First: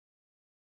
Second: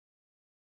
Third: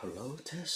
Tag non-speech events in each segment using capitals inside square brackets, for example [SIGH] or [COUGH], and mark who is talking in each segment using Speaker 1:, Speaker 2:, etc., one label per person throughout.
Speaker 1: Hello Tess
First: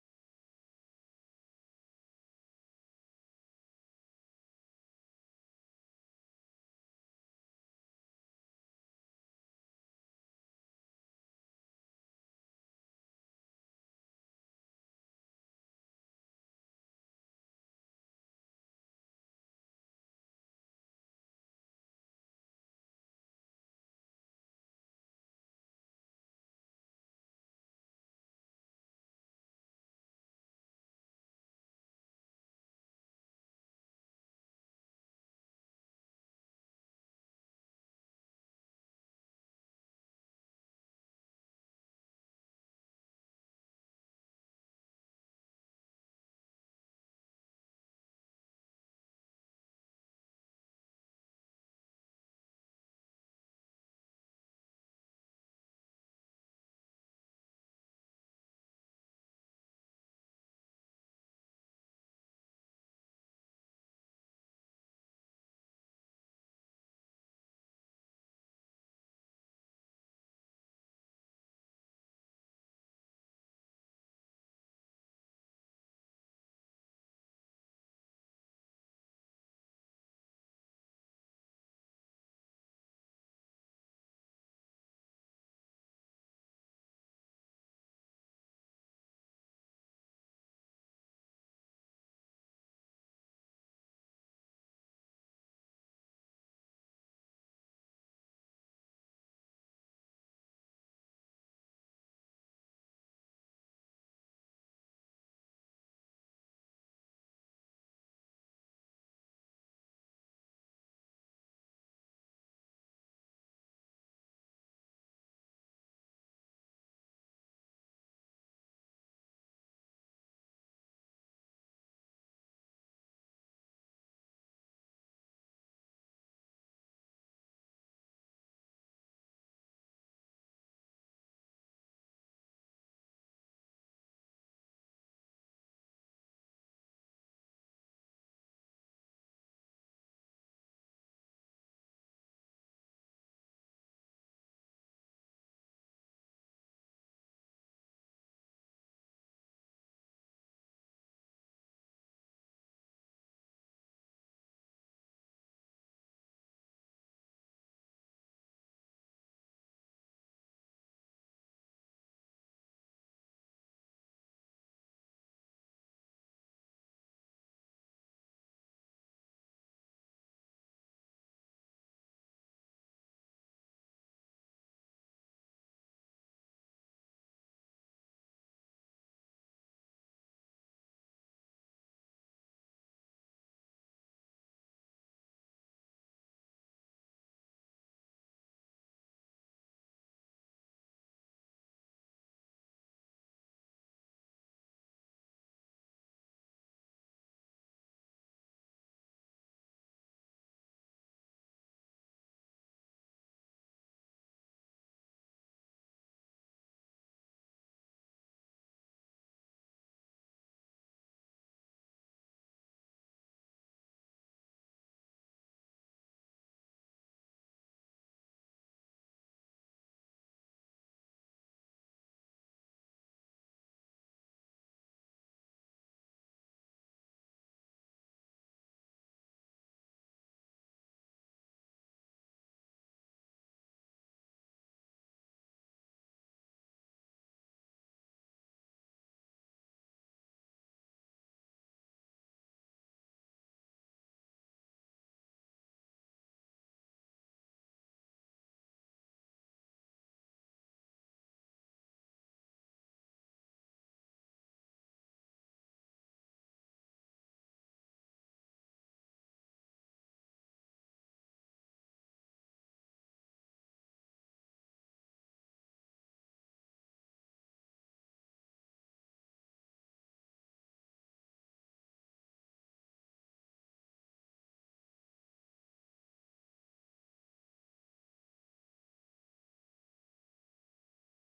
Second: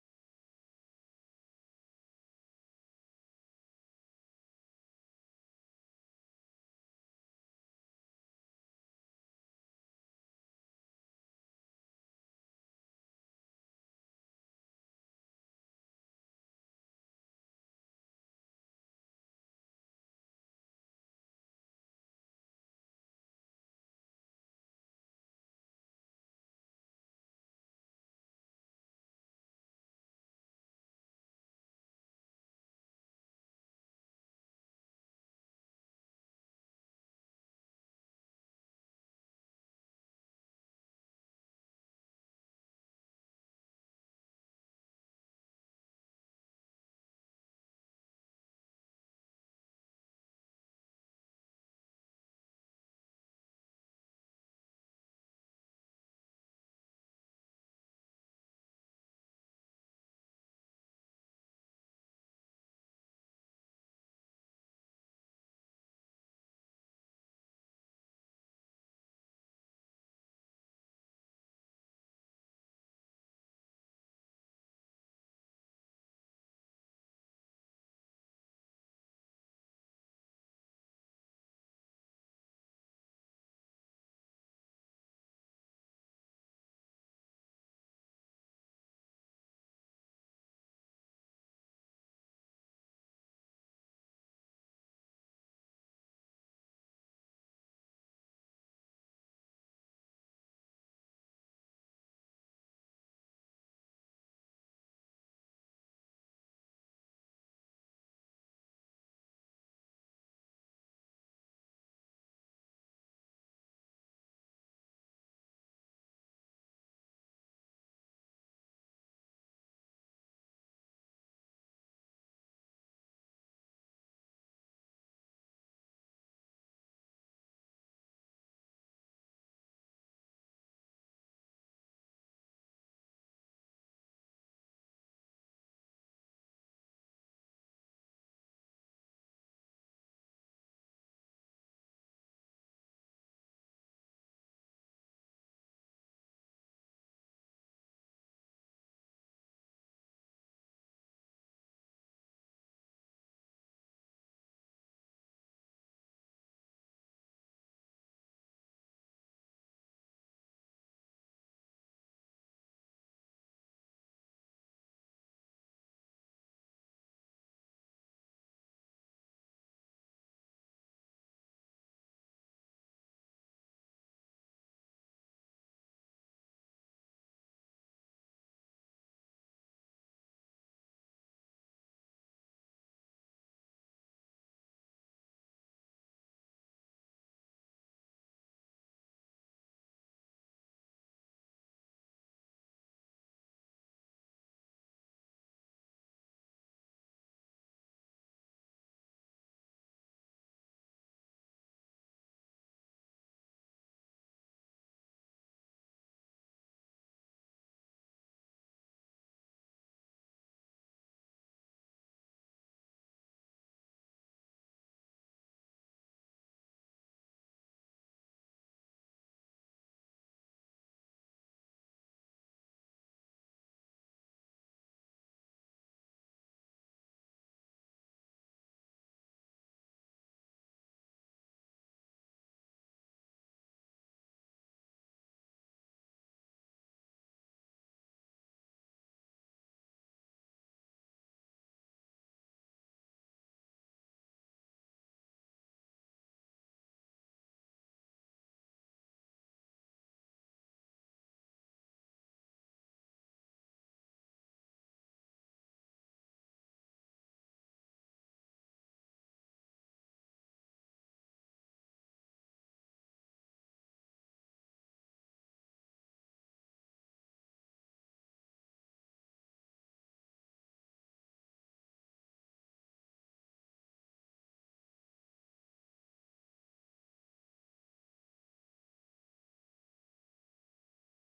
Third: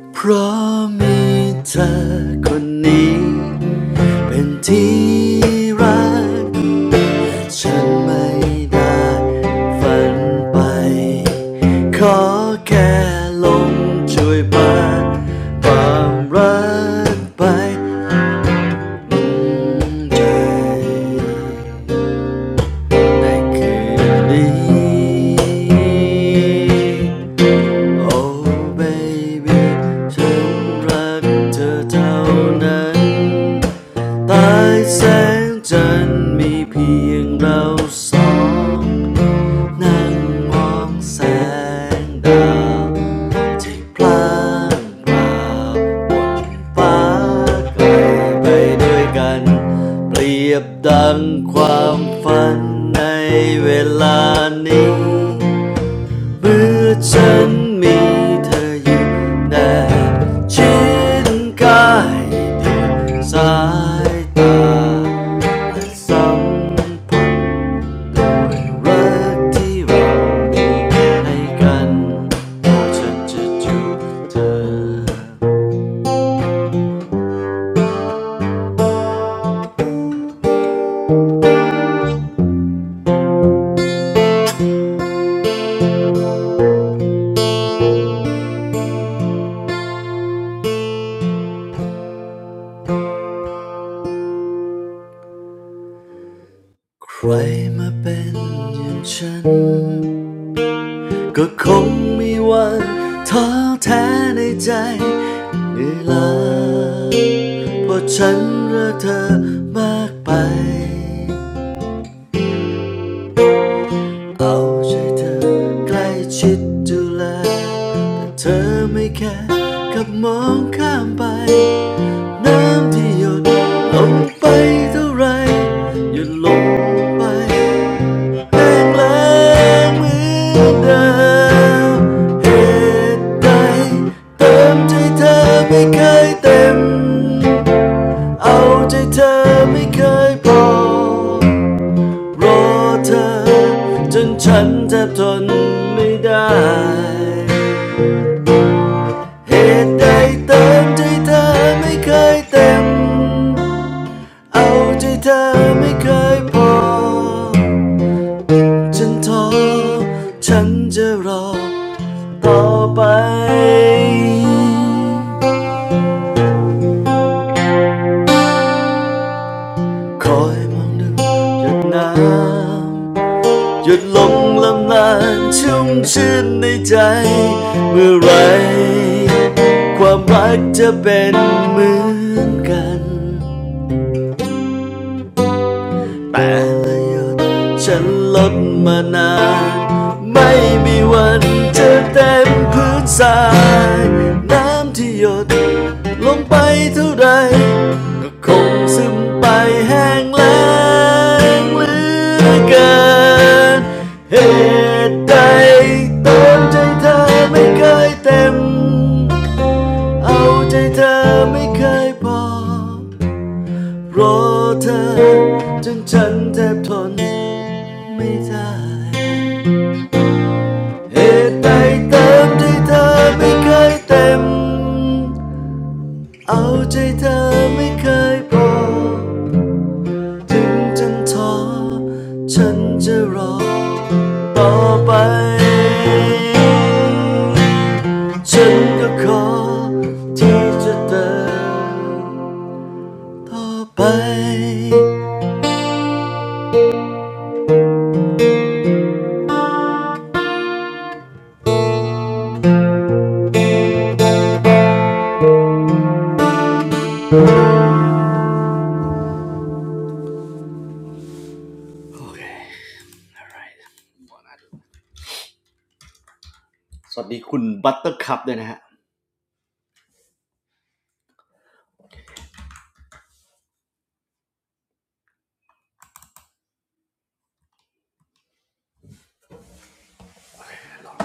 Speaker 1: สวัสดีคุณเอกด้วยนะฮะโอเคเพราะมีเธอคนนี้เป็นที่รักฉันไม่ได้ฝันไปขอแค่ลงช่วยพาความรักไปใจในคืนนี้ Oh baby, I love you. The same. Under the same. Just me and you. Looking at the stars. In the sky. Flying away together. Blending the dream in this time. เมื่อฉันมีเธออยู่แนบชิดกายเดียวสายตาสัมผัสรักที่เรามีให้กันฉันจะจูบเธอใครมาเป็นอย่างฉัน ก็คงมีวันท้อแท้ในใจเหนื่อยล้าเพราะฉันรักเธอมากไปเอาใจเธอใกล้ชิดดูแลแต่เธอไม่แค่กับมองข้ามไปน้ำที่หยดลงไปเท่าไรหยดลงไป ไม่เคยเต็มเอาใจเธอไม่เคยพอรอเธอเหตุใดเติมใจเธอไม่เคยเต็มเอาใจเธอไม่เคยพอ ฉันท้อฉันจะรอต่อไปคอยมองดูหยดน้ำหยดลงลำนานชุ่มชื่นในใจ เมื่อไหรความรักจะเป็นเหมือนกัน แต่หยุดฉันลดมานาน รอเธอจนฉันแทบทนไม่ได้เหตุใดเติมใจเธอไม่เคยเต็ม เพลงนี้มา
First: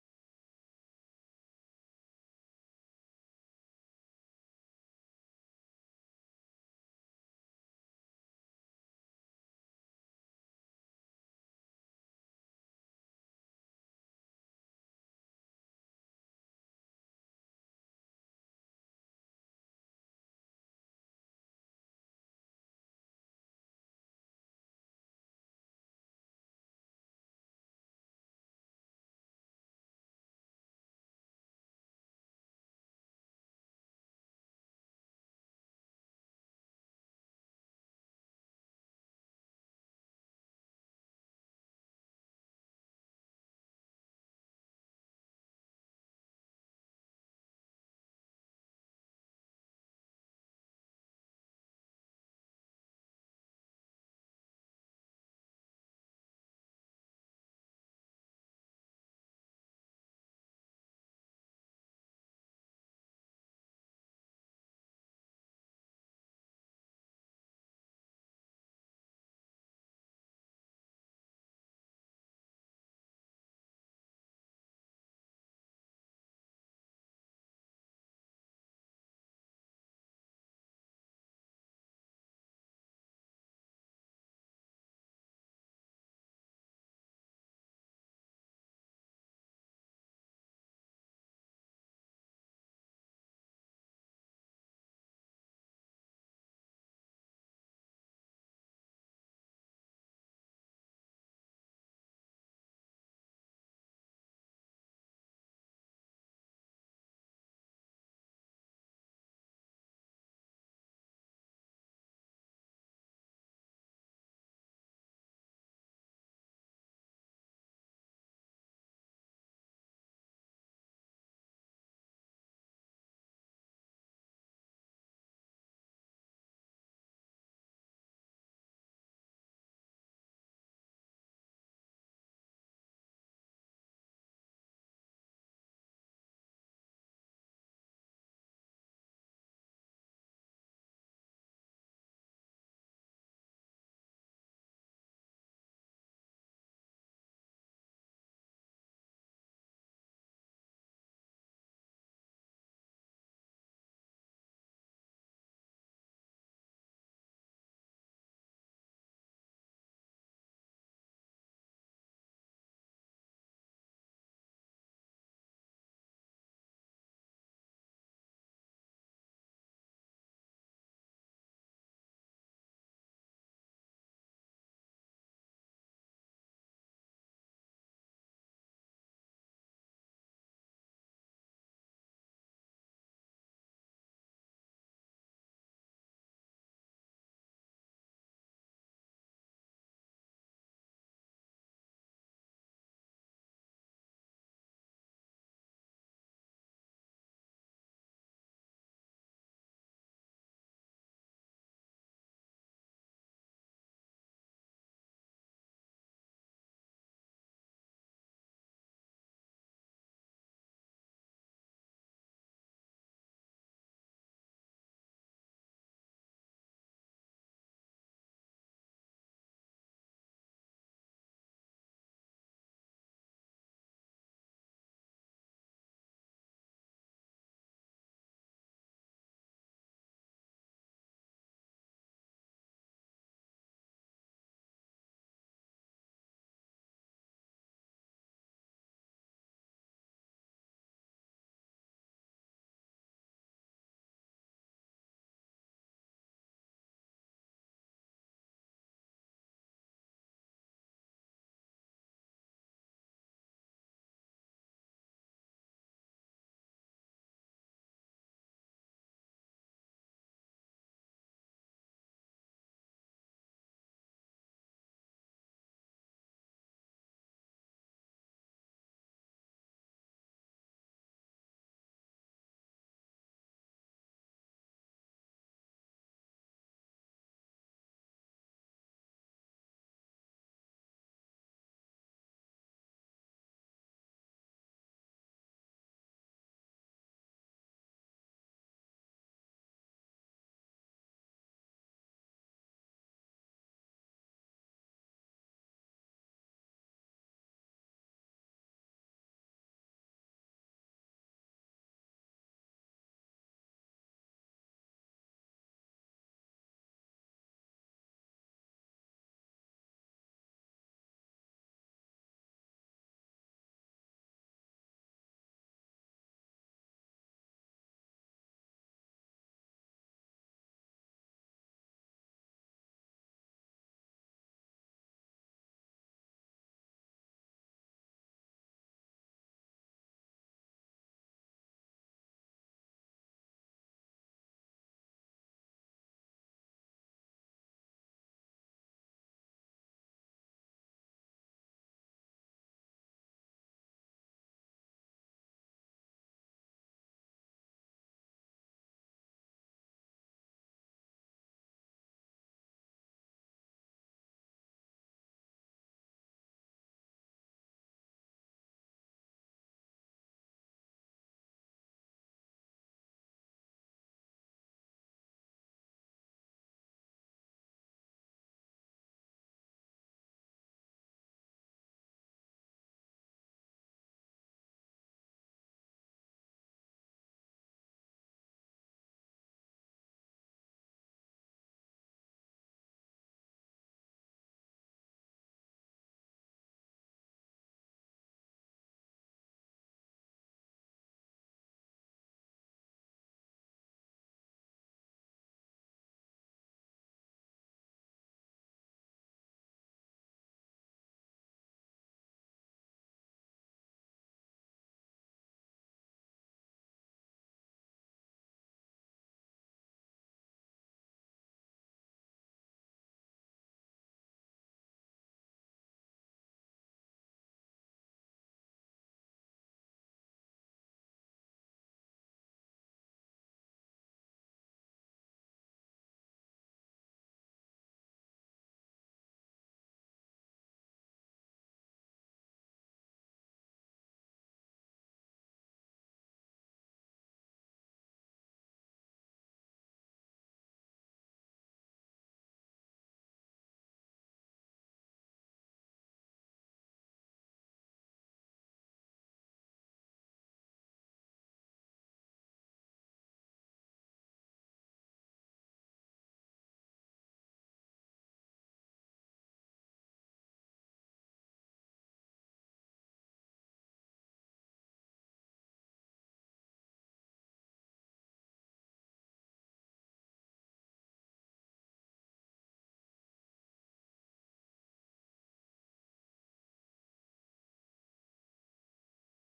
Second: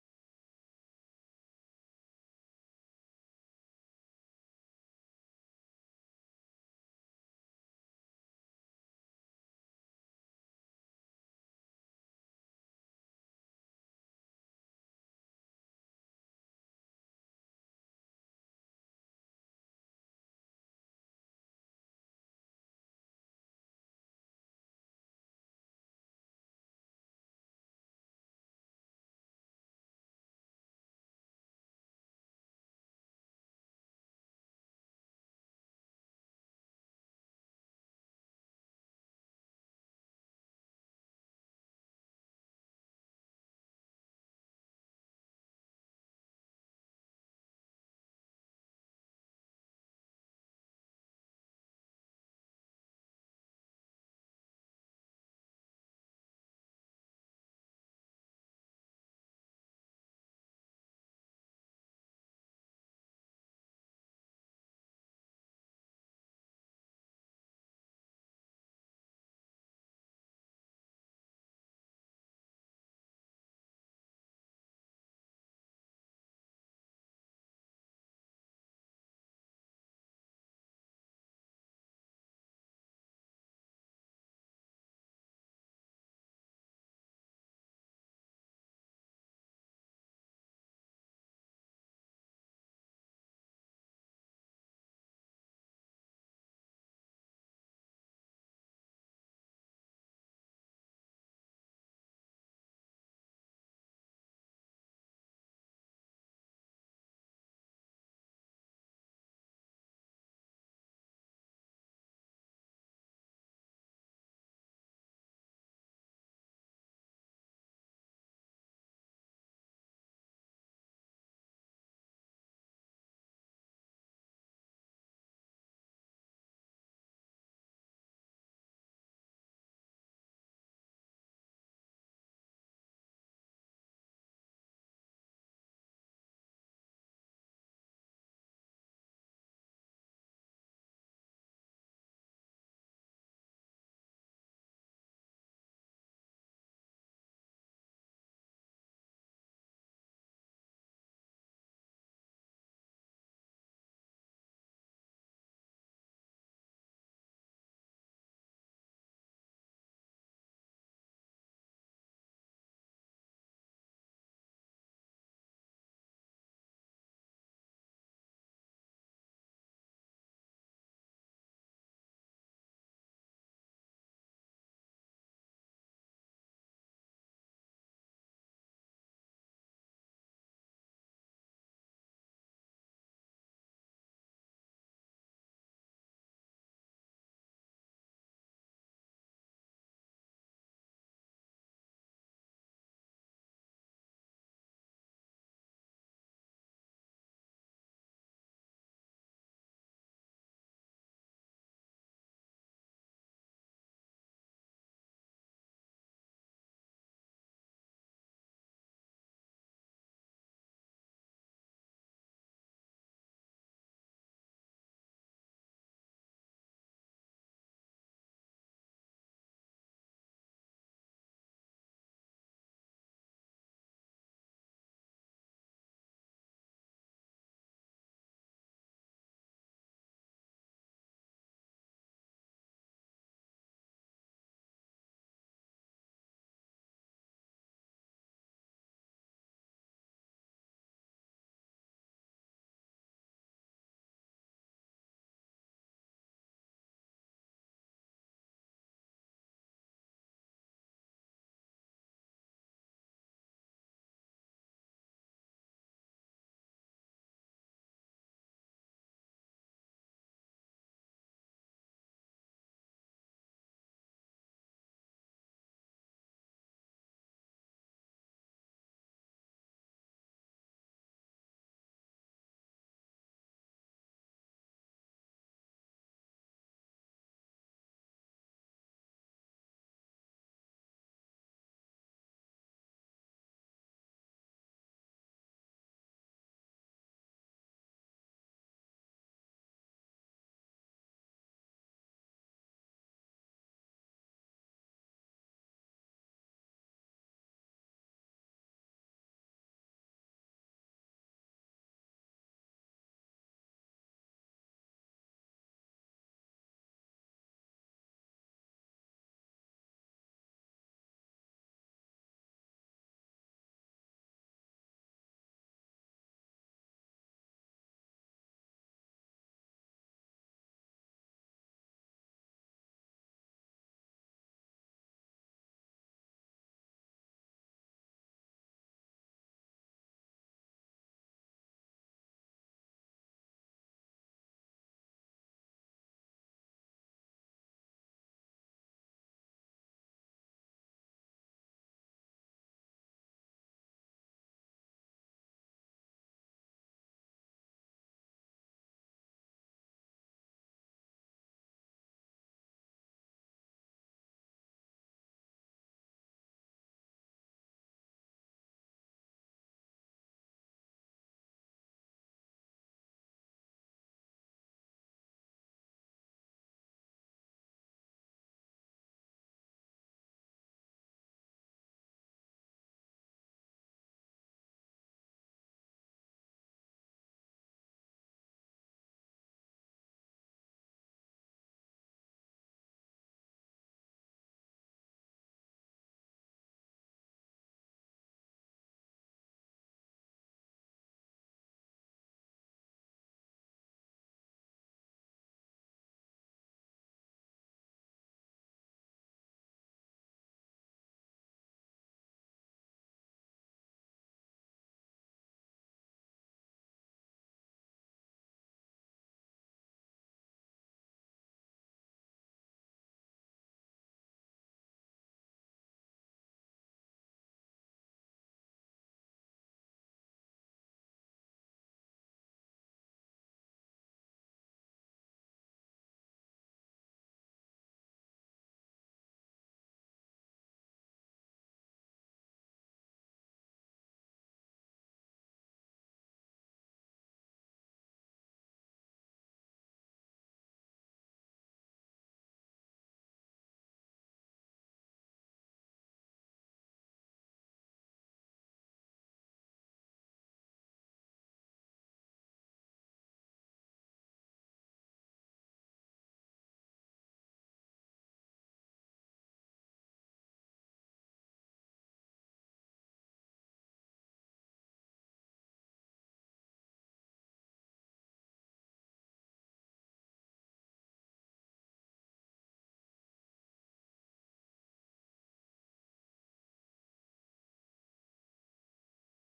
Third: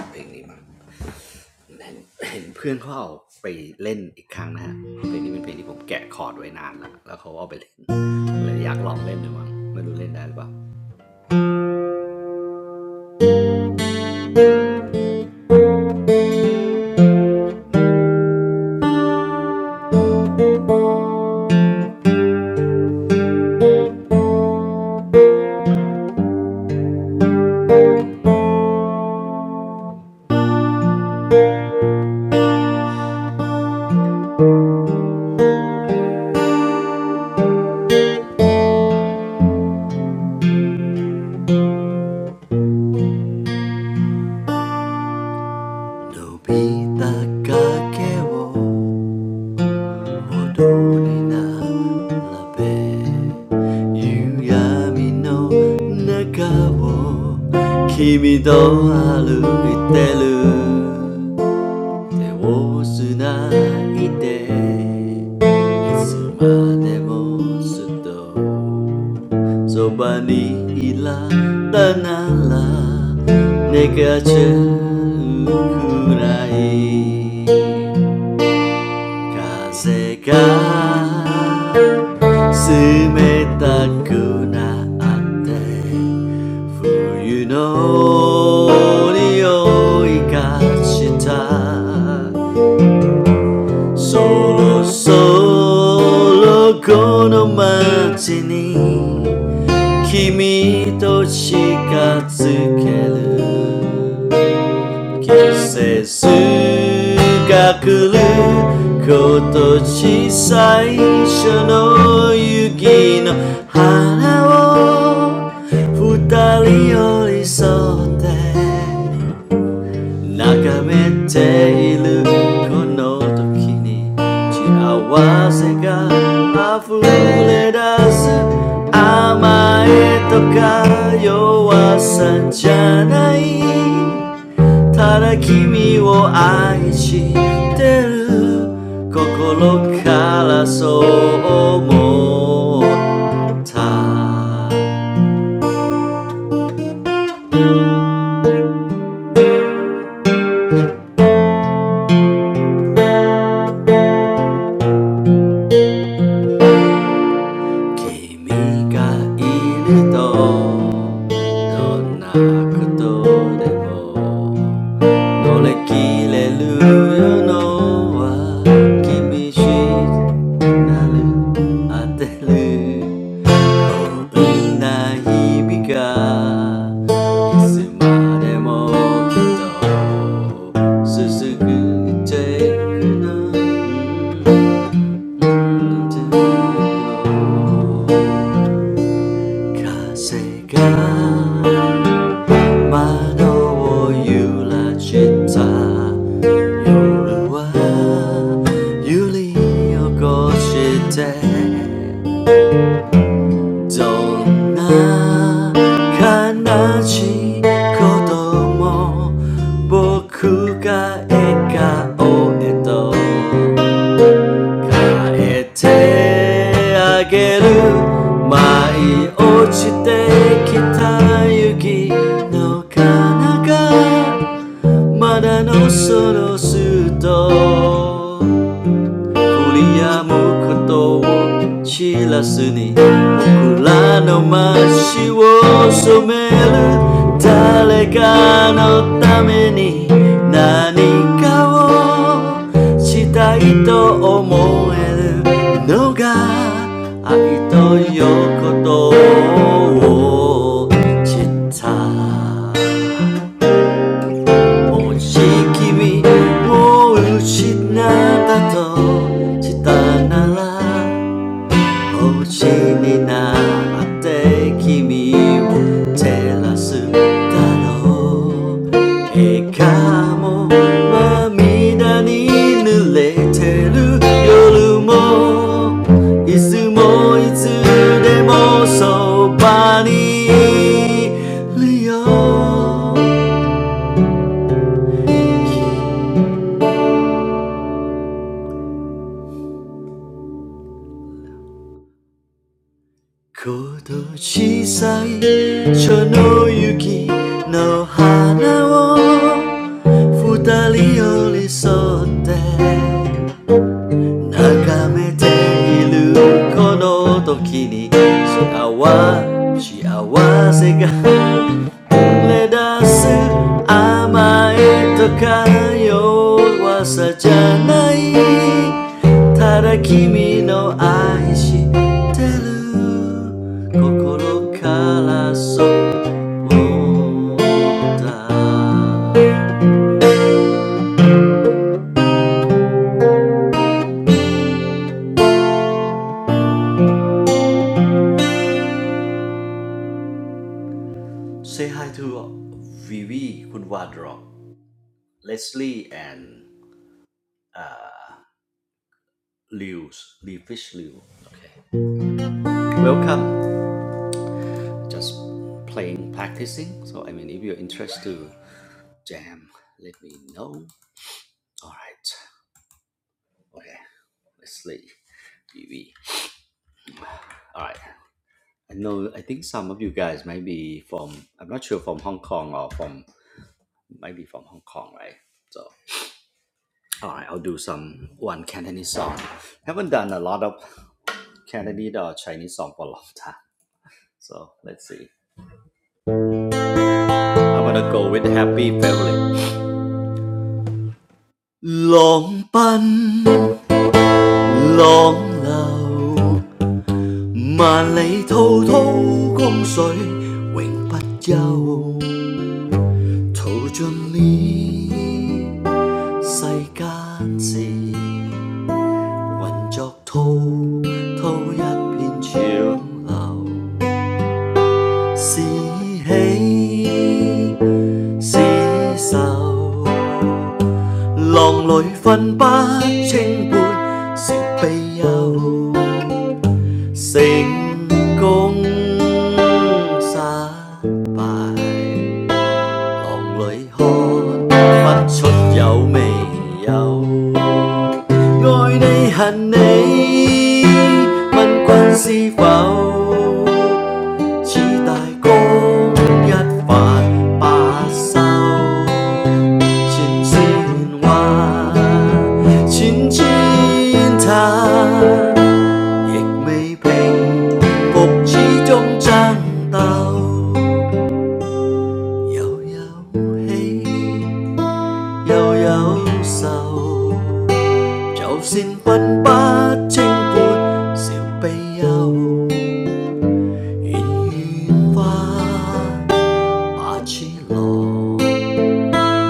Speaker 1: 手をつないでいつまでもずっとそばにいられたなら願っちゃうくらい風が冷たくなって冬の匂いがした Solo, soloこの街に君と近づける季節が来る今年最初の雪の花を二人寄り添って 眺めているこの時に幸せが溢れ出す甘えとか弱さじゃないただ君を愛してる心からそう思った君がいるとどんなことでも乗り切れるのは君しなる当てるこんな日々がいつまでもきっと続くていくの Kasega, mado yo yura shita, yoru wa yuri o koshite, dona kanachi koto mo, boku ga eka oedo. Gather. 구리야무 크또 실라스니 쿨라노 마시오 소메라 달레가 노 타메니 나니카오 시타이 또 오모에르 노가 아이 또 요코토 치타 君を失ったとしたなら星になって君を照らすだろう笑顔も涙に濡れてる夜もいつもいつでもそばにいるよ今年最初の雪の花を二人寄り添って高めているこの時に幸せが溢れ出す甘えとか弱さじゃないただ君の愛してる心からそうだ Say hi to Vivie, Kondwadro, Leslie, and. uh, Liu's, Li Fish Liu. Okay. Welcome. Just playing, practicing. So I mean, if you're interested to jam, let me know. All right. Okay. Let's see. BB. All right. I know. I think some of you guys might be from. I'm not sure from Hong Kong or from. Might be from Hong Kong, right? So. All right. I'll do some one Cantonese song. Haven't done a lot of Cantonese or Chinese song for a long [LAUGHS] time. So let's see. I wanna go with the happy family. Long 奔, long 流,万里滔滔江水永不休。淘尽了世间事，混作滔滔一片长流，是喜。寫愁，狼來分不清歡笑悲憂，成功失敗。lòng si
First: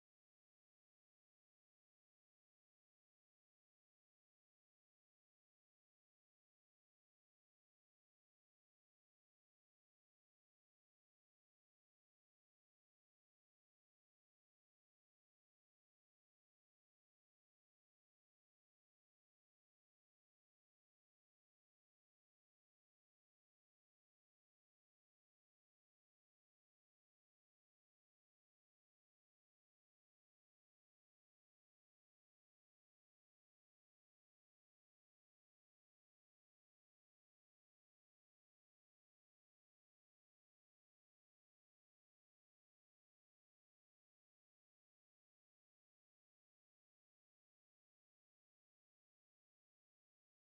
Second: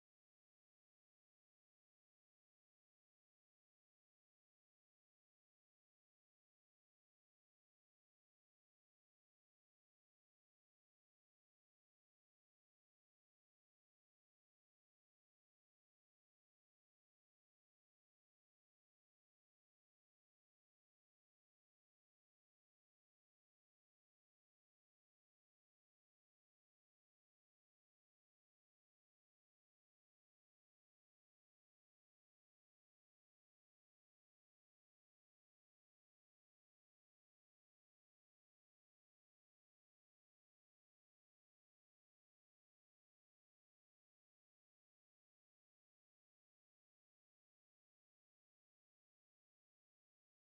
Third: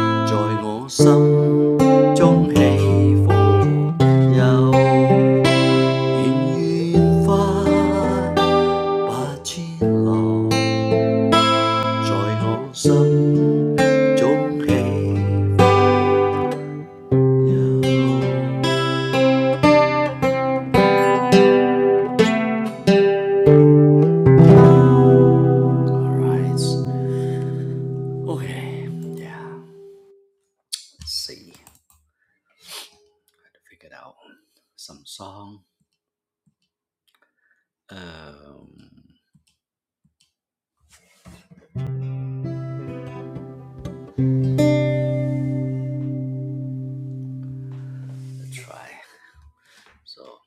Speaker 1: 悠悠喜，又有愁，就算分不清歡笑悲憂，願願花把痴郎在我心中起伏悠，願願花把痴郎在我心中起伏悠。Alright. Okay. Yeah. Let's see. Gotta figure out some song. Um. Let's try. So.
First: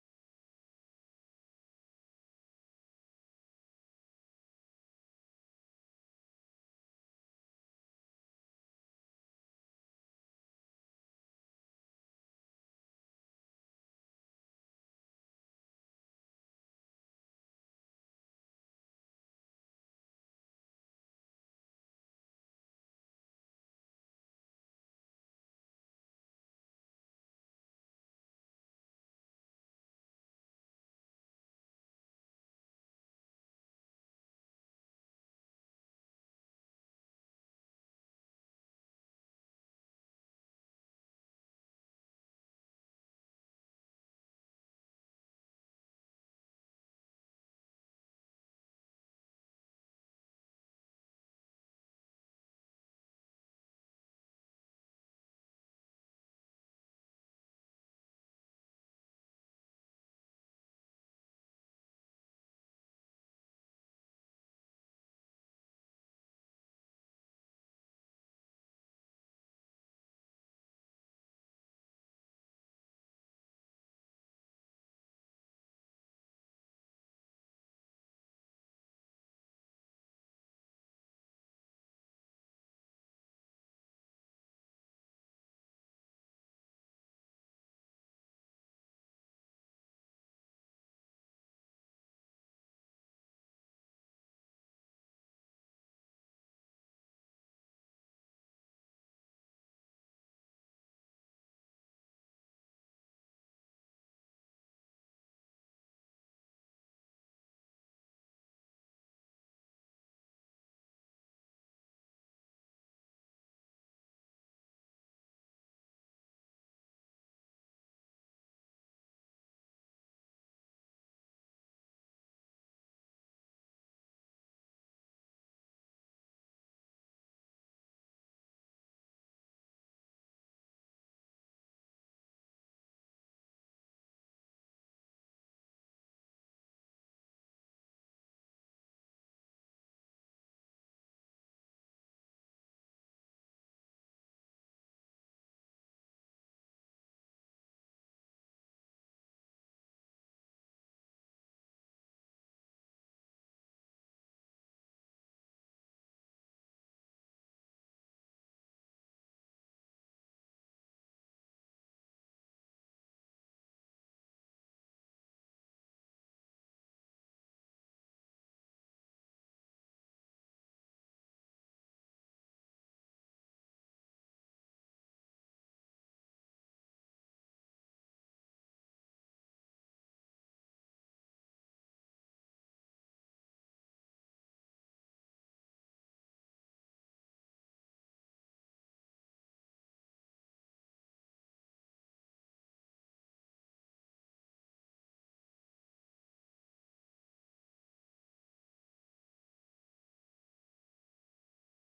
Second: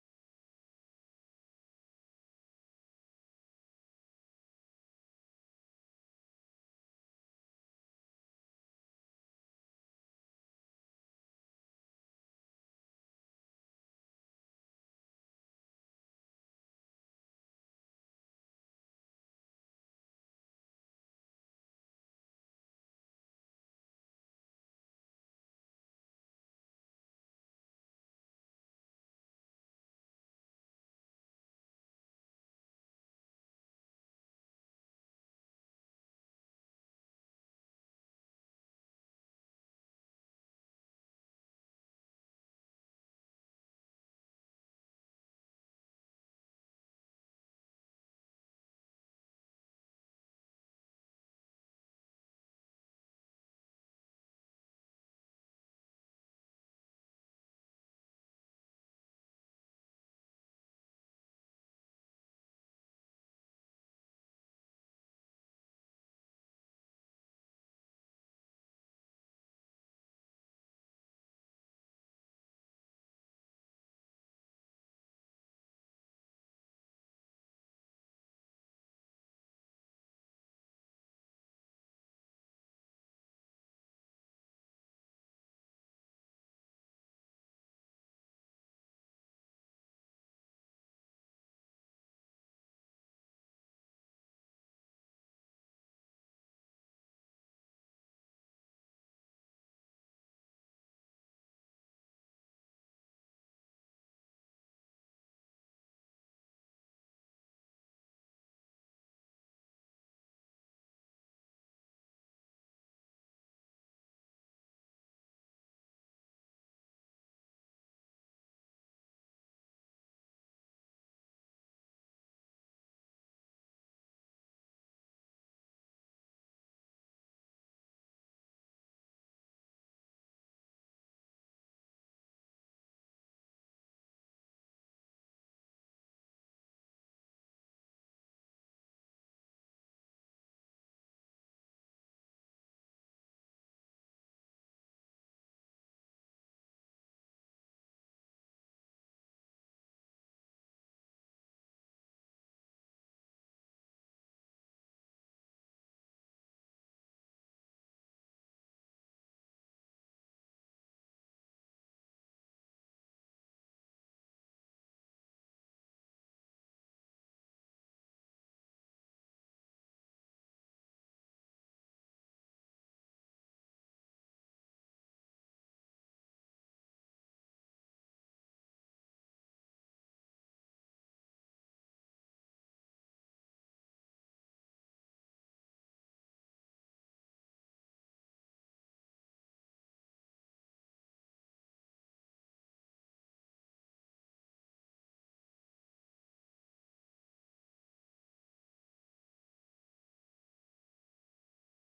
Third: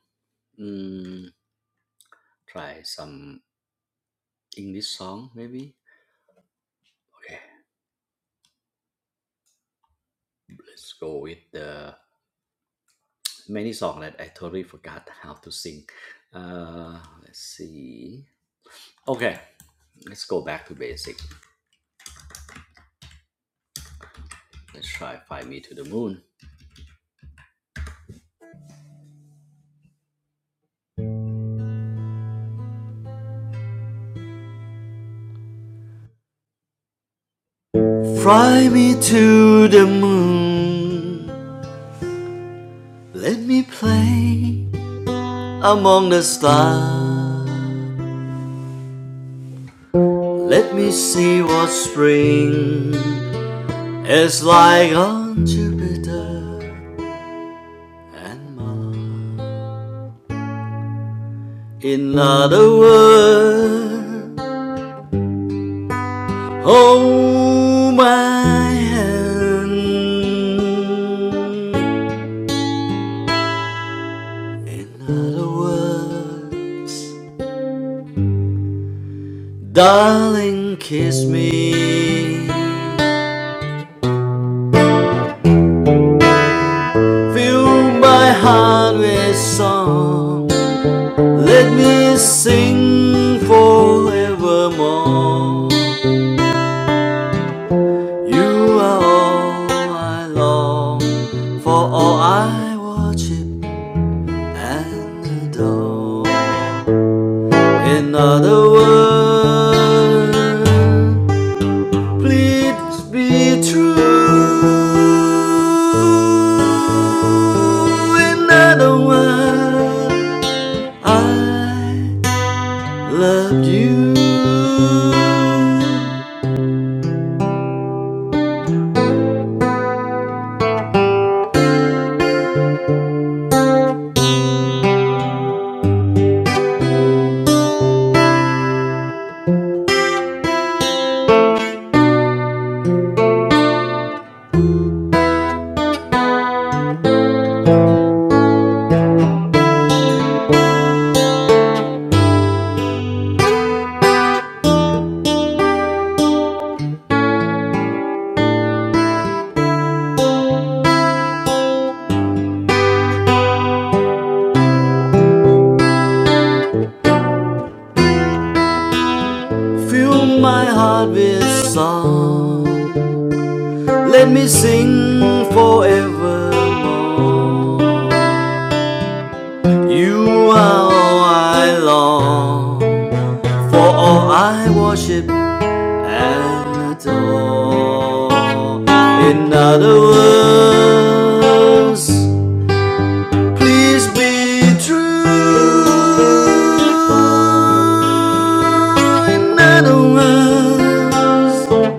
Speaker 1: Mm, try some English song maybe. Okay. Let's go with the many song that I totally forgot how to sing. Uh. Let's see. Okay. Let's go back to basic. Let's try Fly Me to the Moon. Fly me to the moon. Let me play among the stars. Let me see what spring is like on Jupiter and Mars. In other words, hold my hand. In other words, darling, kiss me. Fill my heart with song Let me sing forevermore. You are all I long for, all I worship and adore. In other words, please be true. In other words, I Let you fill my heart with song. Let me sing forevermore. You are all I long for, all I worship and adore. In other words, Please be true. In other words,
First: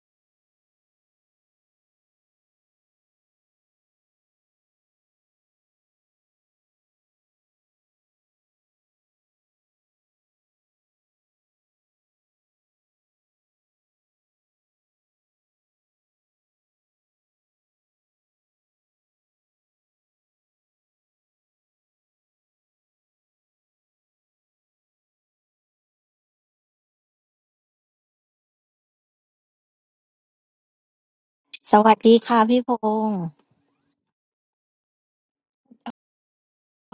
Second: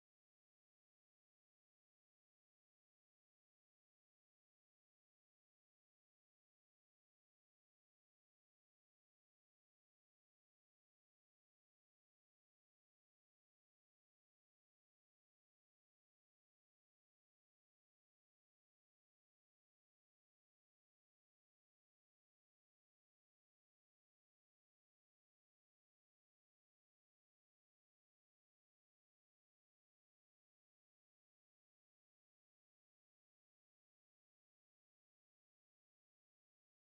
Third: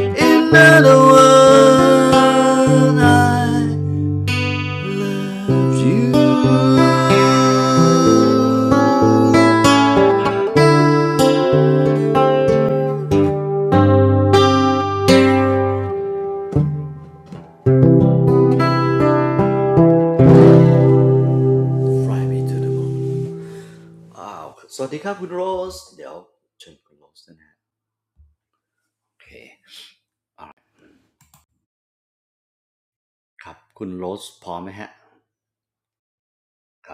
Speaker 1: in other words, I loved you. Fry me to the bone. อ้าวสวัสดีครับคุณโรสเดี๋ยวเชิญคุณโรสนะฮะโอเคครับ คุณโรสพร้อมไหมฮะ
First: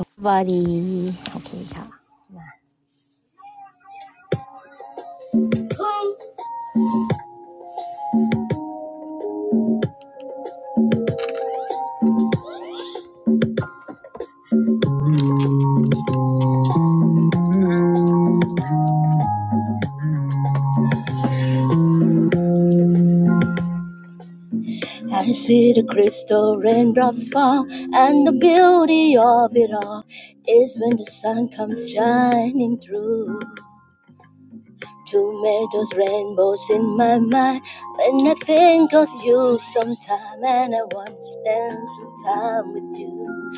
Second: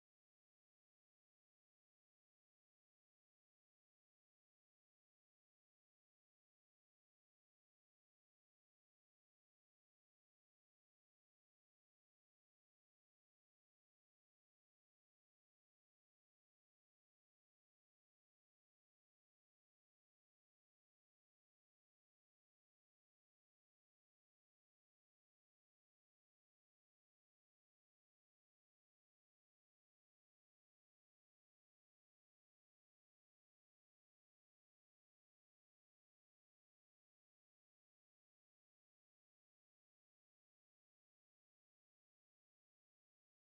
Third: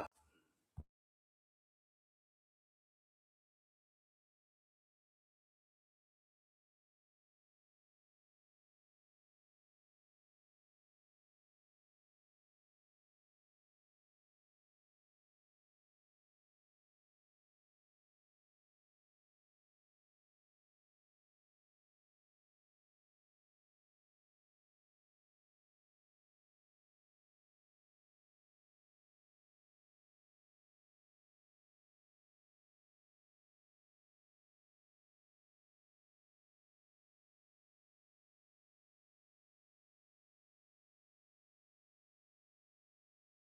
Speaker 2: สวัสดีค่ะพี่พงศ์บอดีโอเคค่ะ I see the crystal raindrops fall, and the beauty of it all is when the sun comes shining through. To make those rainbows in my mind when I think of you sometime, and I want to spend some time with you.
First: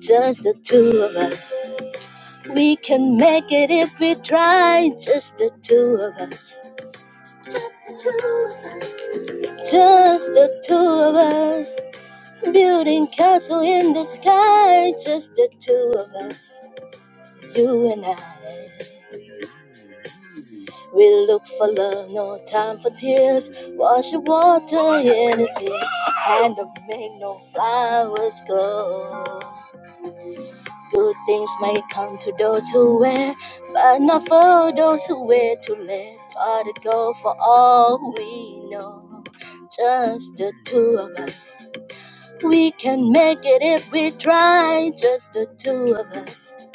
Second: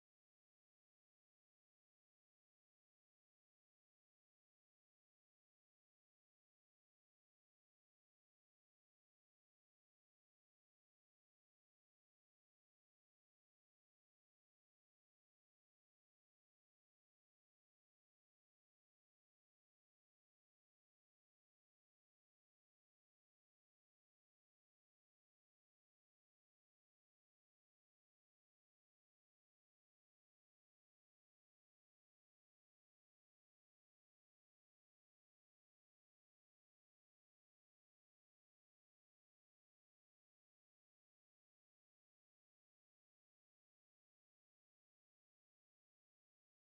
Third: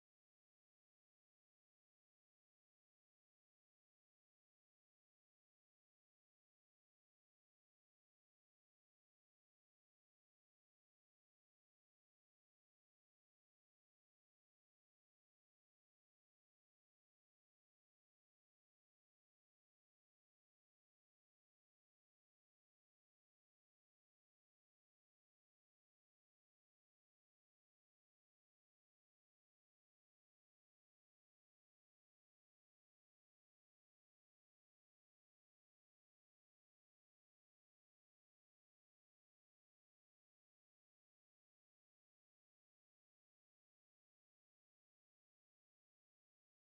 Speaker 2: Just the two of us. We can make it if we try, just the two of us. the two of us. Just the two of us, building castle in the sky. Just the two of us, you and I. We look for love, no time for tears. Wash the water in his ear, and don't make no flowers grow. Good things may come to those who wait, but not for those who wait too late. Gotta go for all we know, just the two of us. We can make it if we try, just the two of us.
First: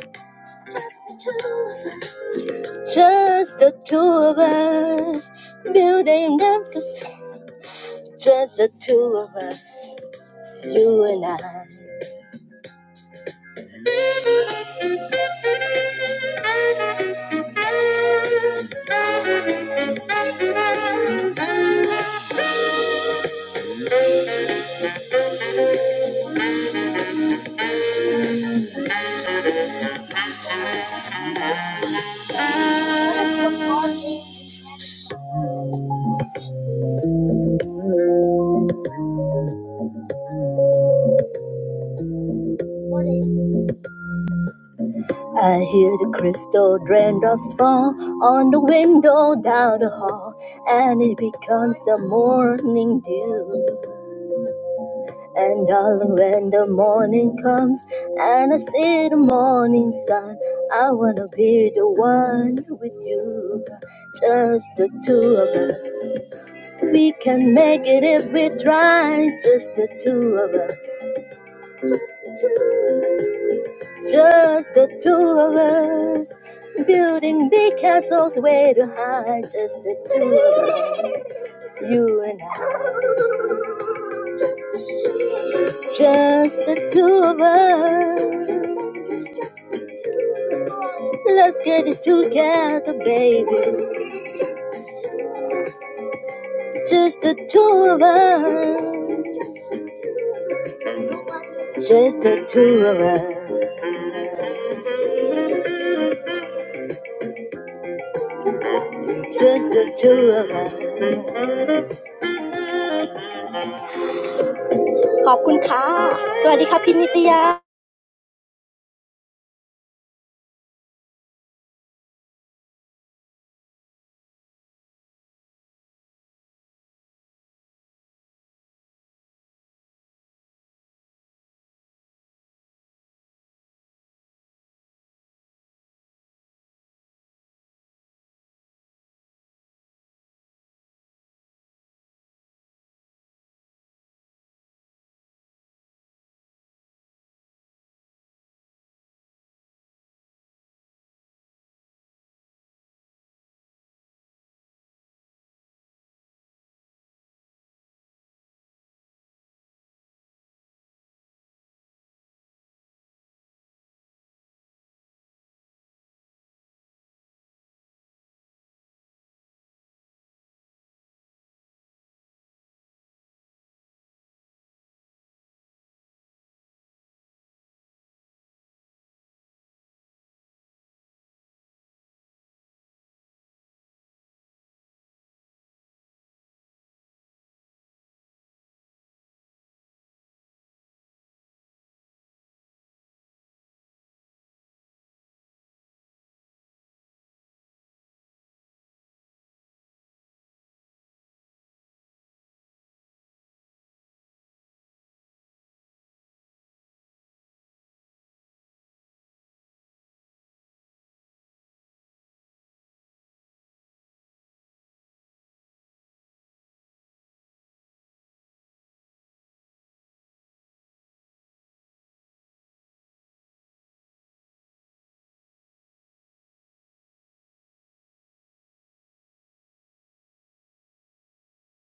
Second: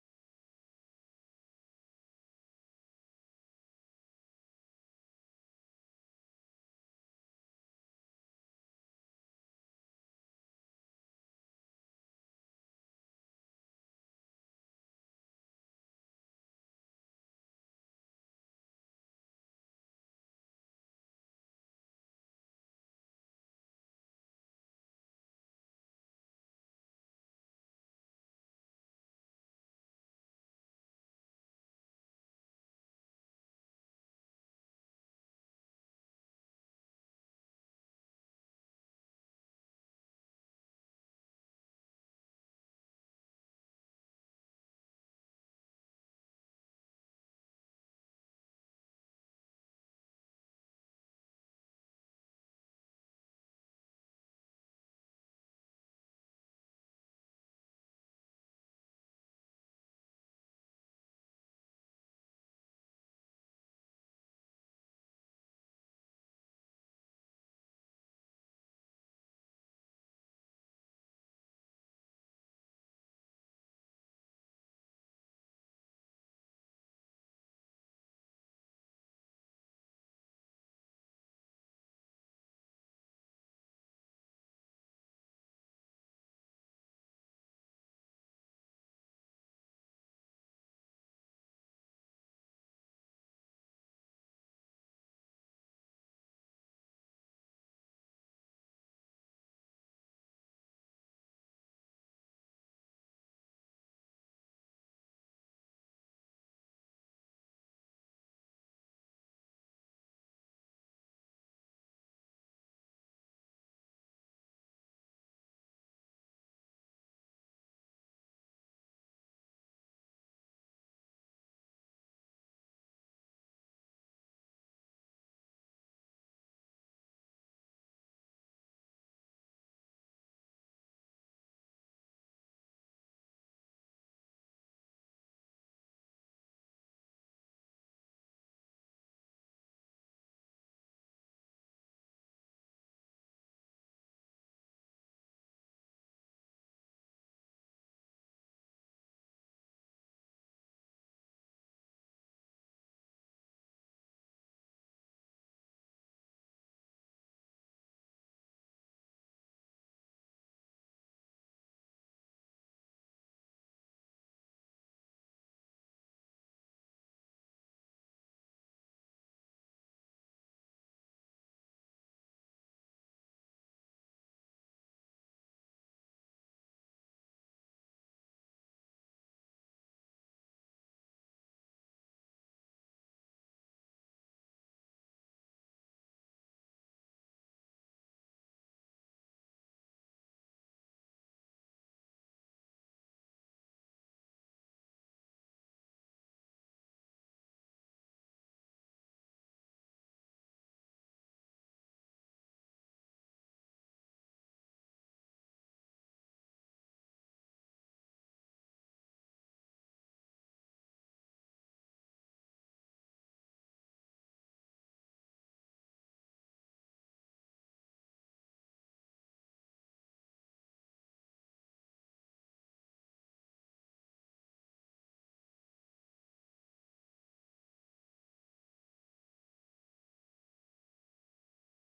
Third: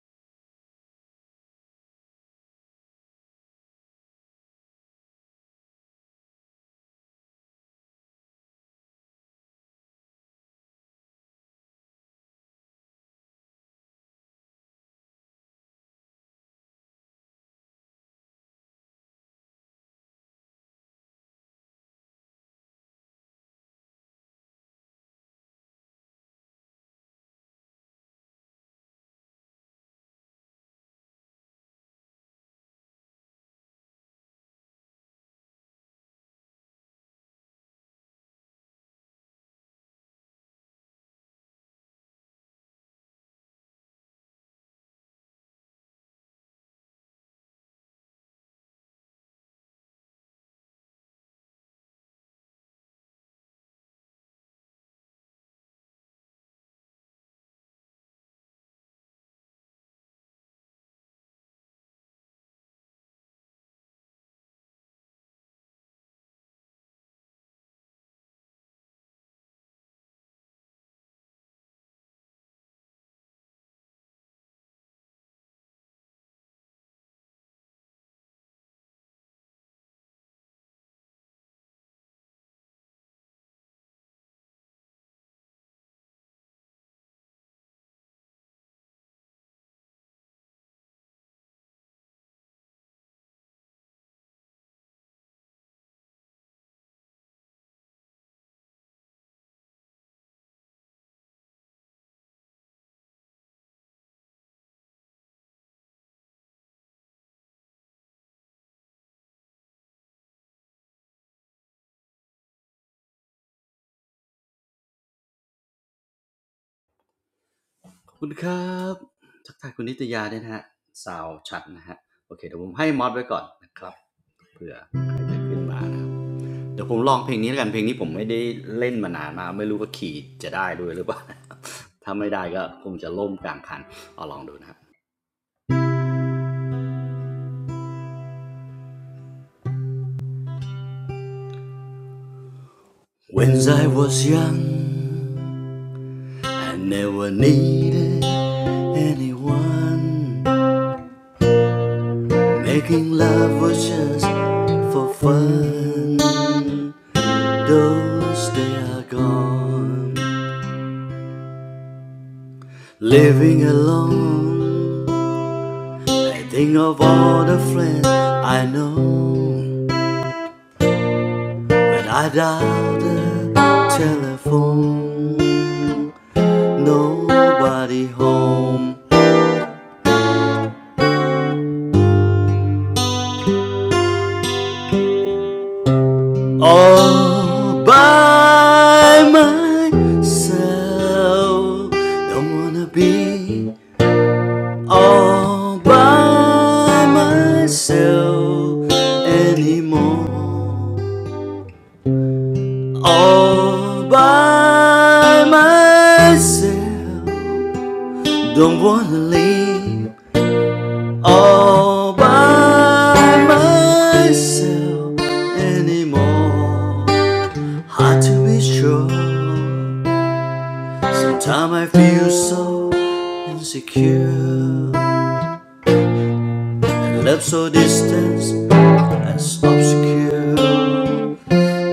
Speaker 2: Just the two of us. Building up, just the two of us. You and I. I hear the crystal raindrops fall on the window down the hall, and it becomes the morning dew. And darling, when the morning comes and I see the morning sun, I wanna be the one with you, just the two of us. We can make it if we try, just the two of us, just the two of us. Building big castles way too high, just the two of us, you and I, just the two of us. Let's get it together, baby. Just the two of us. Just the two of us. Just the two of us. ขอบคุณค่ะสวัสดีค่ะพี่นิตยา
Speaker 1: คุณครับทักทายคุณนิตยาด้วยนะฮะสาวชัดนะฮะโอเคเดี๋ยวผมให้มอดไว้ก่อนนะครับเผื่อใครจะขึ้นมานะครับเดี๋ยวผมลองเพลงนี้แล้วกันเพลงนี้ผมไม่ได้เล่นมานานมากไม่รู้ว่าขี่จะได้ด้วยหรือเปล่านะครับถ้าไม่ได้ก็คงจะล่มกลางคันเอาลองดูนะครับ When I was young, I never needed anyone. Making love was just for fun. Those days are gone, living alone. I think of all the friends I know. When I dial the telephone, nobody home. All by myself, don't wanna be all by myself anymore. All by myself, don't wanna leave. All by myself anymore. Hard to be sure. Sometimes I feel so insecure. And Left so distant and obscure,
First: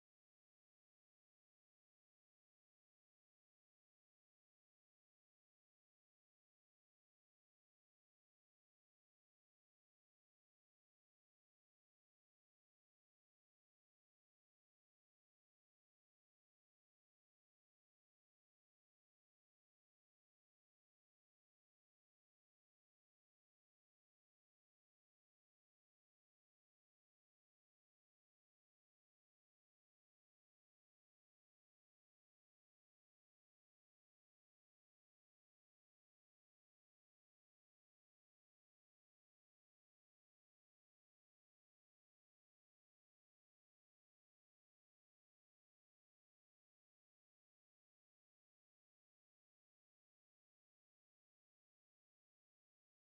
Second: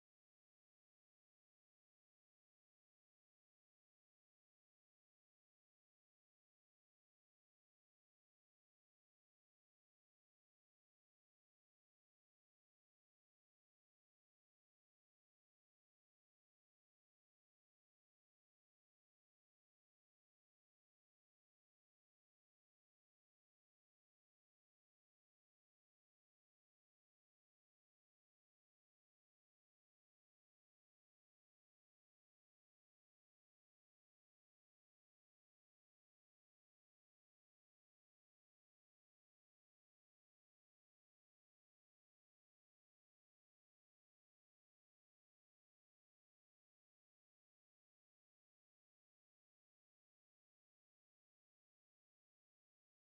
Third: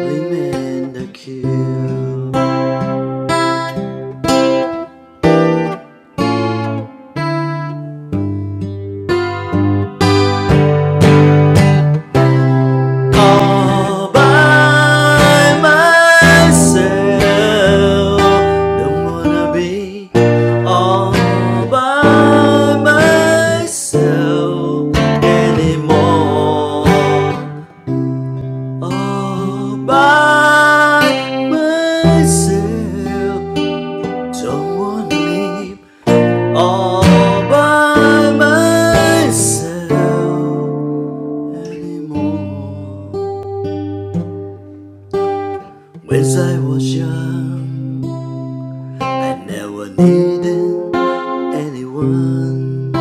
Speaker 1: remain the cure. All by myself, don't wanna be all by myself anymore. All by myself, don't wanna leave. all by myself anymore. When I was young, I never needed anyone.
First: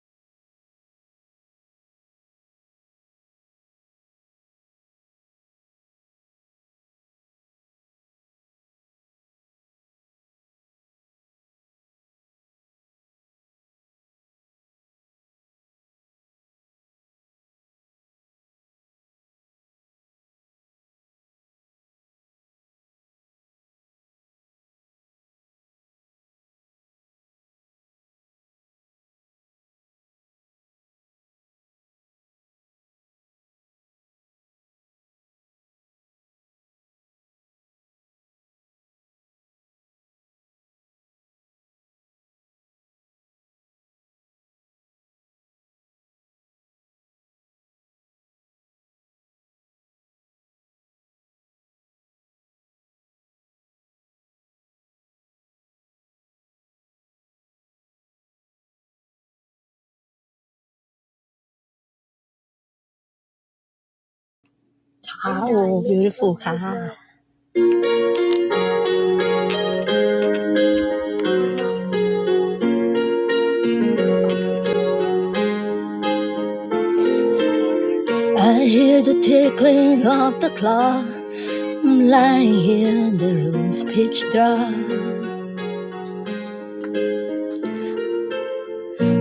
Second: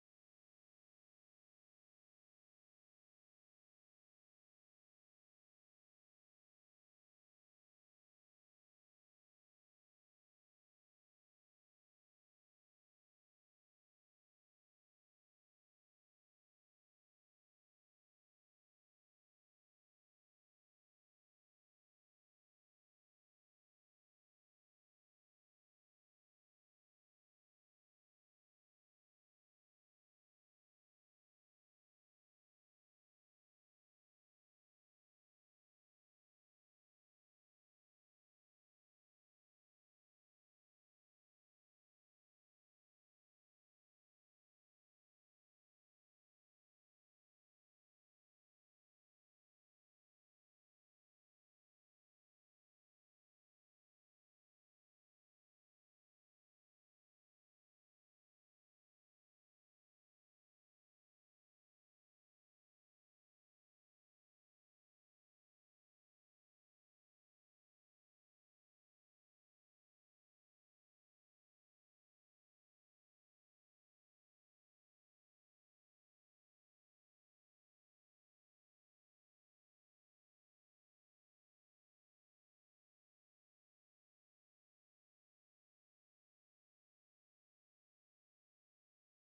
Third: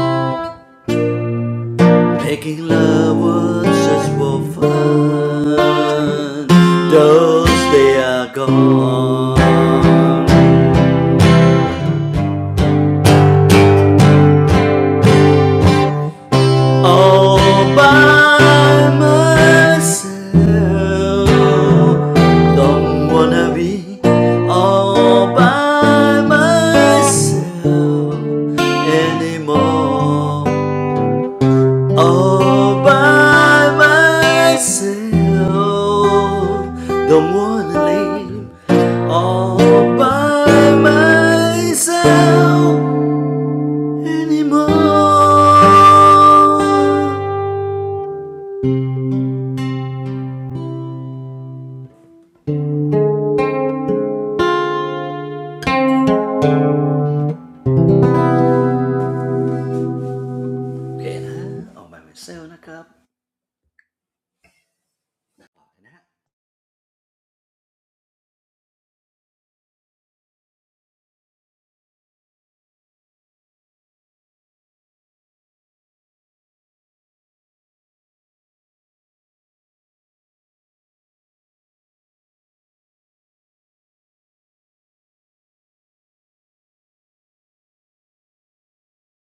Speaker 1: Making love was just for fun. Those days are gone. all by myself. Don't wanna be all by myself anymore. All by myself. Don't wanna live all by myself anymore.
Speaker 2: How
Speaker 1: โอเคนะออกแบบเป็นเซลล์นะครับนะฮะขอบคุณครับ
Speaker 2: beautiful ค่ะ I hear the tickling of the clock I'm lying here in the room's pitch dark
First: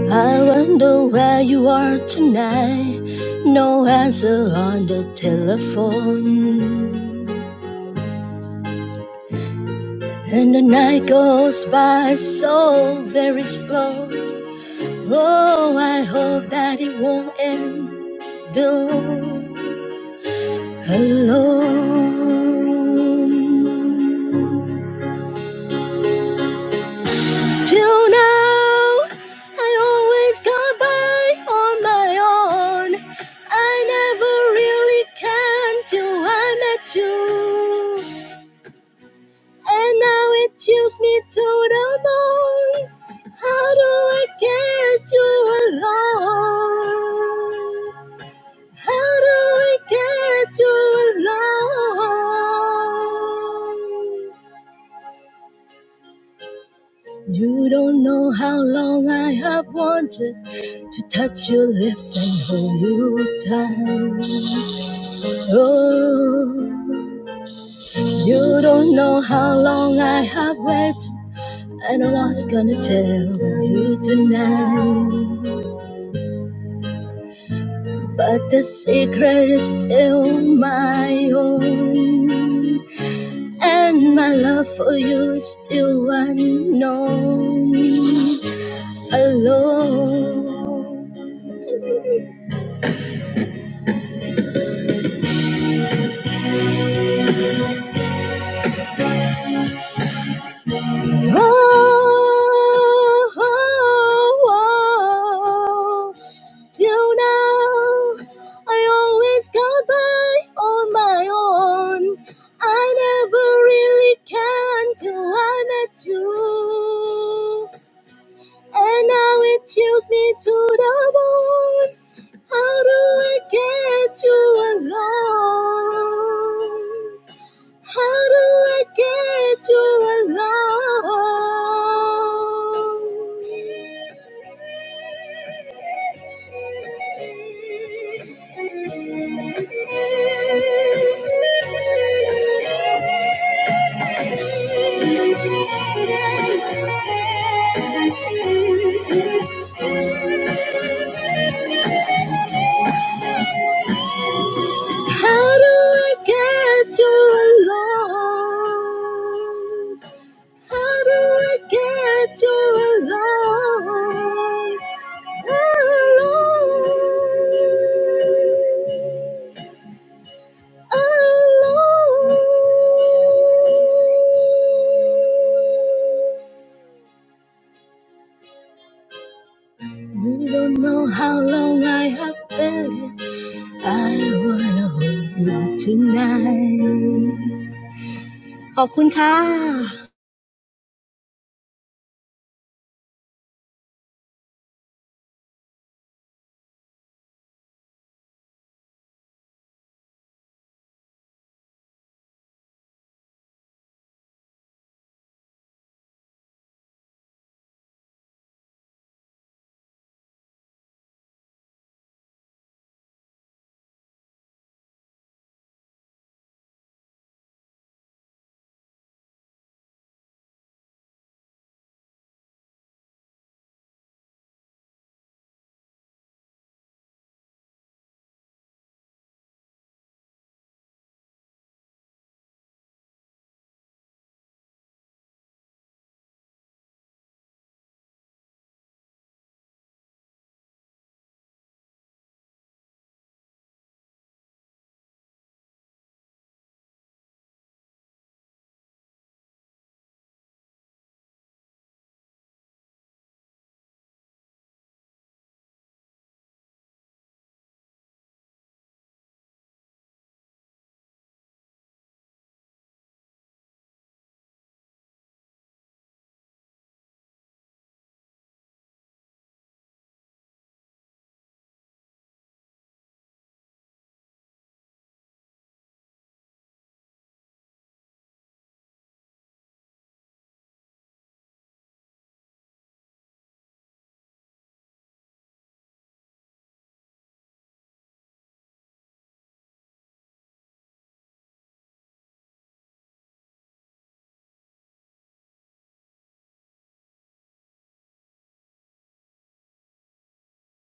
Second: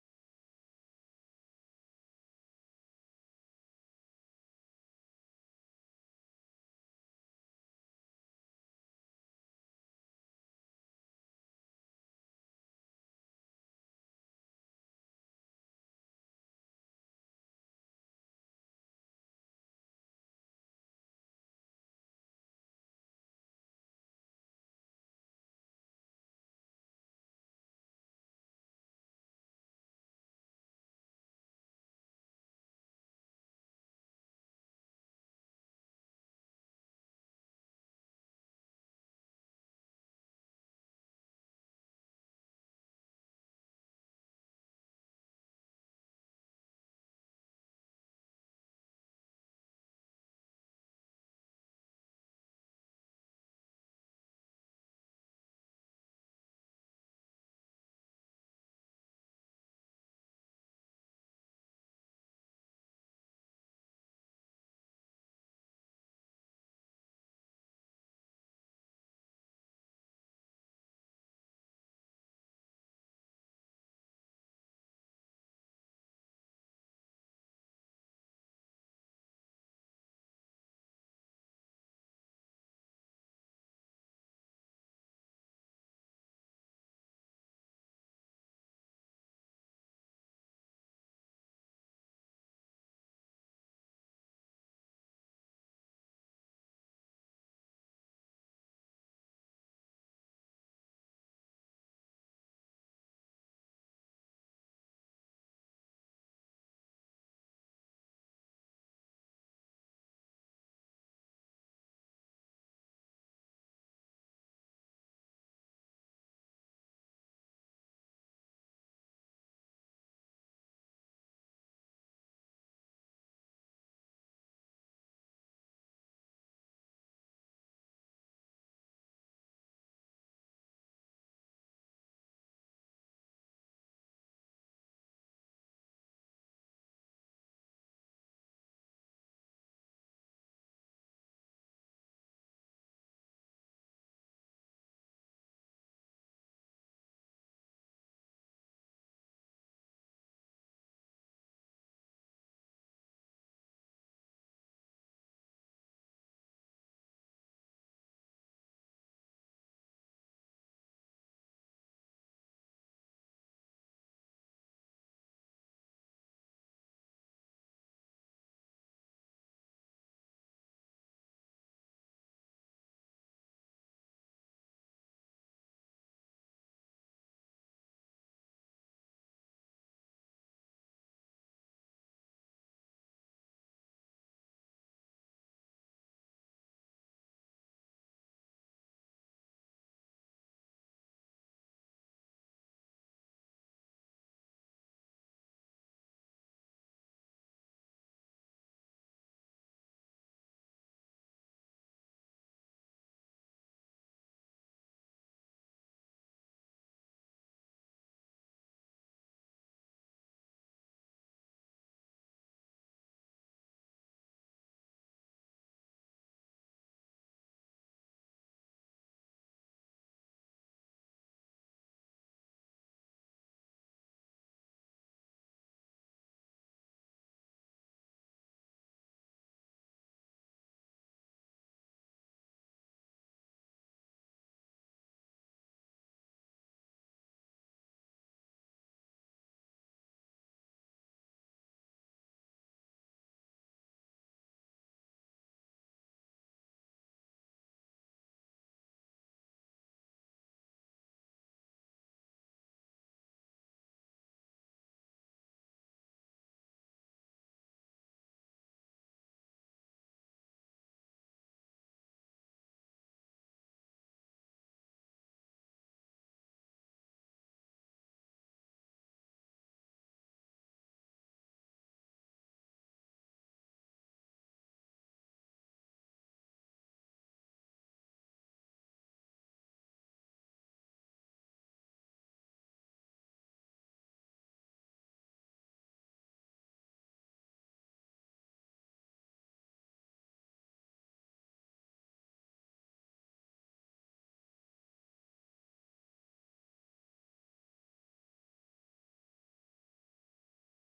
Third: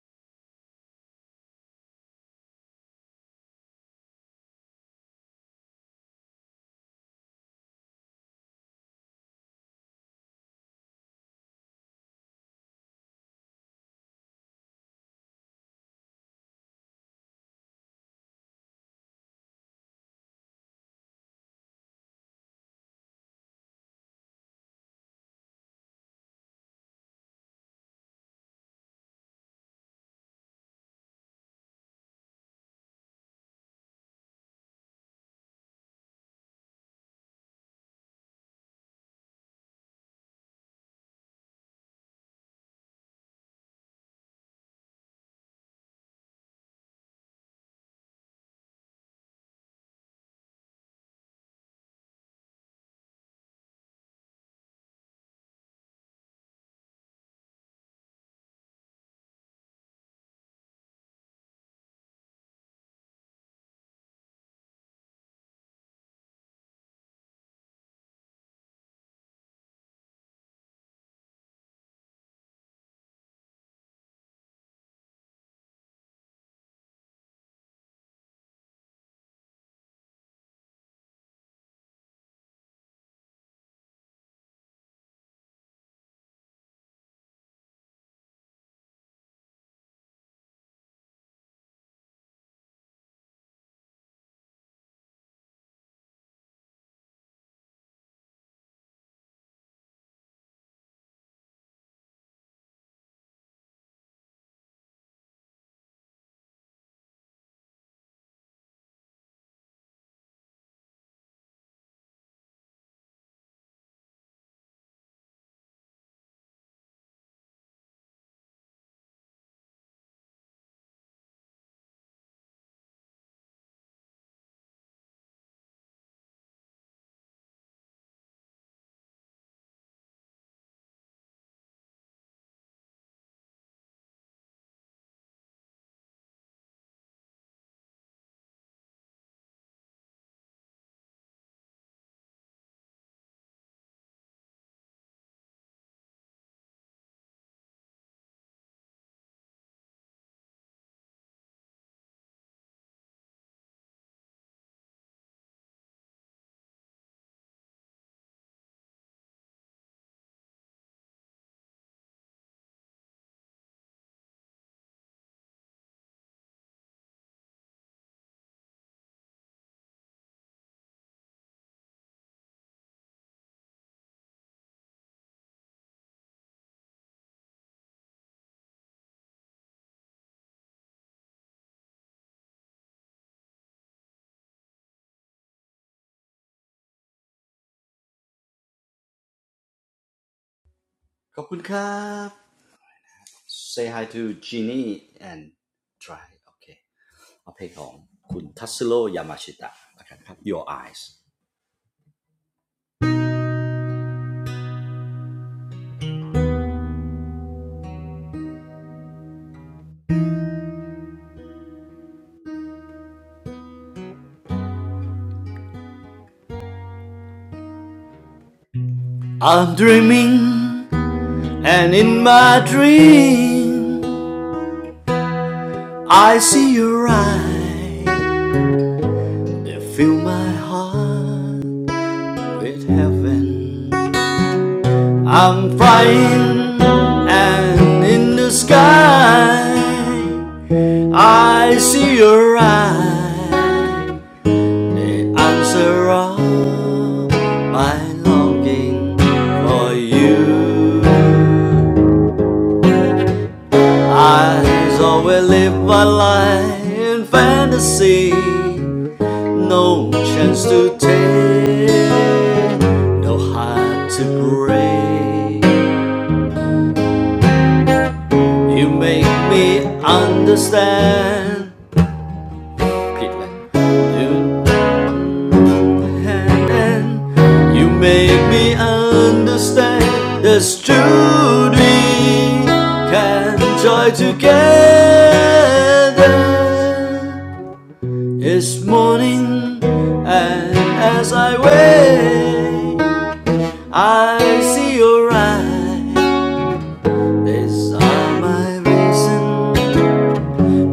Speaker 2: I wonder where you are tonight No answer on the telephone And the night goes by so very slow. Oh, I hope that it won't end alone. Alone. Till now, I always got by on my own. I never really can till I met you. And now it chills me to the bone. How do I get you alone? How do I get you alone? You don't know how long I have wanted to touch your lips and hold you tight. Oh, you don't know how long I have waited And I was gonna tell you tonight, but the secret is still my own. And my love for you is still unknown. Alone. Oh, oh, oh. Till now, I always got by on my own. I never really can till I met you. And now it chills me to the bone. How do I get you alone? How do I get you alone? How do I get you alone? How do I get you alone? alone, alone. You don't know how long I have been. I wanna hold you tonight. ขอบคุณค่ะ
Speaker 1: Say hi to Genie and try โอเคเอาเพลงของคุณทัสโ o ยามาชิตะนะครับ Your Eyes I'm dreaming and in my dream I see your eyes They fill my heart with heaven I'm flying and in the sky I see your eyes, they answer all my longing for you. I always live my life in fantasy, no chance to take, no heart to break. You make me understand ผิดเลย You hand You make me understand this true We Can joy together It's morning and as I wake I see your eyes These are my reason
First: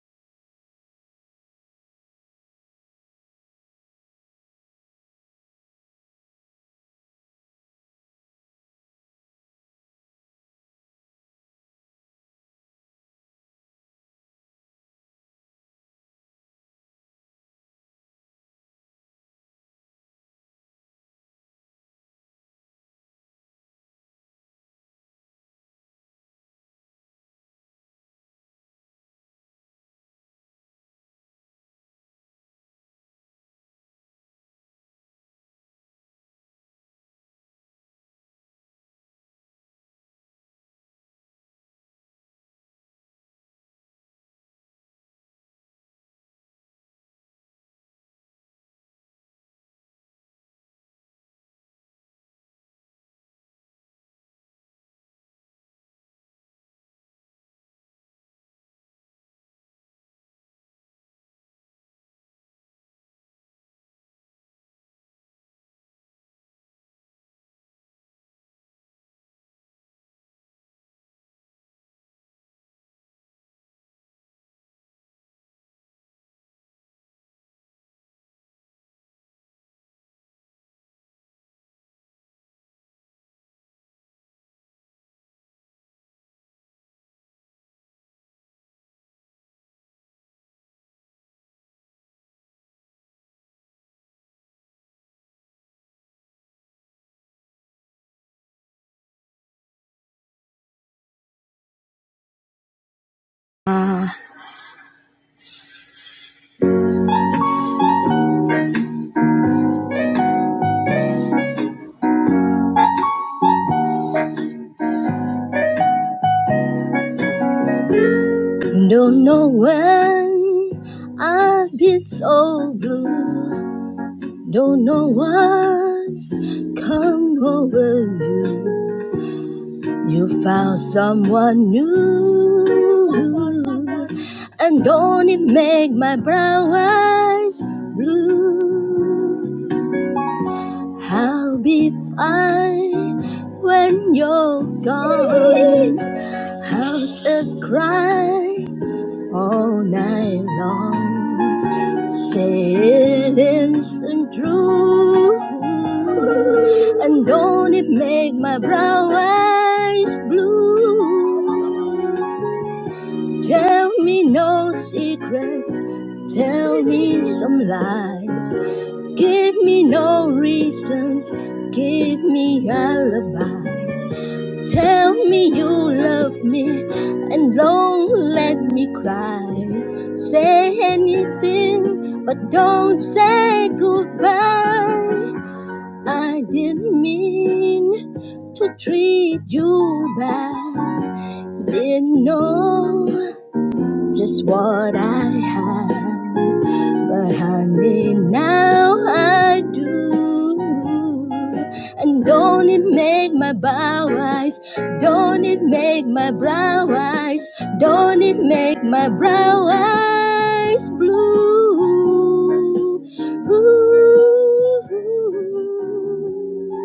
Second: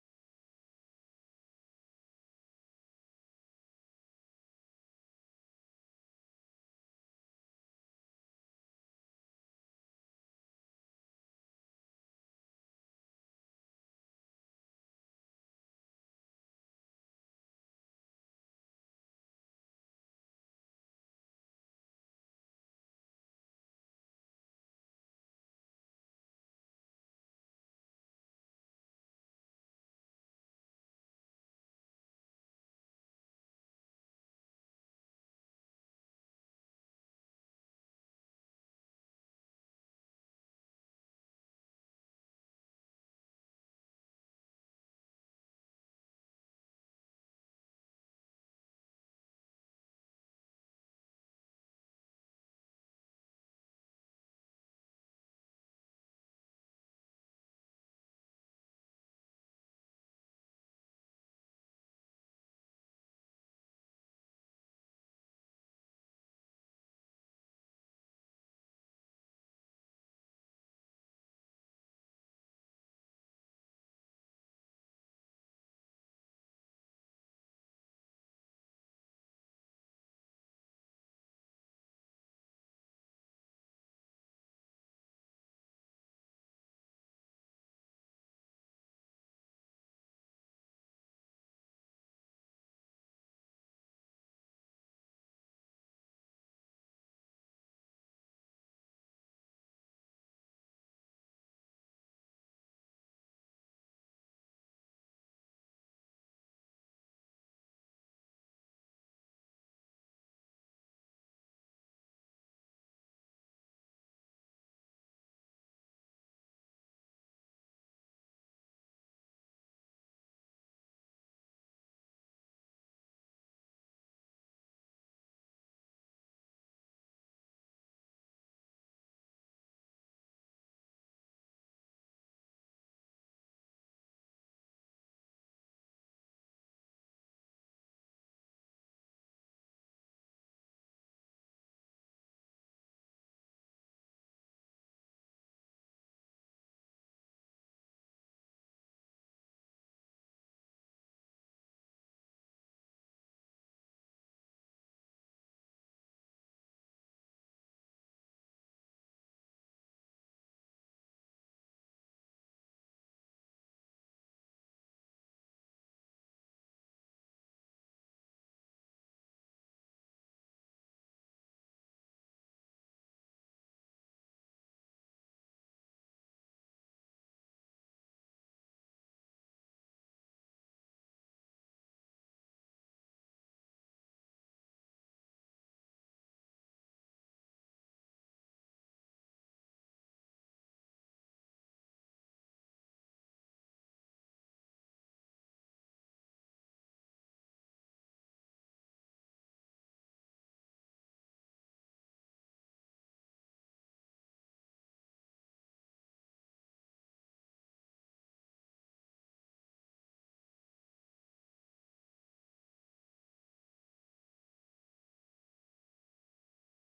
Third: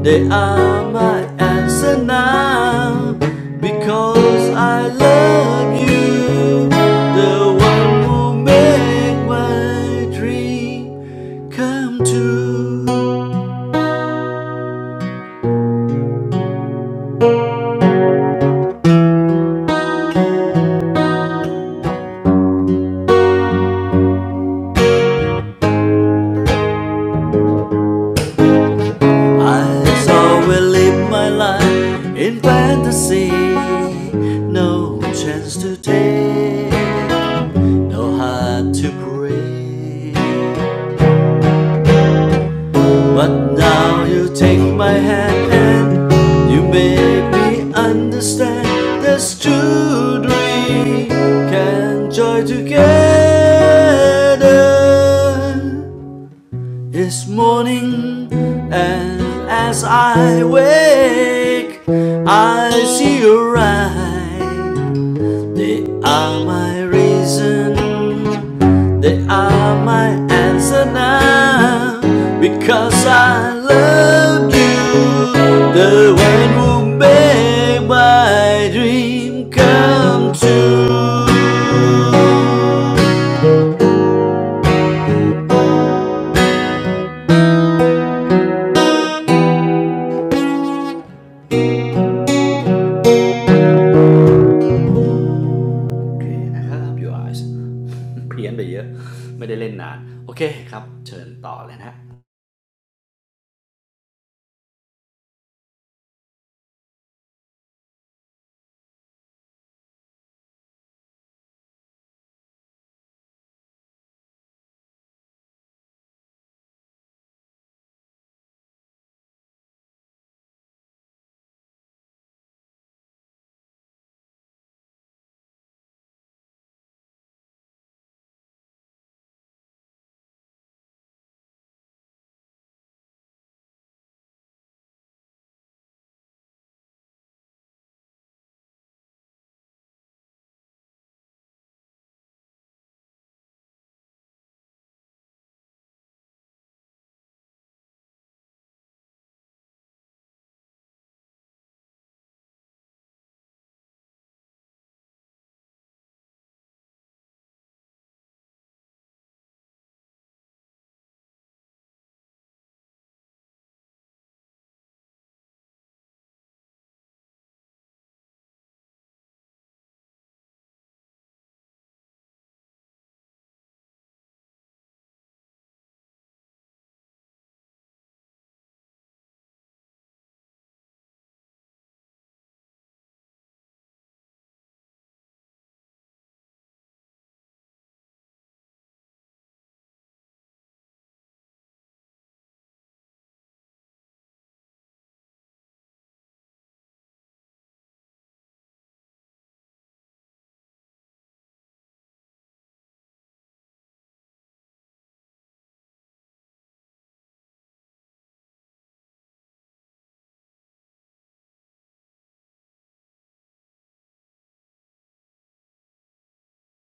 Speaker 1: they are my answer now because I love you, the one who made my dream come true. I always live my life in fantasy, no chance to take, no heart to break. But now you take my hand and you make me understand there's true dream can joy together. It's morning and as I wake I see you rise they are my reason, they are my answer now. Because I love you, the one who made my dream come true. Okay, โอเคนะครับ your eyes [LAUGHS] เพี้ยนไปเยอะไม่ได้เล่นนานโอเคครับเชิญต่อเลยนะฮะครับ
Speaker 2: I don't know when I've been so blue. Don't know what's come over you. You found someone new, and don't it make my brown eyes blue? I'll be fine when you're gone. I'll just cry all night long. Silence and true, and don't it make my brown eyes blue? Tell me no secrets, tell me some lies. Give me no reasons, give me alibis. Tell me you love me and don't let me cry. Say anything, but don't say goodbye. I didn't mean to treat you bad. Didn't know just what I had. But honey, now I do. And don't it make my bow eyes, don't it make my brow eyes, don't it make my brow eyes blue. Ooh.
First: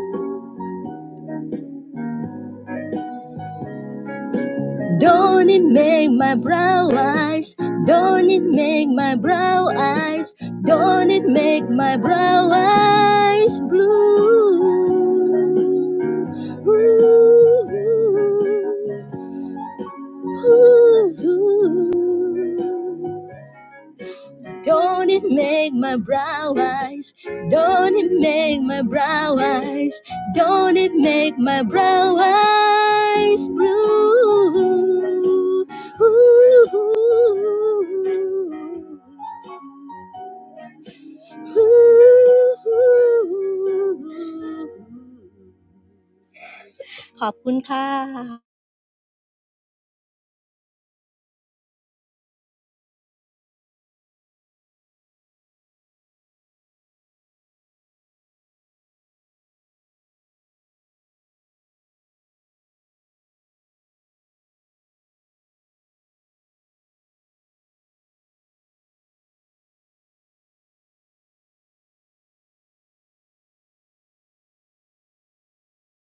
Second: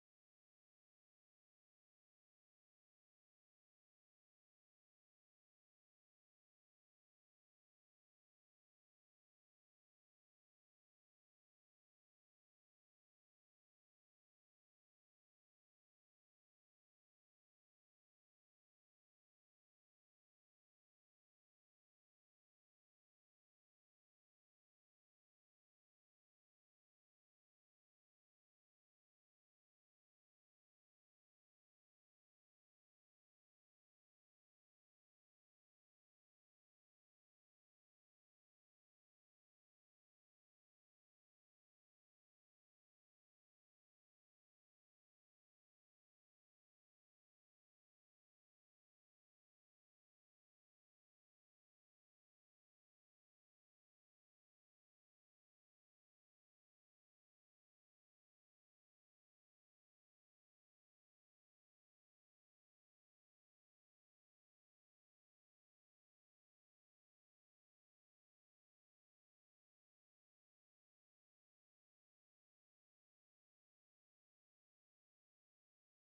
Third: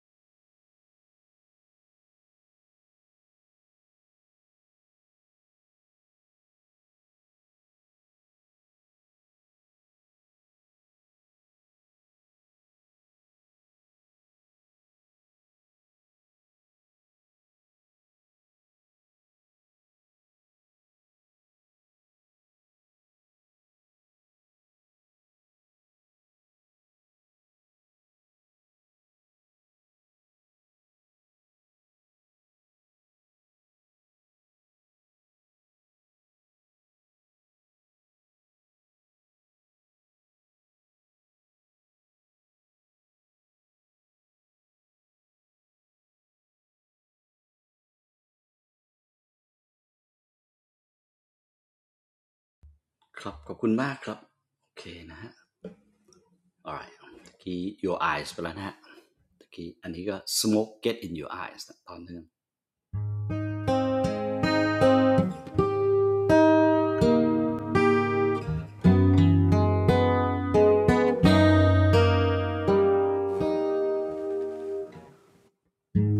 Speaker 2: Don't it make my brown eyes? Don't it make my brown eyes? Don't it make my brown eyes blue? Ooh, ooh, ooh. Don't it make my brow eyes? Don't it make my brow eyes? Don't it make my brow eyes blue? Ooh ooh ooh blue?ขอบคุณค่ะ
Speaker 1: ขอบคุณมากครับโอเคนะฮะ All right. ตะกี้ your eyes ไปแล้วนะฮะตะกี้อันนี้ก็ smoke get in your eyes นะตอนนึง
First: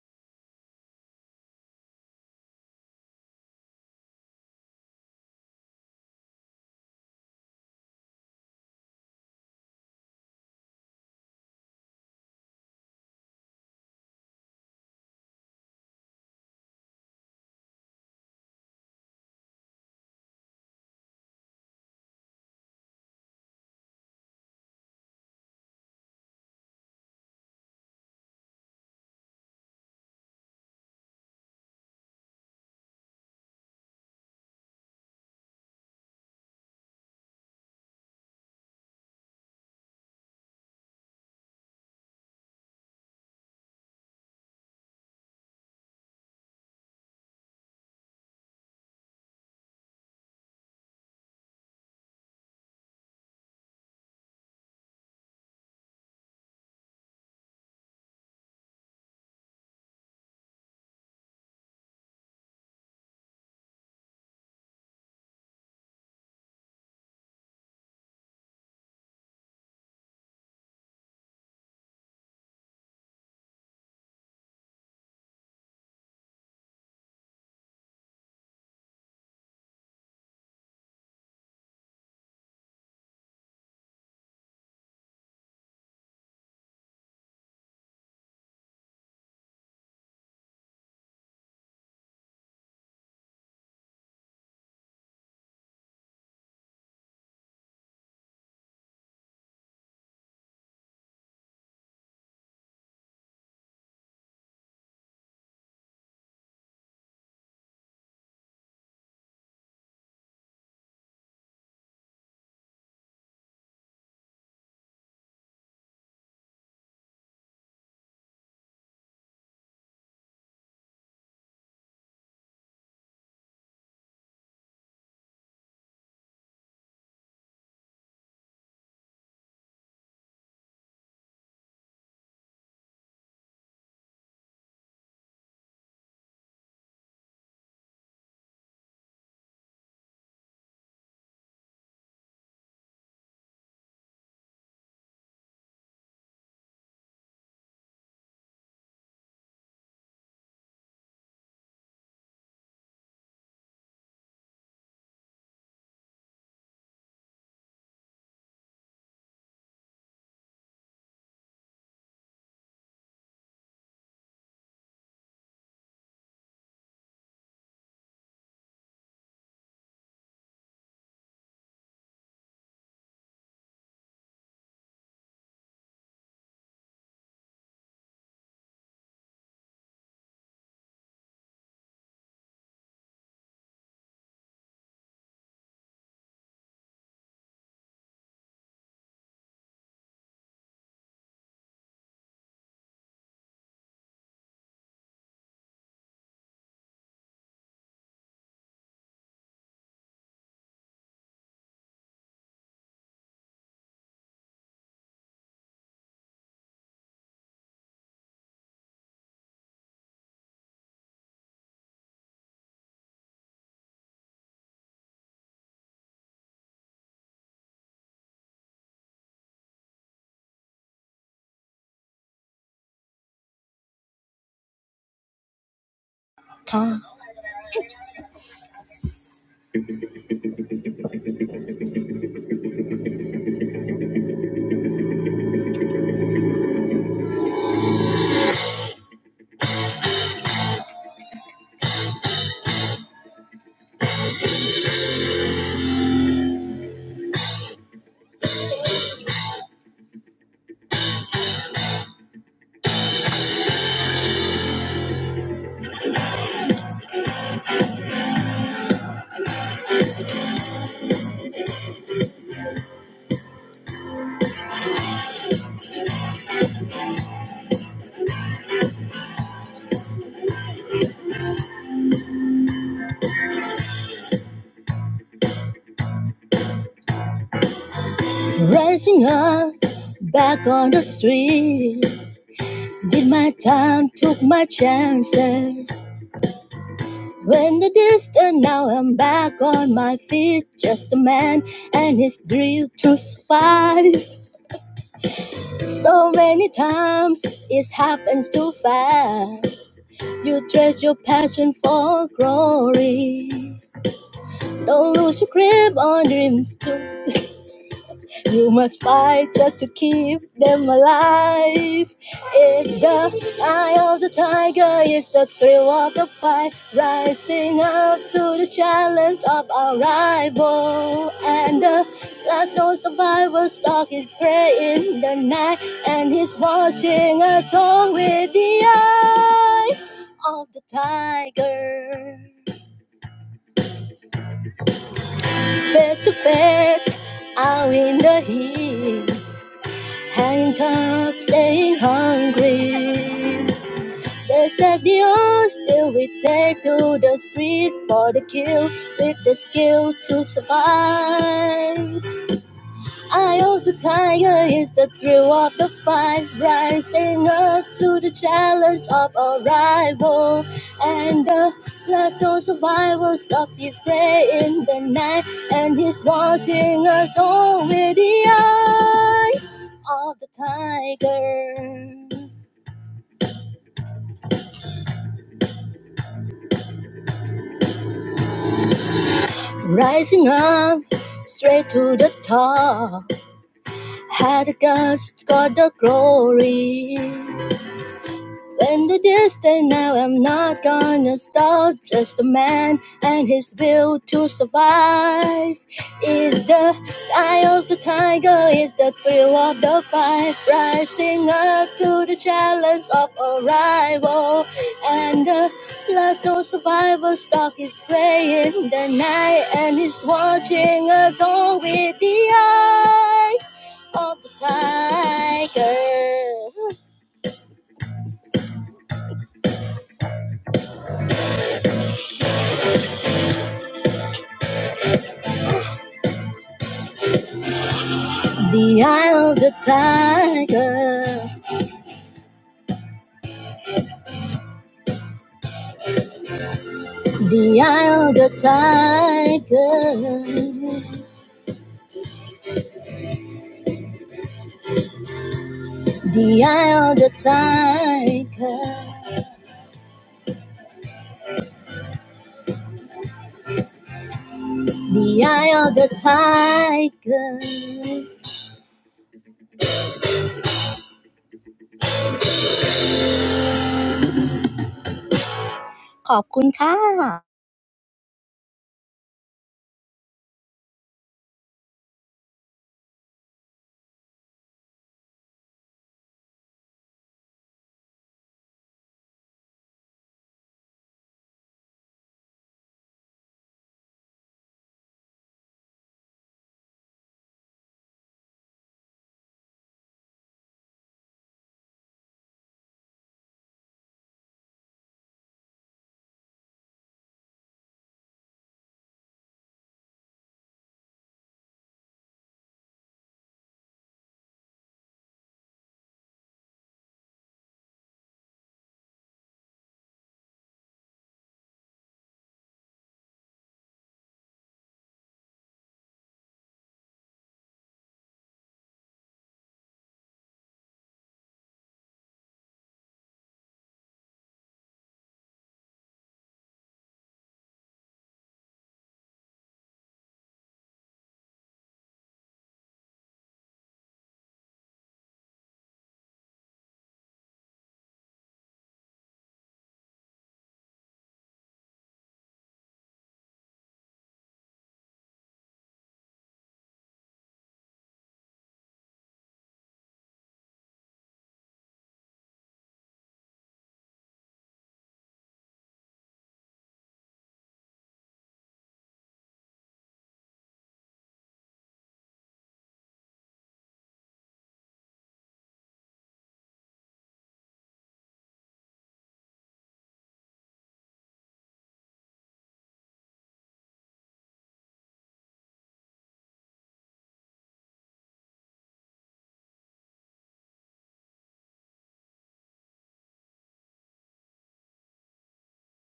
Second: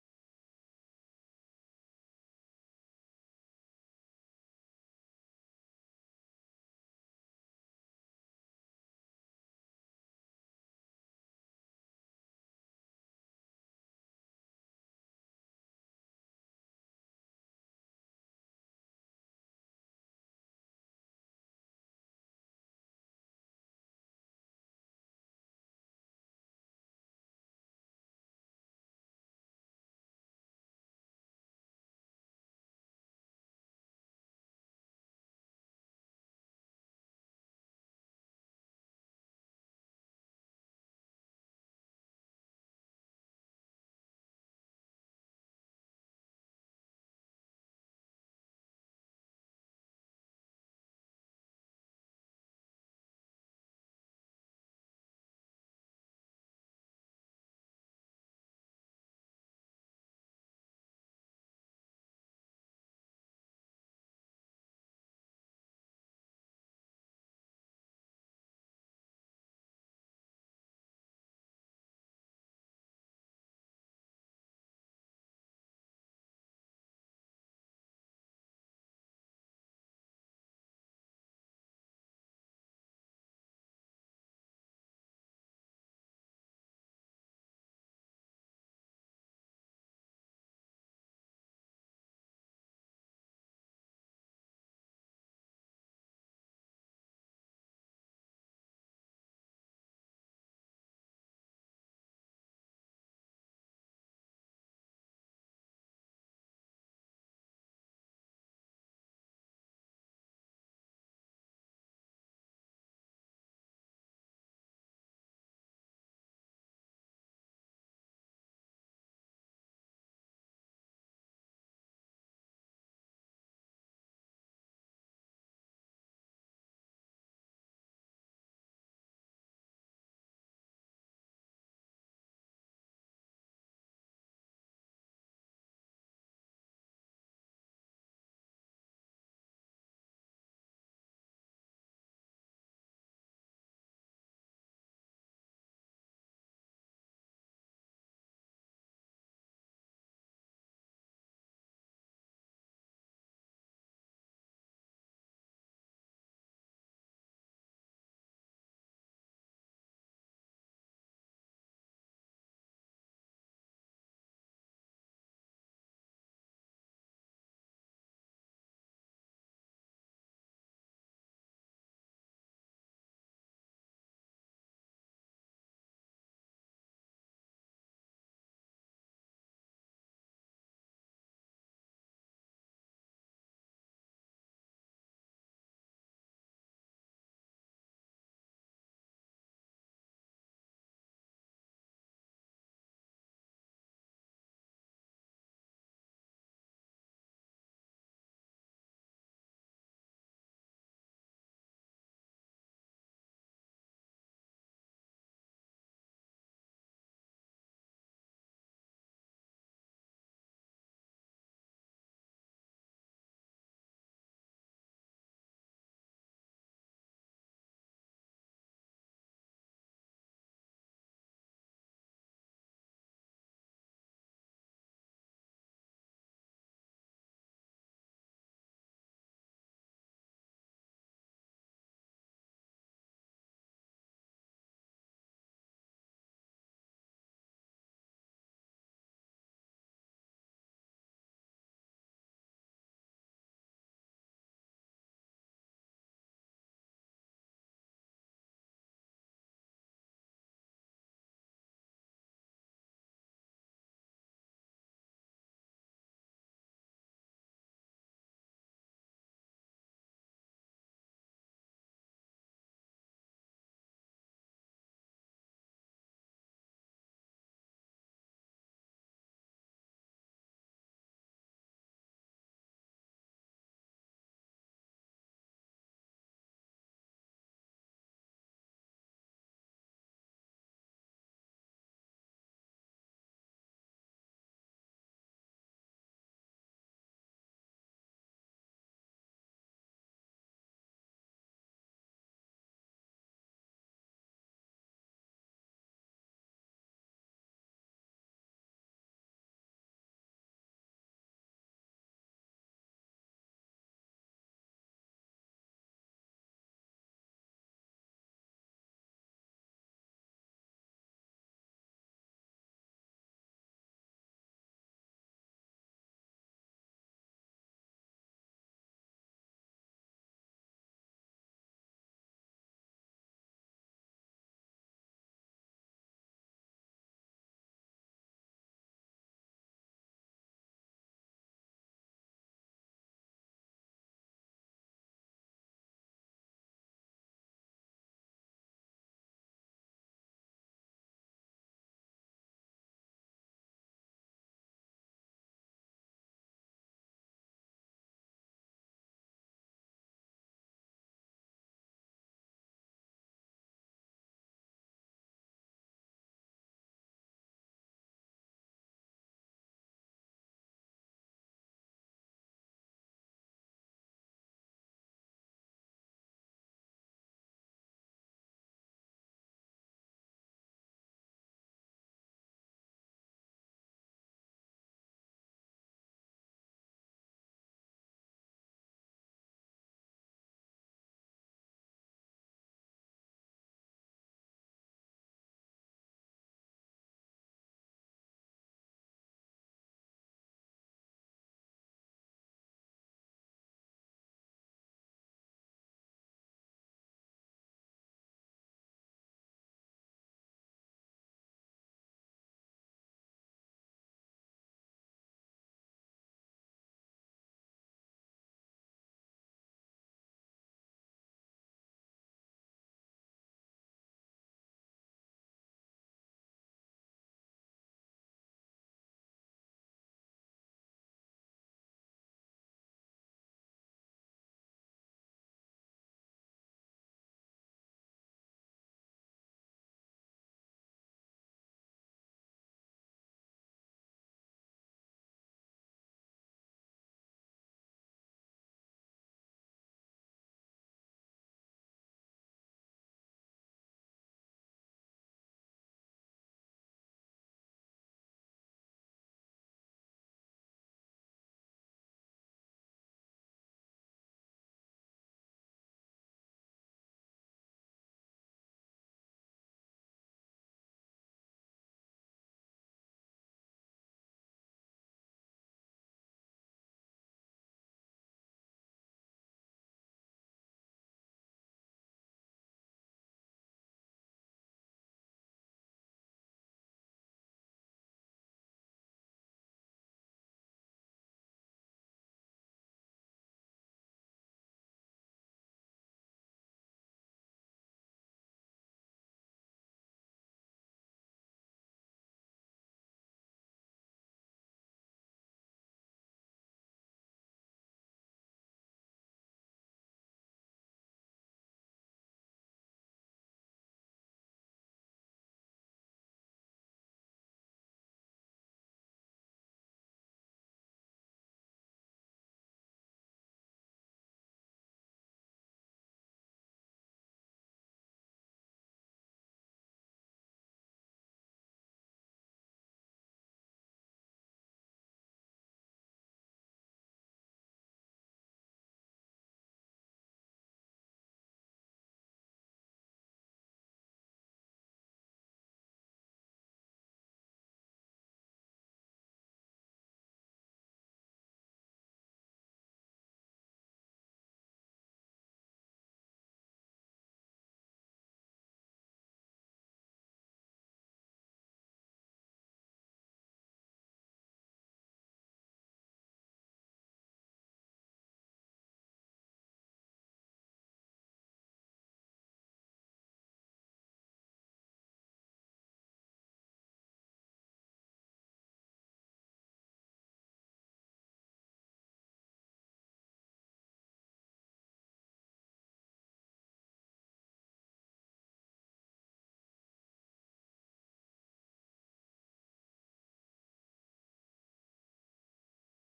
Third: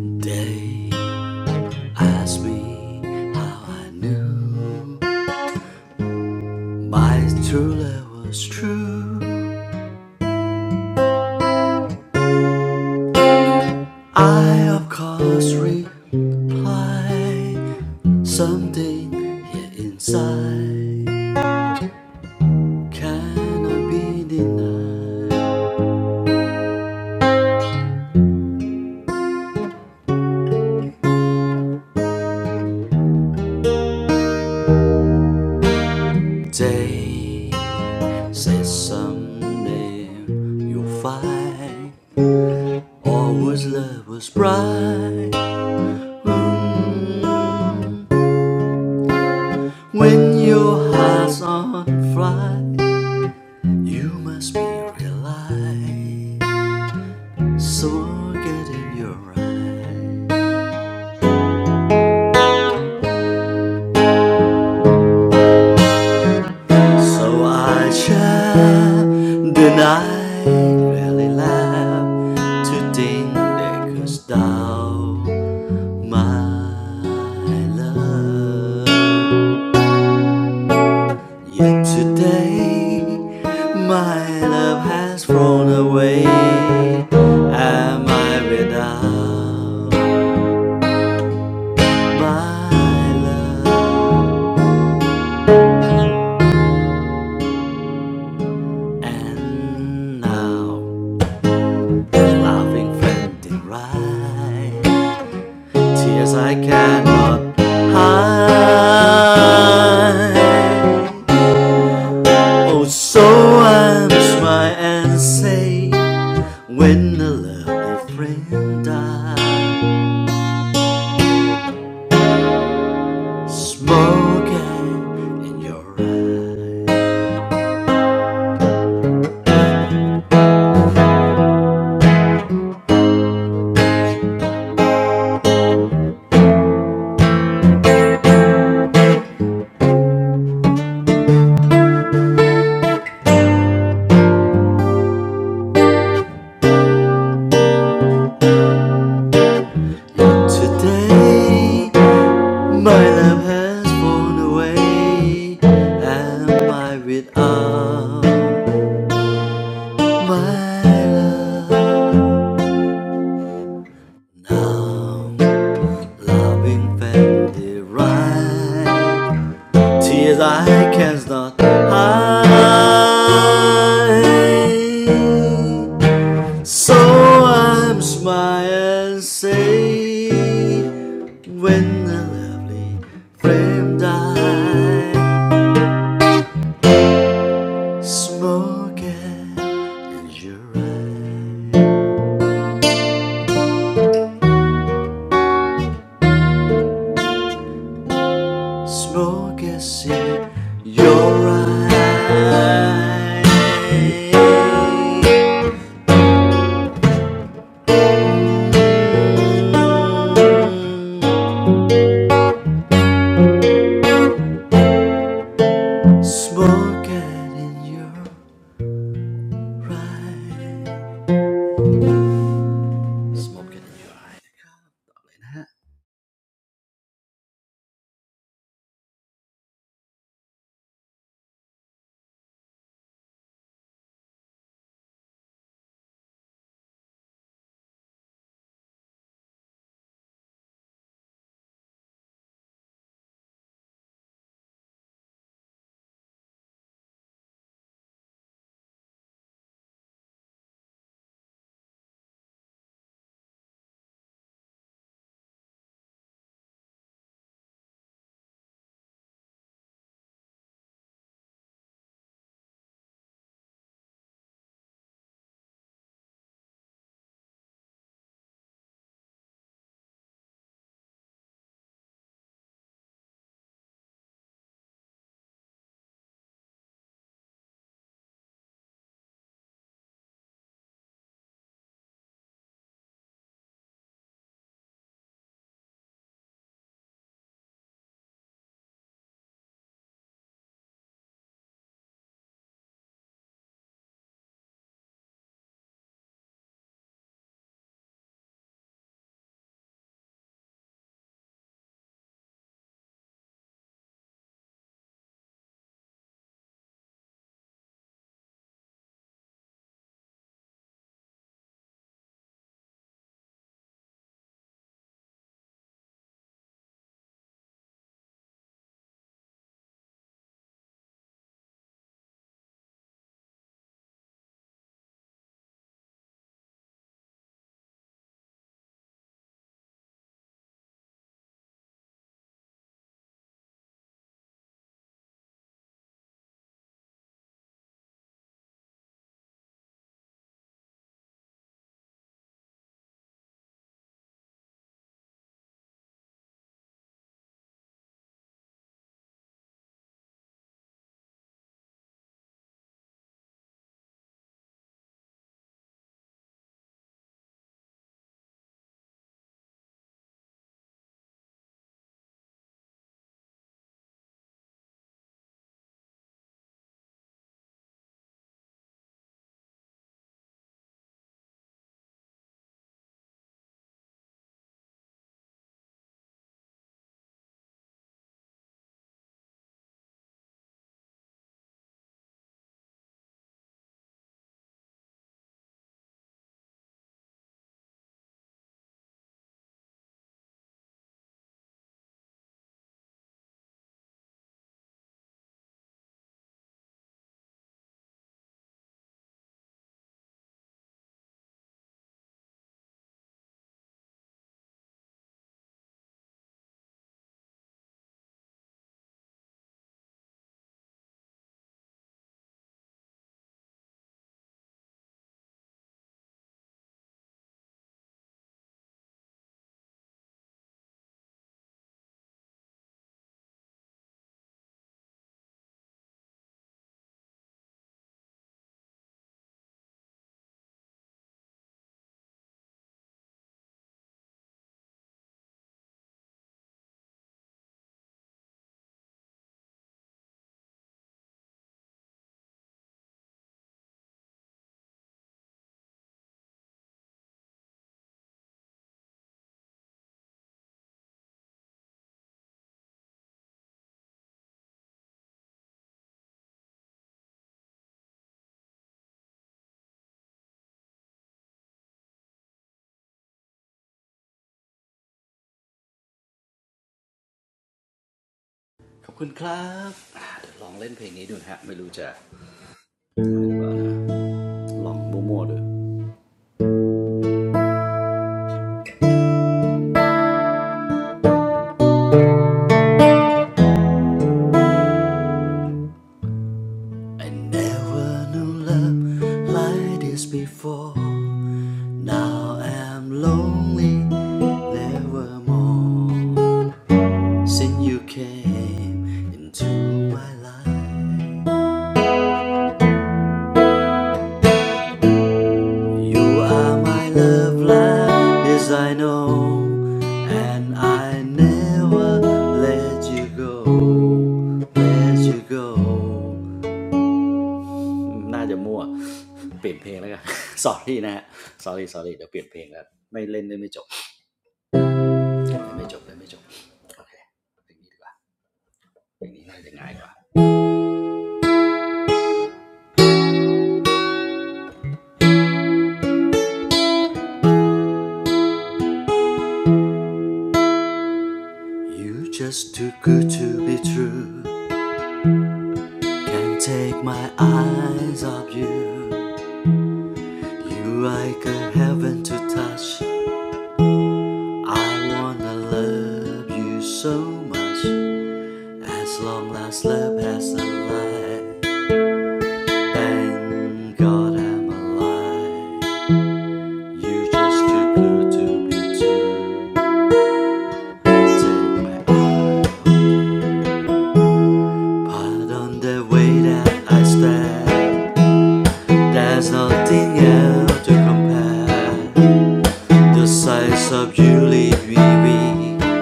Speaker 1: They asked me how I knew my true love was true. I of course replied. something here inside cannot be denied. They said someday you'll find Always love was bright mm. when your heart's on fire. You must be realized, so get in your eyes. So I shall deny, really laugh to think that cause thou my love. Yet today, my love has flown away. Am I without my love? And now, laughing, friendly, right? Tears I cannot hide. Oh, so I'm smile and say when the lovely friend dies. Smoking in your eyes. Today, my lamp has flown away. Am I without my love? Now, loving Fendi right. Tears I cannot hide. So I'm smile and say when the lovely flame dies, Smoke in your eye Smoke is in your eye Smoke it in your eye Smoke it in your eye
Speaker 2: Rising up back on the street, did my time, took my chances. When the distance, now I'm back on my feet, just a man and his drill to survive. So many times it happens too fast. You trade your passion for glory. Don't lose your grip on dreams too You must fight just to keep them alive. It's the eye of the tiger, it's the thrill of the fight, rising up to the challenge of our rival. And the last known survivor stalks his prey in the night, and he's watching us all with the eye of the tiger. Face to face, out in the heat. Hanging tough, staying hungry. There's like the odds still we take to the street for the kill with the skill to survive. Eye of the tiger is the thrill of the fight, rising up to the challenge of a rival. And the last known survivor stops his prey in the night, and he's watching us all with the eye of the tiger. Rising up straight to the top, had the gust got the glory. When the distance now, I'm not gonna stop. Just a man and his will to survive. Is the eye of the tiger, is the thrill of the fight. Rising up to the challenge of arrival. And the last known survivor stock is praying the night and he's watching us all with the eye of the tiger. The eye of the tiger, the eye of the tiger, the eye of the tiger, the eye of the tiger. ขอบคุณค่ะ
Speaker 1: ขอบคุณครับอ่าเดี๋ยวลองเล่นเพลงนี้ดูนะฮะ I never knew love like this before Now I'm lonely nevermore Since you came into my life You are my love like this I know, and I never let you go, let you go, น่าจะมั่ว [LAUGHS] sorry นะฮะ sorry sorry เดี๋ยวเปลี่ยนเพลงแล้ว You just too good to be true Can't take my eyes off you You like a heaven to touch I wanna love you so much As long as love has a light Thank God I'm alive You just too good to be true. Take my part on the way that I stand. There's nothing else to compare. The size of you leave me weak.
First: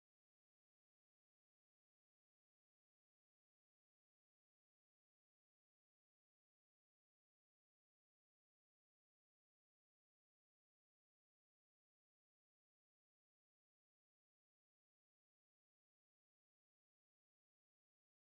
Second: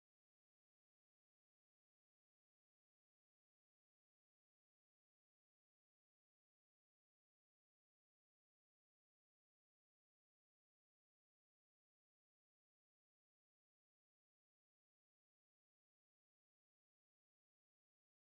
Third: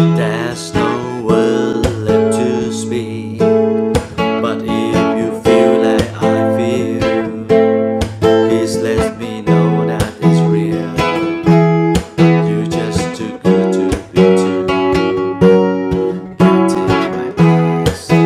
Speaker 1: There's no word left to speak. But if you feel like I feel, please let me know that it's real. You just too good to be true. take my eyes.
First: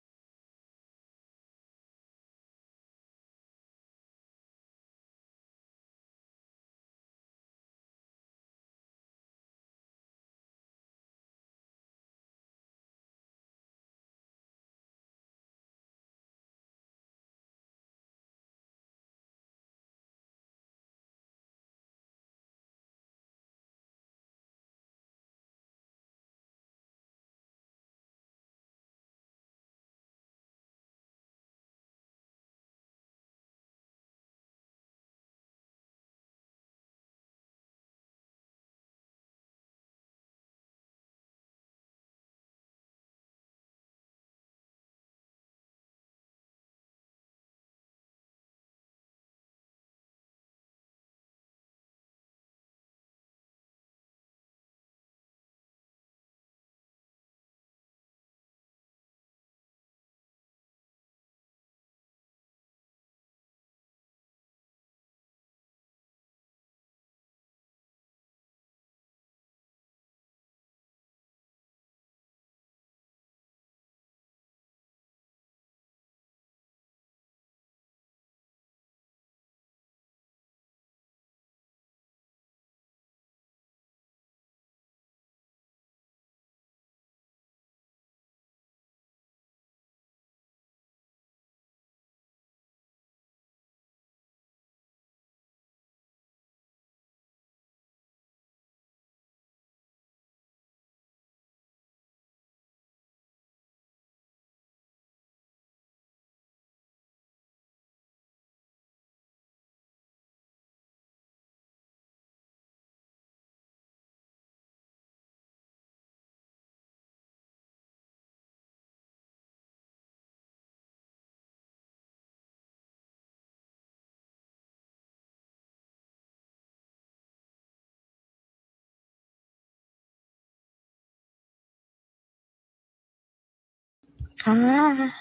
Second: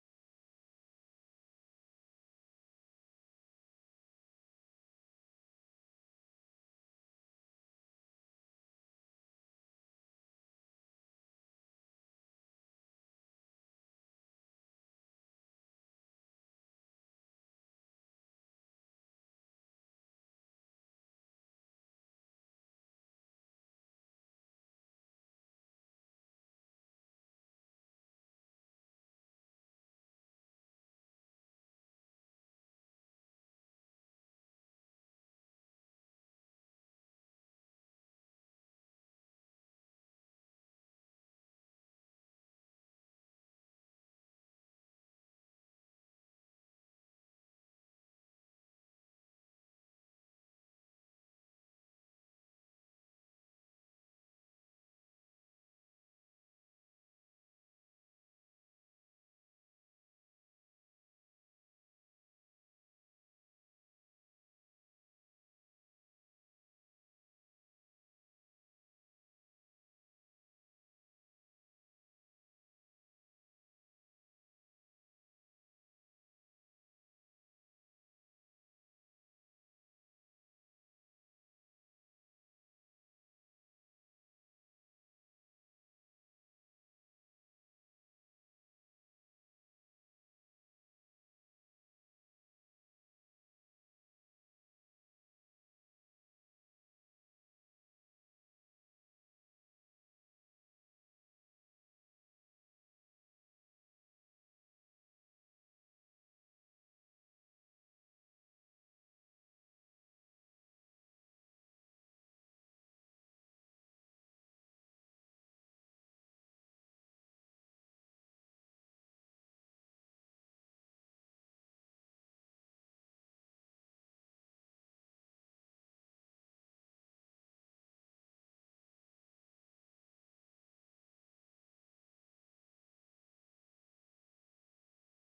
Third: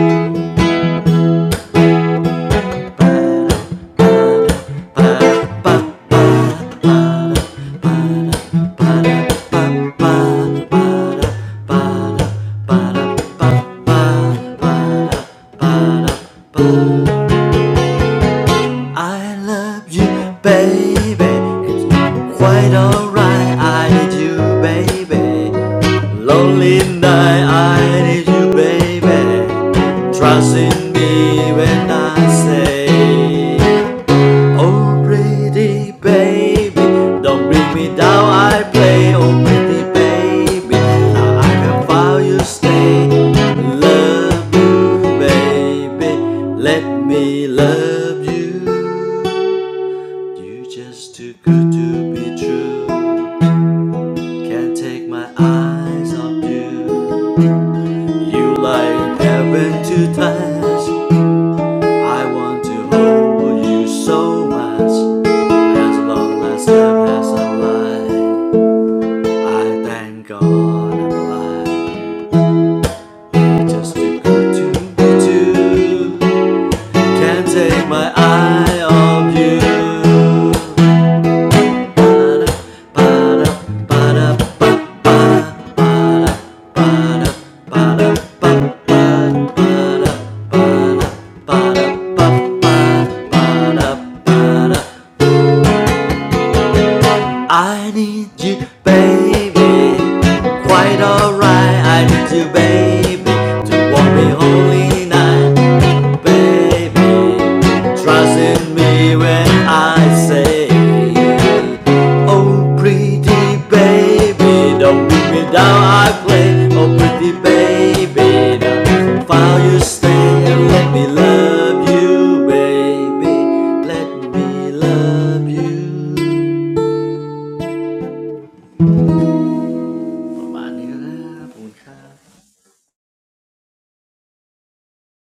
Speaker 1: I love you, baby. It's quite alright. I need you, baby. Lonely night. I need you, baby. Trust in me when I say. Oh pretty baby, don't bring me down. I play. Oh pretty baby, now I can feel you stay. Love you, baby. Let me love you. You're just too good to be true. Can't take my eyes off you. You like heaven to touch. I want to hold you so much as long as time has alive. I thank God I'm alive. Just too good to be true. Can't take my eye off you. Ba-da, ba-da, ba-da, ba-da, ba-da, ba-da, ba-da, ba-da, ba-da, ba-da, ba-da, ba-da, ba-da. I need you, baby. Quite alright. I need you, baby, to walk me holy night, baby. Trust in me when I say, Oh, pretty baby, don't beat me down. I play. Oh, pretty baby, now file you stay and let me love you, baby. Let me love you. มาเนื้อขอบคุณครับขอบคุณครับกลับไปที่ผมนะครับ
Speaker 2: ค่ะ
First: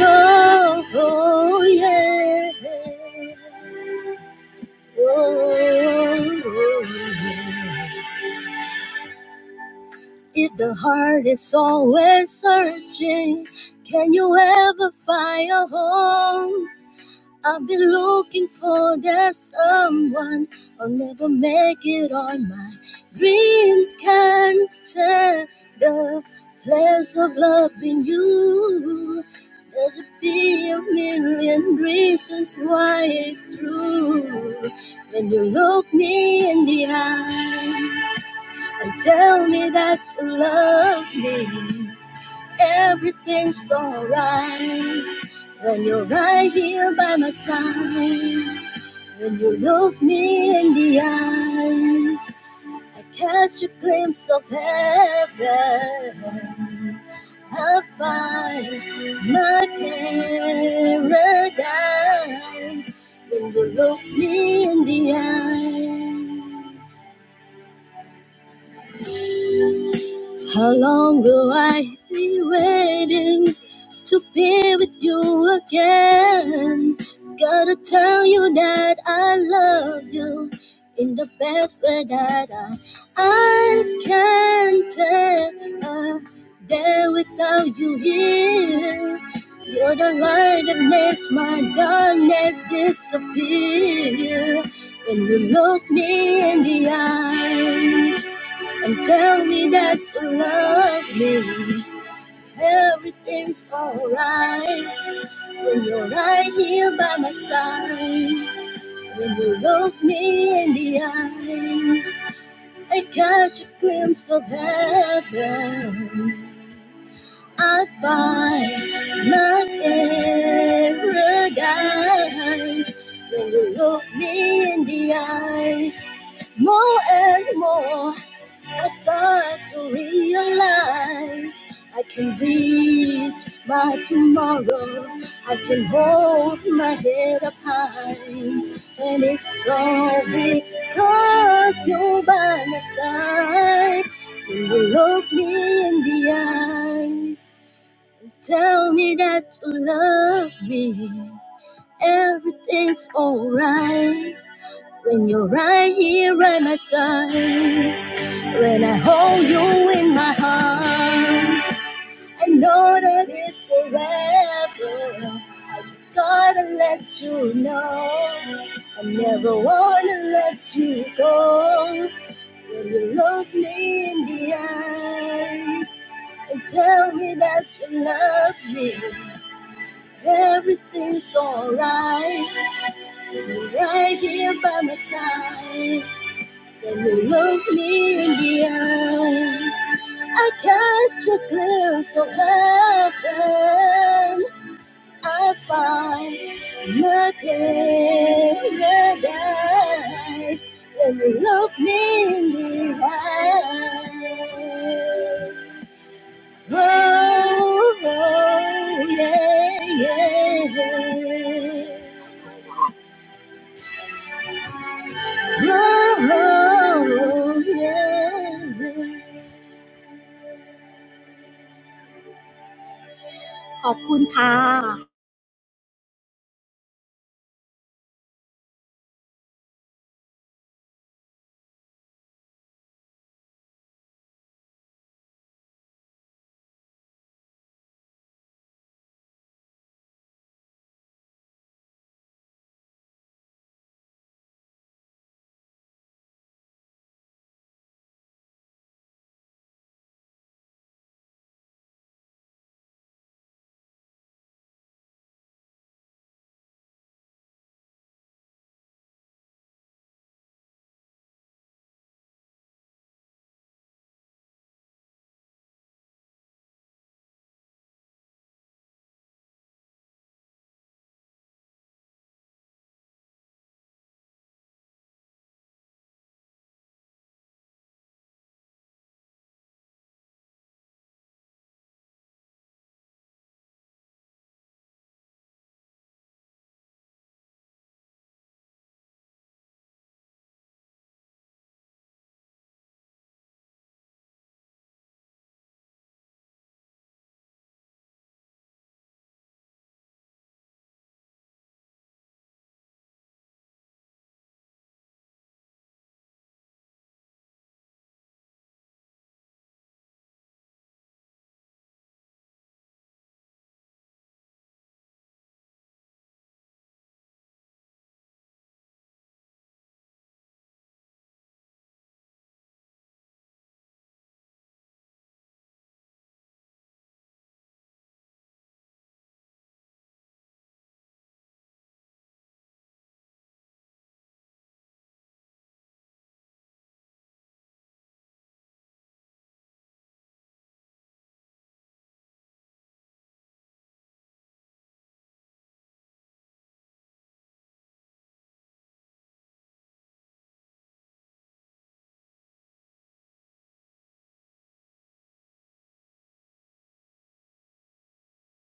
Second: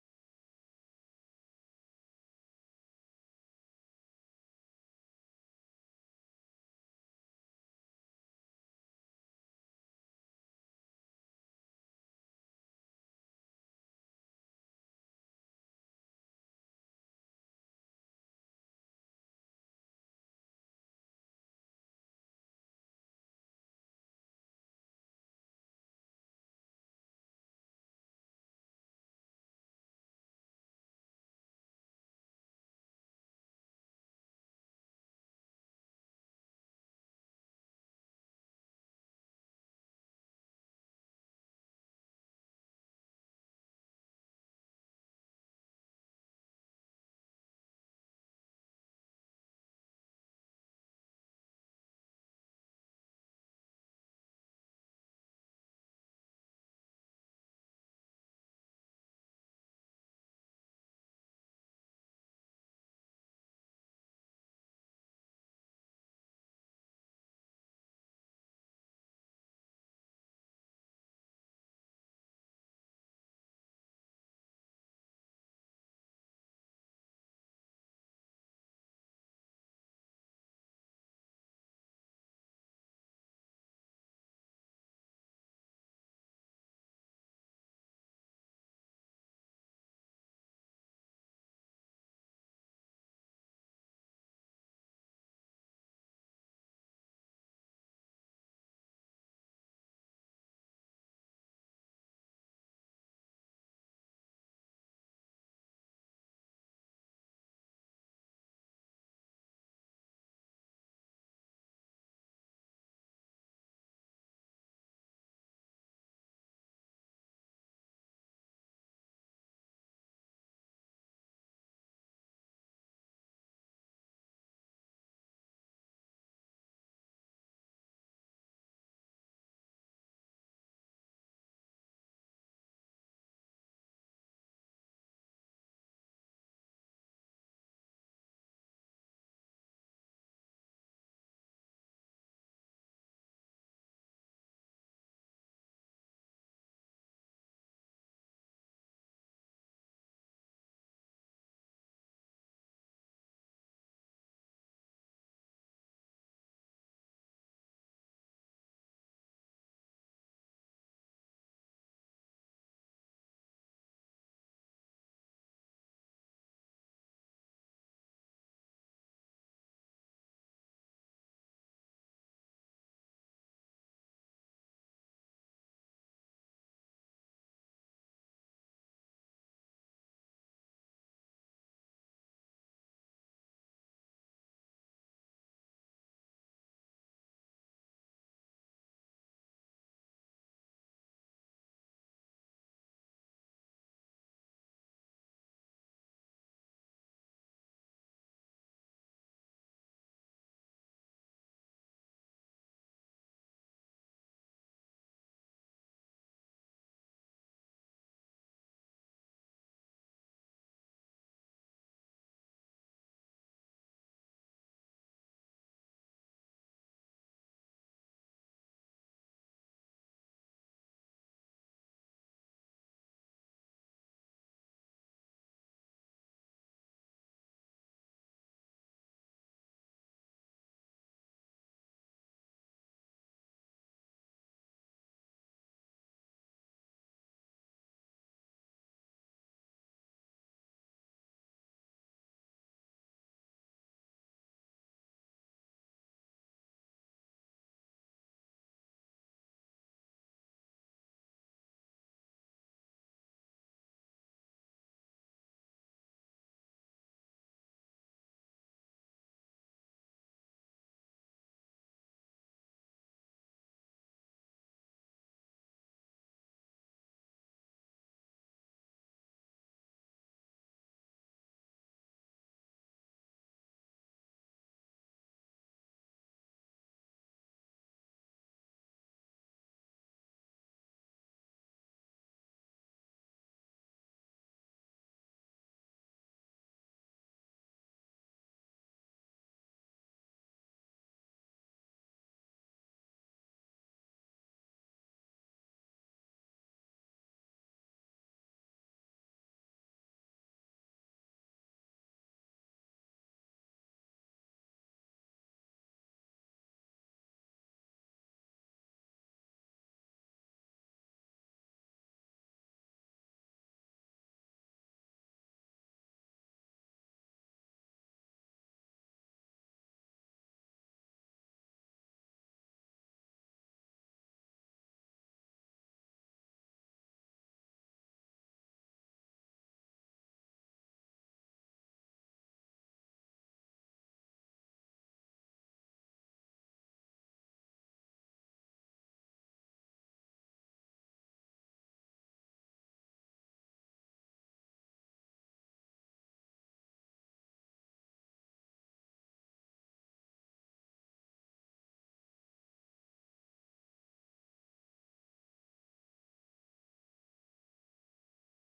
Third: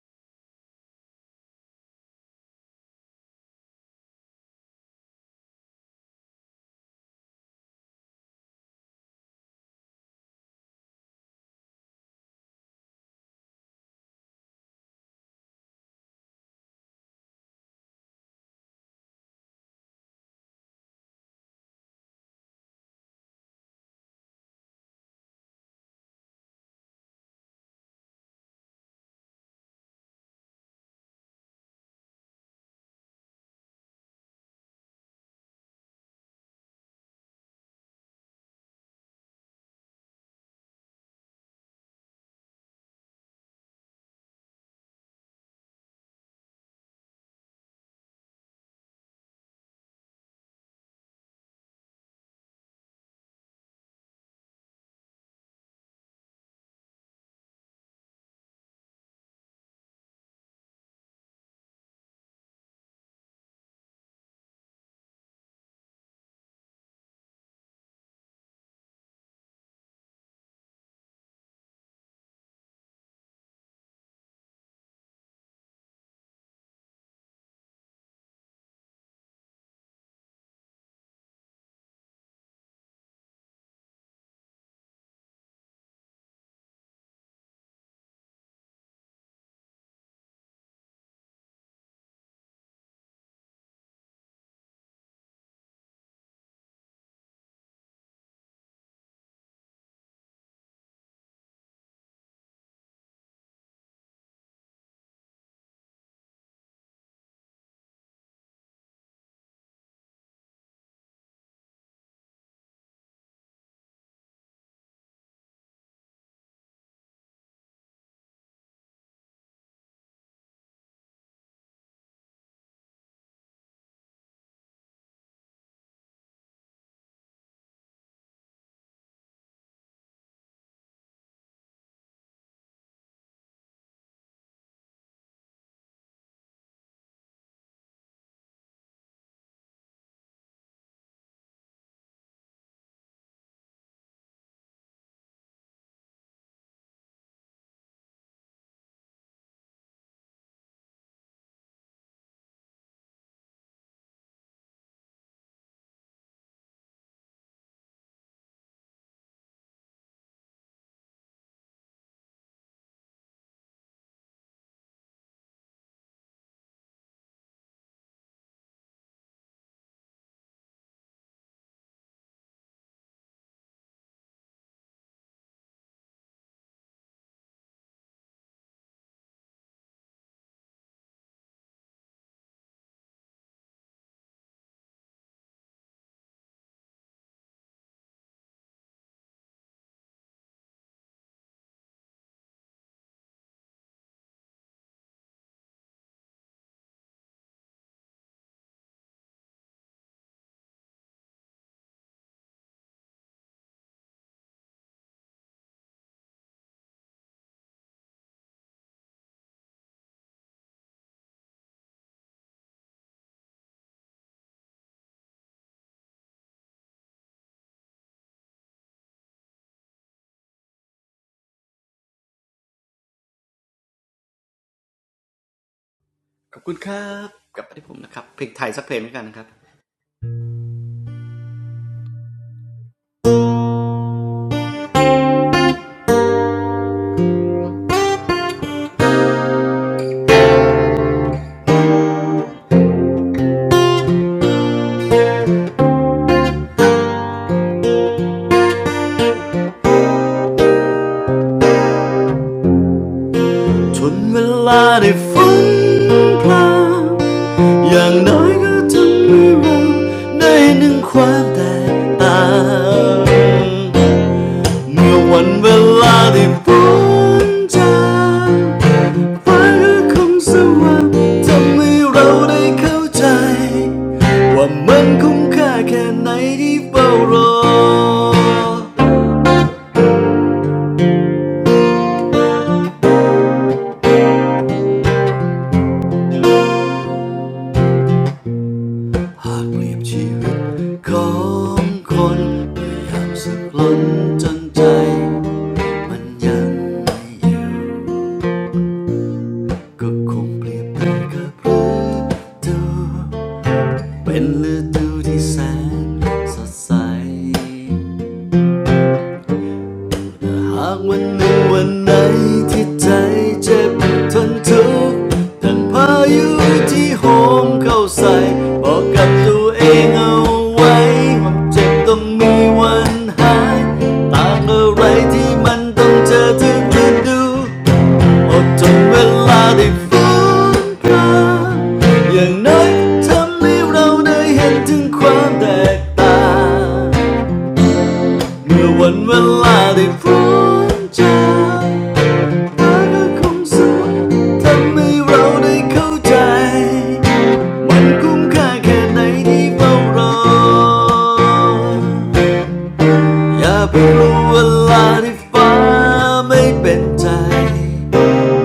Speaker 2: Oh, oh, yeah. Oh, oh, yeah. If the heart is always searching, can you ever find a home? I've been looking for that someone. I'll never make it on my dreams can not take the place of loving you. There's a be a million reasons why it's true. When you look me in the eyes and tell me that you love me. Everything's alright when you're right here by my side. When you look me in the eyes, I catch a glimpse of heaven. I find my paradise when you look me in the eyes. How long will I be waiting to be with you again? Gotta tell you that I love you in the best way that I, I can tell. I'm There without you here, you're the light that makes my darkness disappear. When you look me in the eyes and tell me that you love me. Everything's alright when you're right here by my side. When you look me in the eyes, I catch a glimpse of heaven. I find my paradise when you look me in the eyes more and more. I start to realize I can reach my tomorrow. I can hold my head up high. And it's all because you're by my side. You will look me in the eyes. and Tell me that you love me. Everything's alright when you're right here by my side. When I hold you in my arms, I know that it's forever. I just gotta let you know. I never wanna let you go. When you look me in the eye and tell me that you love me, everything's alright. You're right here by my side. When you look me in the eye. I catch a glimpse of heaven. I find my paradise when you look me in the eye. Oh, oh, yeah, yeah. Oh, oh, yeah. ขอบคุณค่ะค่ะ
Speaker 1: Ngày và giờ thì buồn chán, phải cứ không 奢望, chẳng mấy lâu để hiểu, ai cũng kha cạn, ai cũng kha cạn. เป็นฤดูที่แสนสดใสแต่หากวันหนึ่งวันไหนที่ใจเจ็บทนทุกข์ดังพายุที่โหมเข้าใส่ อดทนเวลาได้ฟ้อนพรางอย่างน้อยทำให้เราได้เห็นถึงความแตกต่างเมื่อวันเวลาได้พ้นจากเธอก็คงสวยทำให้เราได้เข้าใจ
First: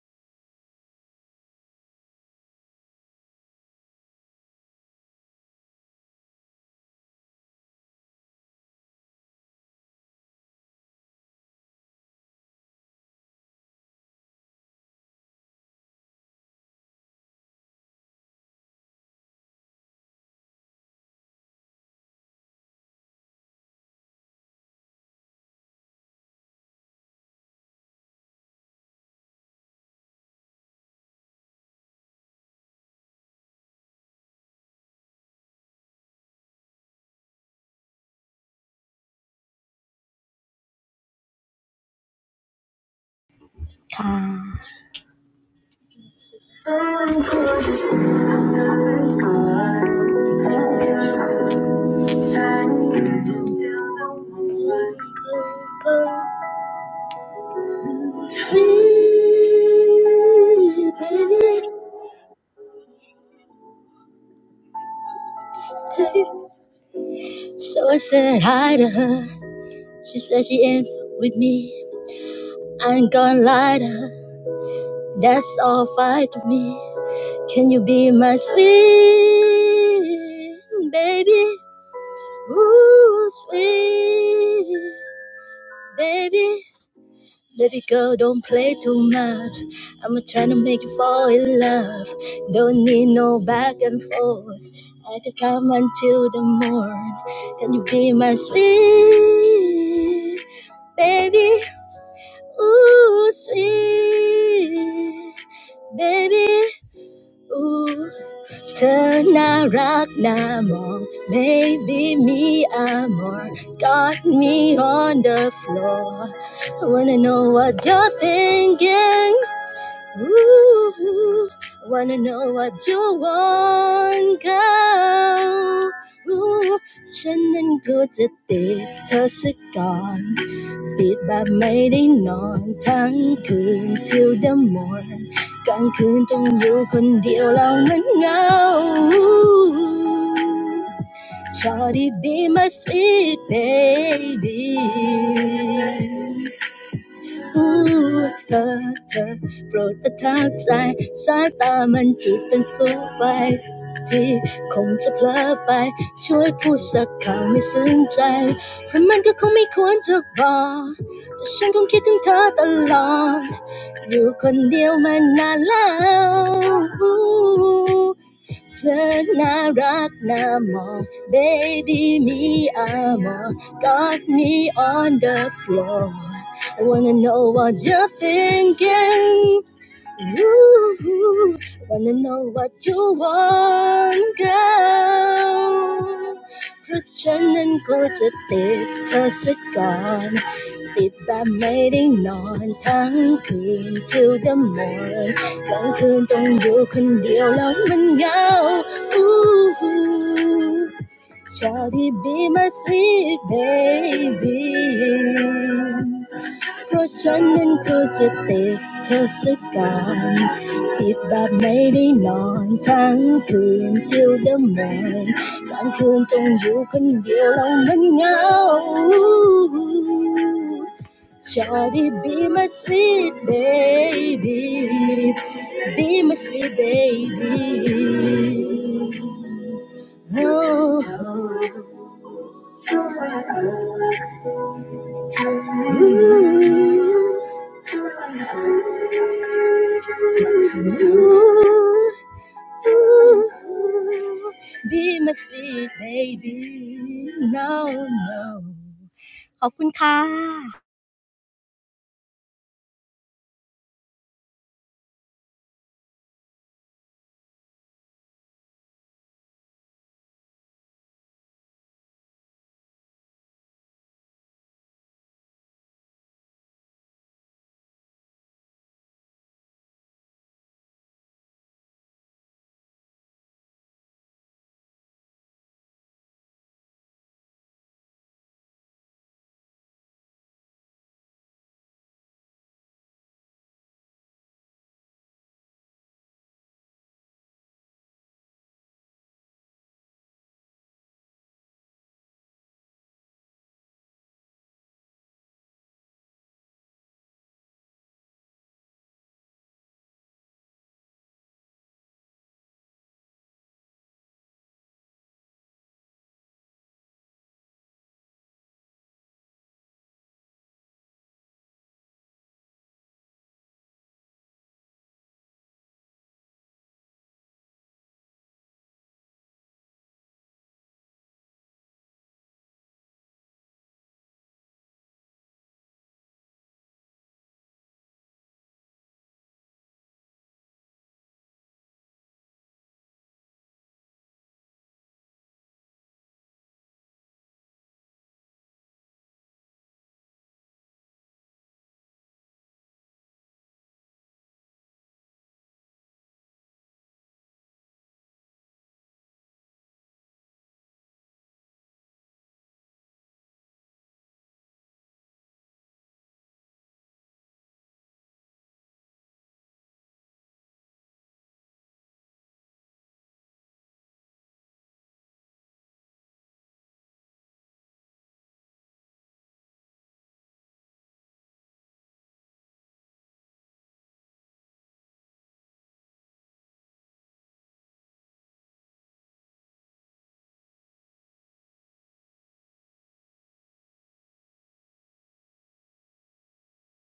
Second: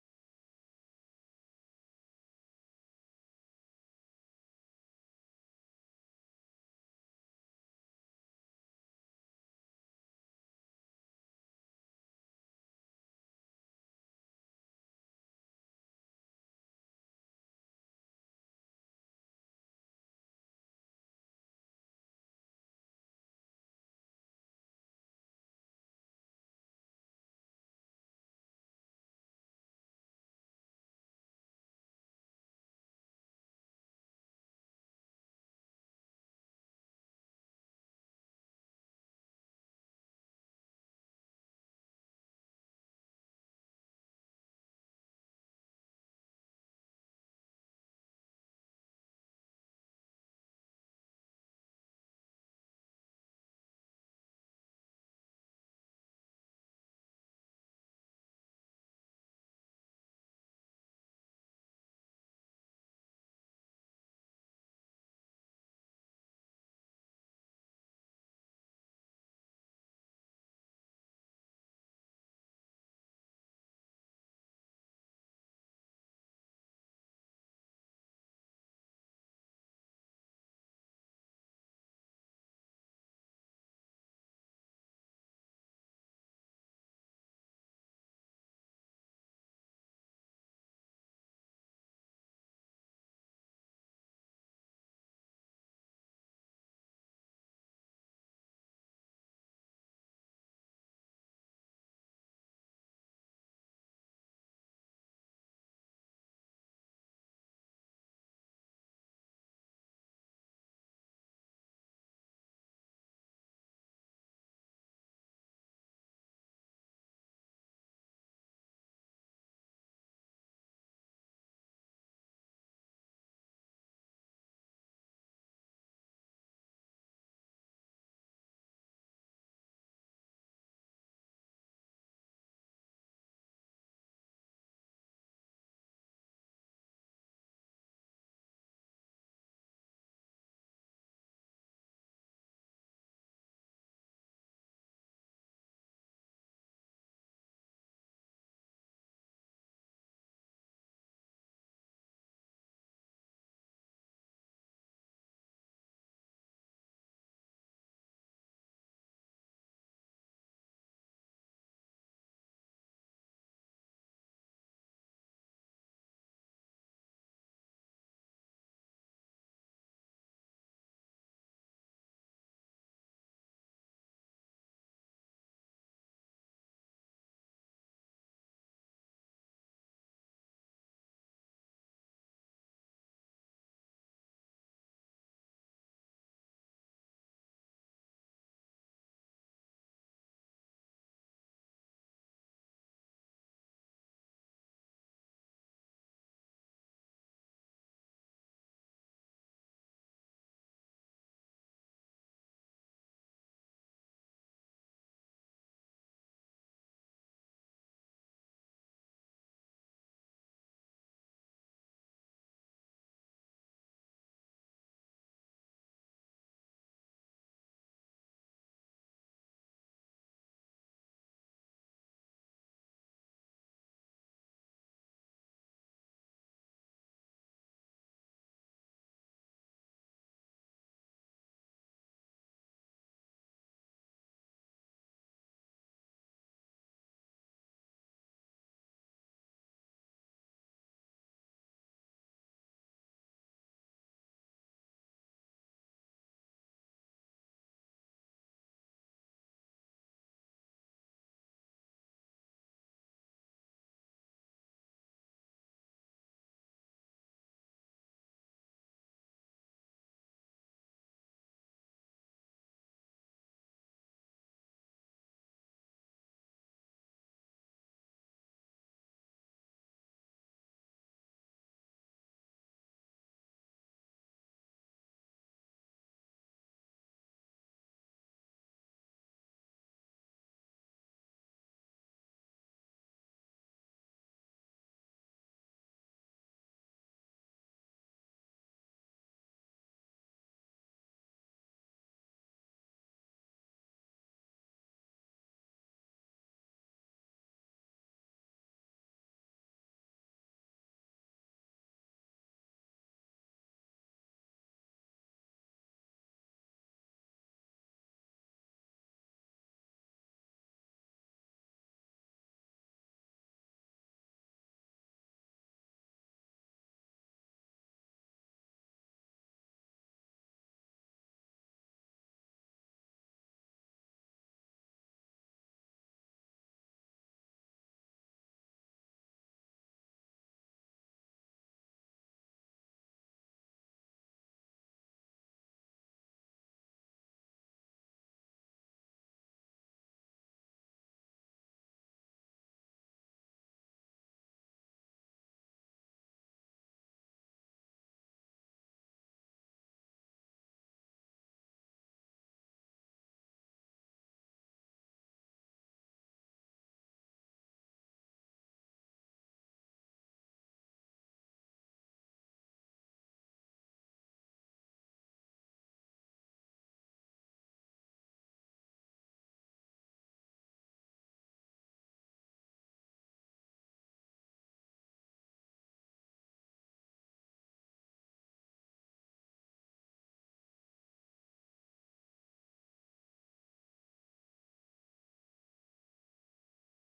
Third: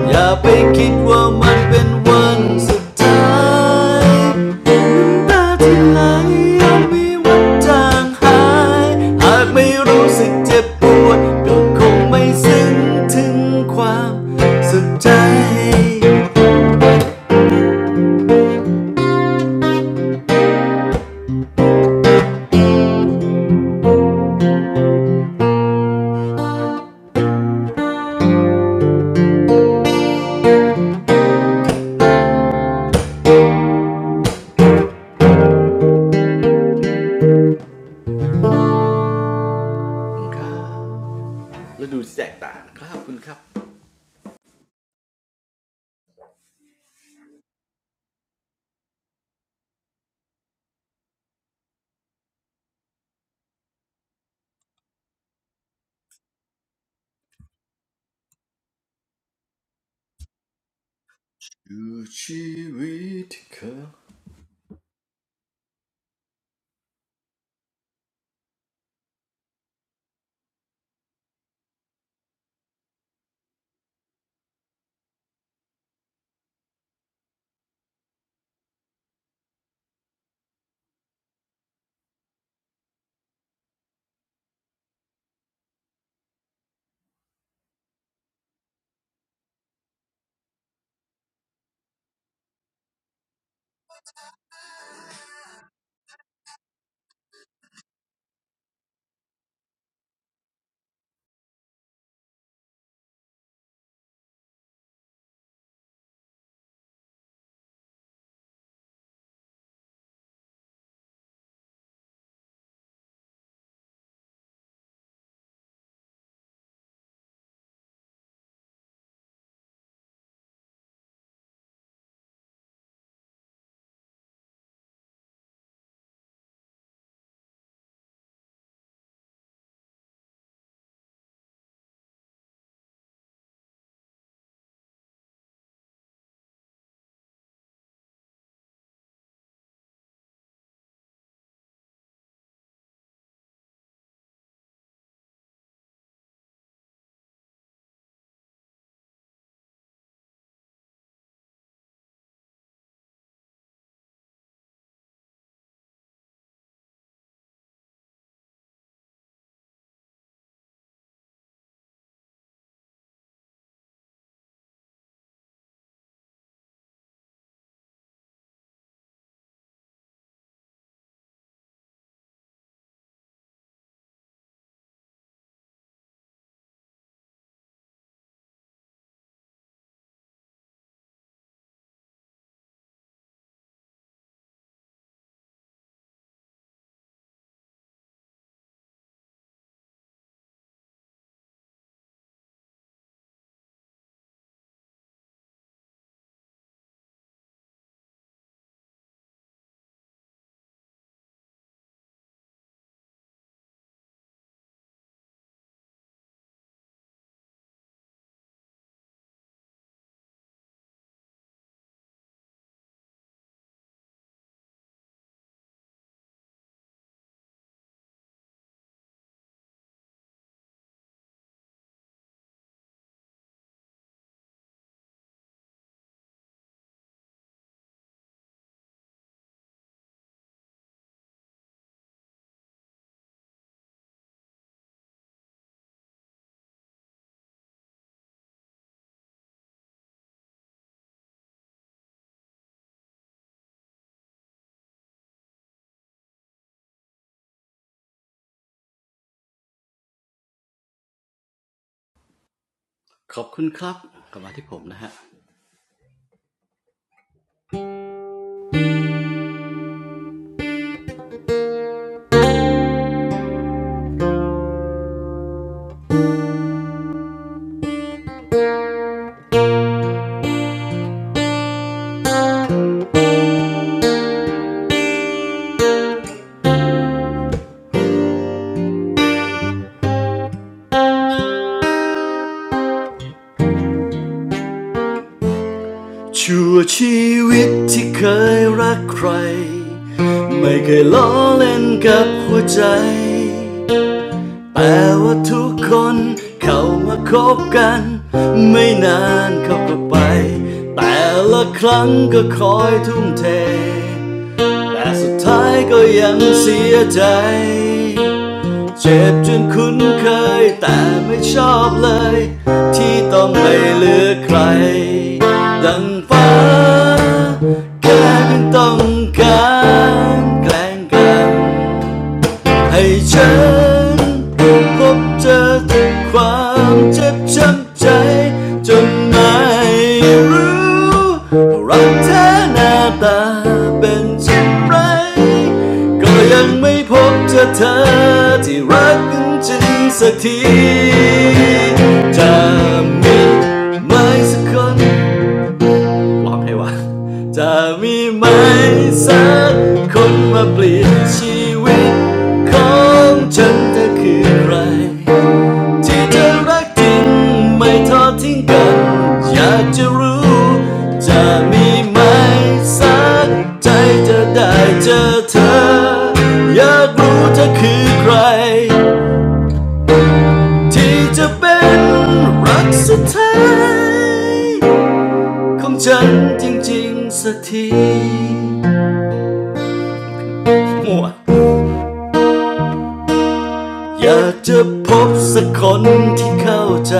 Speaker 1: อย่าไปคิดว่ามันเป็นวันสุดท้ายน้ำตาที่ไหลอาจมีวันจางหายหากไม่รู้สึกเจ็บปวดก็คงไม่ซึ้งถึงความสุดใจแล้วดูแตกต่างนะครับคุณครับดูชีวิตที่เคยขอบคุณครับกลับมาที่ผมนะฮะ
Speaker 2: Sweet baby. So I said hi to her. She said she ain't with me. I ain't gonna lie to her. That's all fine to me. Can you be my sweet baby? Ooh, sweet baby. Baby girl, don't play too much. I'm trying to make you fall in love. Don't need no back and forth. I could come until the morn. Can you be my sweet baby? Ooh, sweet baby. Ooh, tanarak namong, baby me amor, got me on the floor. I wanna know what you're thinking. Ooh, wanna know what you want, girl? Ooh, ฉันนั้นก็จะติดเธอสักก่อนติดแบบไม่ได้นอนทั้งคืน till the morn กลางคืนต้องอยู่คนเดียวแล้วมันเหงา Shawty be my sweet baby ผู้เธอเธอโปรดประทับใจสายตามันจุดเป็นฟูไฟที่คงจะเพลอไป เธอน่ารักน่ามอง baby me I'm on got me on the floor I wanna know what you're thinking you wanna know what you want, girl? 그렇지는 고집 뜯었을걸 빗밤매린 넌 당근 to the moon 넌그동 you can deal love and go Ooh, 저리 be my sweet baby Oh, Charlie, be my sweet baby, be my sweet baby. Oh, ooh, ooh. Ooh, be my sweet baby no no
Speaker 1: ชั่วชีวิตที่เคยรักใครไม่เคยล้อเล่นกับหัวใจ เจ็บจนคุ้นเคยแต่ไม่ชอบเลย ให้ฉันพบเจอแต่ความเจ็บช้ำใจจนไม่รู้รักเธอหน้าตาเป็นเช่นไรก็ยังไม่พบเจอเธอที่รักกันจริงสักที ร้องให้ว่า มั่วอยากจะพบสักคนที่เข้าใจ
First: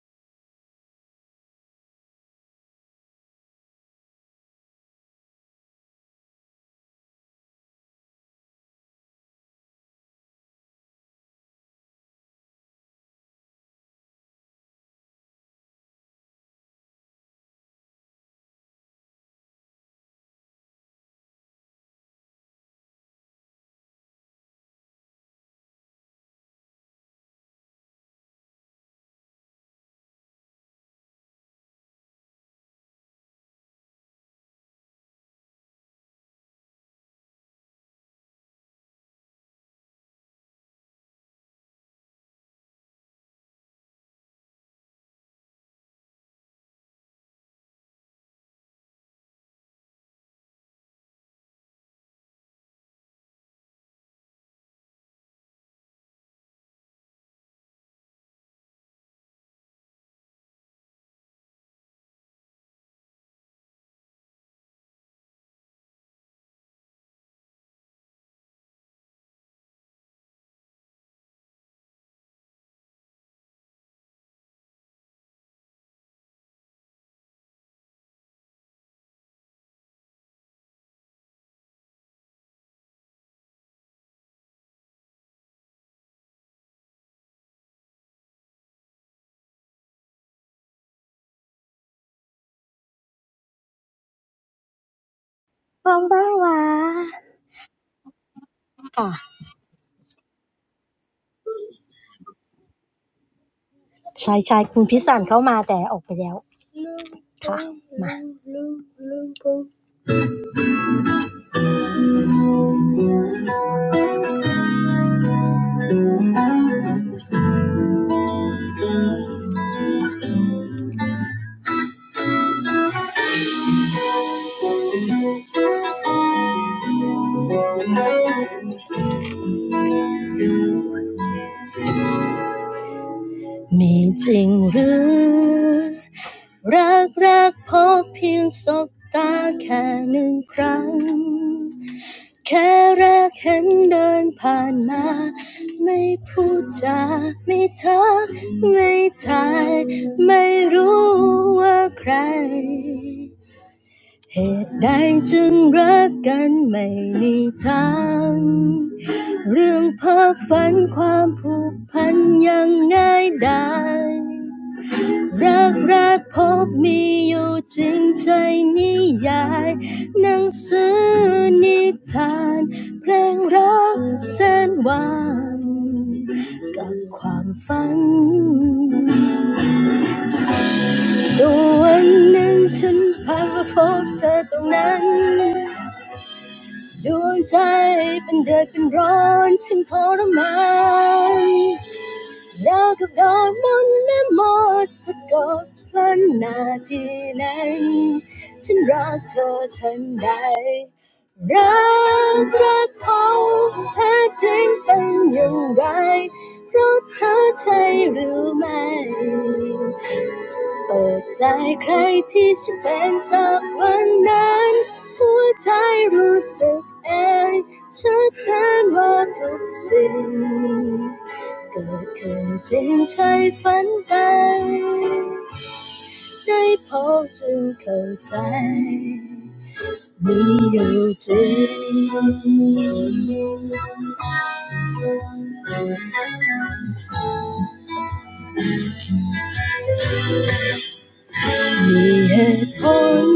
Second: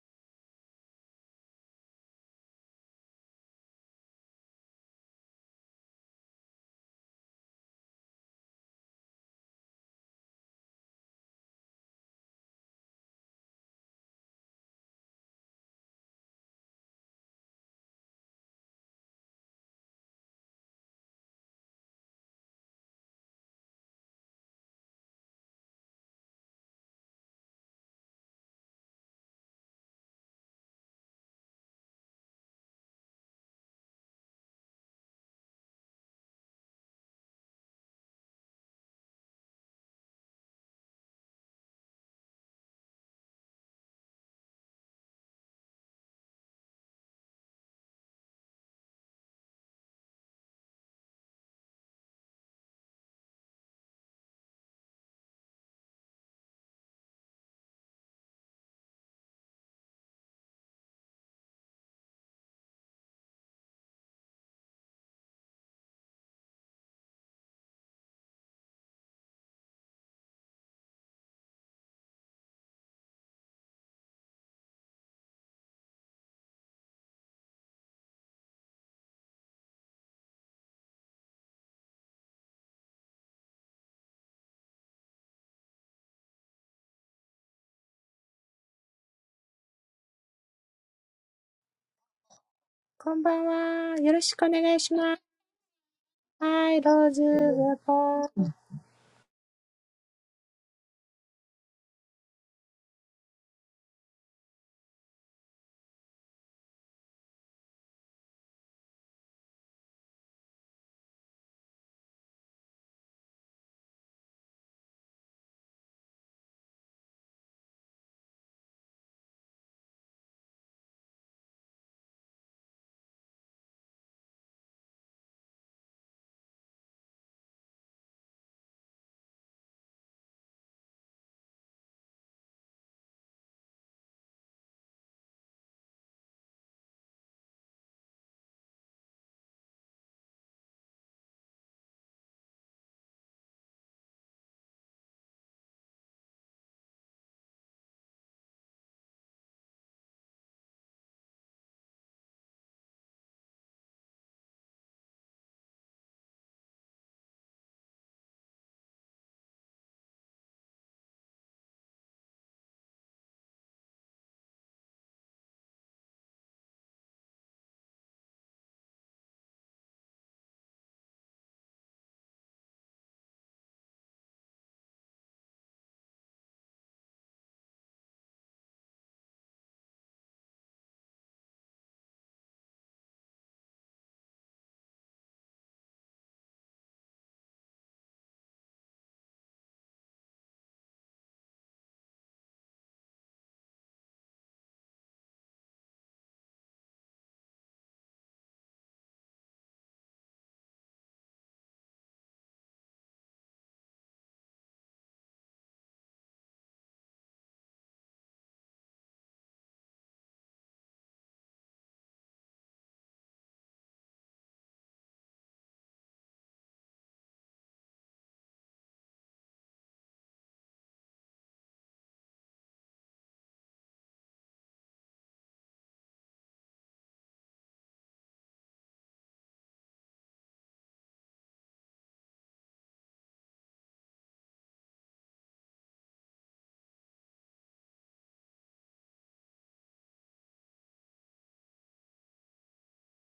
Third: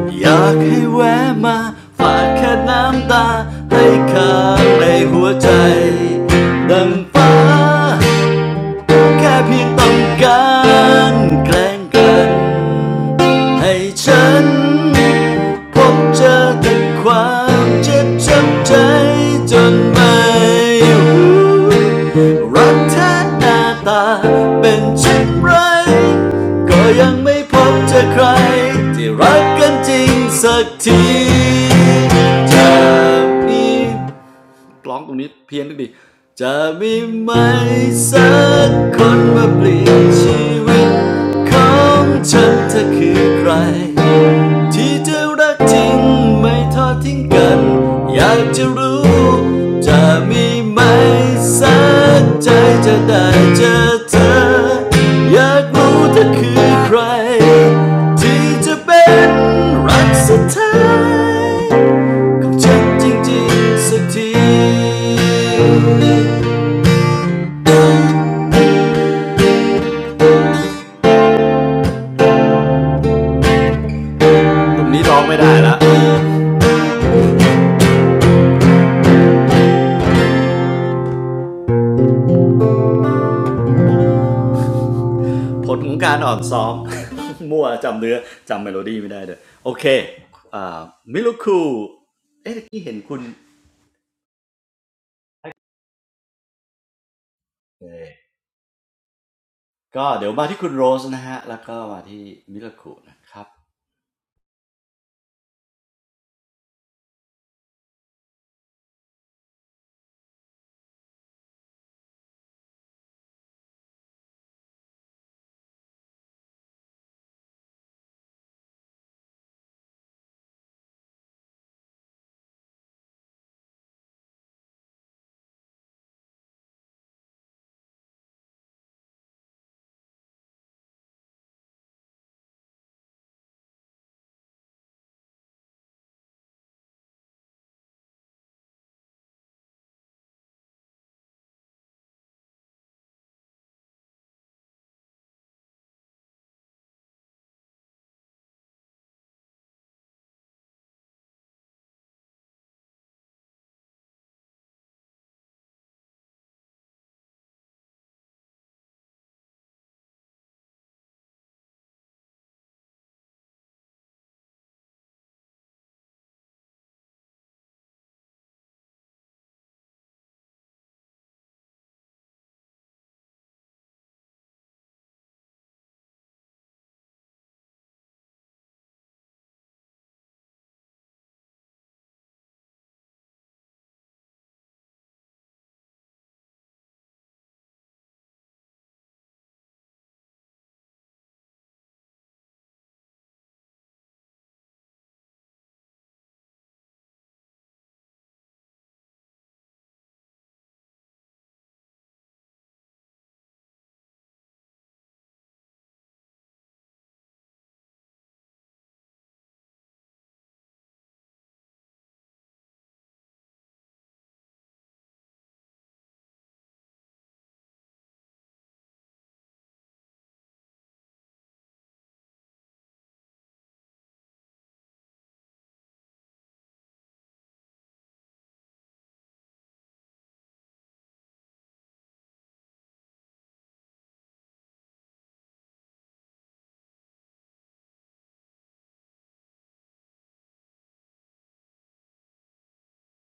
Speaker 1: Want to come back? Just a tear. Stay in my heart. Dangba. แค่เพียงต้องการแกล้งกัน ร้องตรงนี้เพี้ยนดิ กับฉันจริงๆสักทีตรงนี้ร้องไม่ได้ละผลของการอ่อนซ้อม [LAUGHS] มั่วจำเนื้อจำเมโลดี้ไม่ได้เลยโอเคอ่ามิลุคูเอ๊ะเมื่อกี้เห็นคุณเอ่อก็เดี๋ยวมาที่คุณโรสนะฮะ
Speaker 3: こんばんは。よろしくお願いします。はい、ローズ、ウェポン。
Speaker 2: ขอบคุณค่ะบ้างบ้างวะค่ะชายชายคุณพิสันเข้ามาแต่ออกไปแล้ว
Speaker 1: แล้วก็มาที่มิลุคูนะครับ
Speaker 2: ค่ะมามีจริงหรือรักรักพบเพียงสบตาแค่หนึ่งครั้ง แค่แรกเห็นเดินผ่านมา รักรักพบมีอยู่จริงใจนิยาย 너그걸 몰래 모습고 뻔나지는 심락터던 날รักรักพงษ์แท้จริงเป็นอย่างไรเพราะเธอใช่หรือไม่ เปิดใจใครที่ฉันเป็นสักวันนั้นหัวใจรู้สึกเองชัดเจนว่าทุกสิ่งเกิดขึ้นจริงใช่ฝันไป มีเหตุผล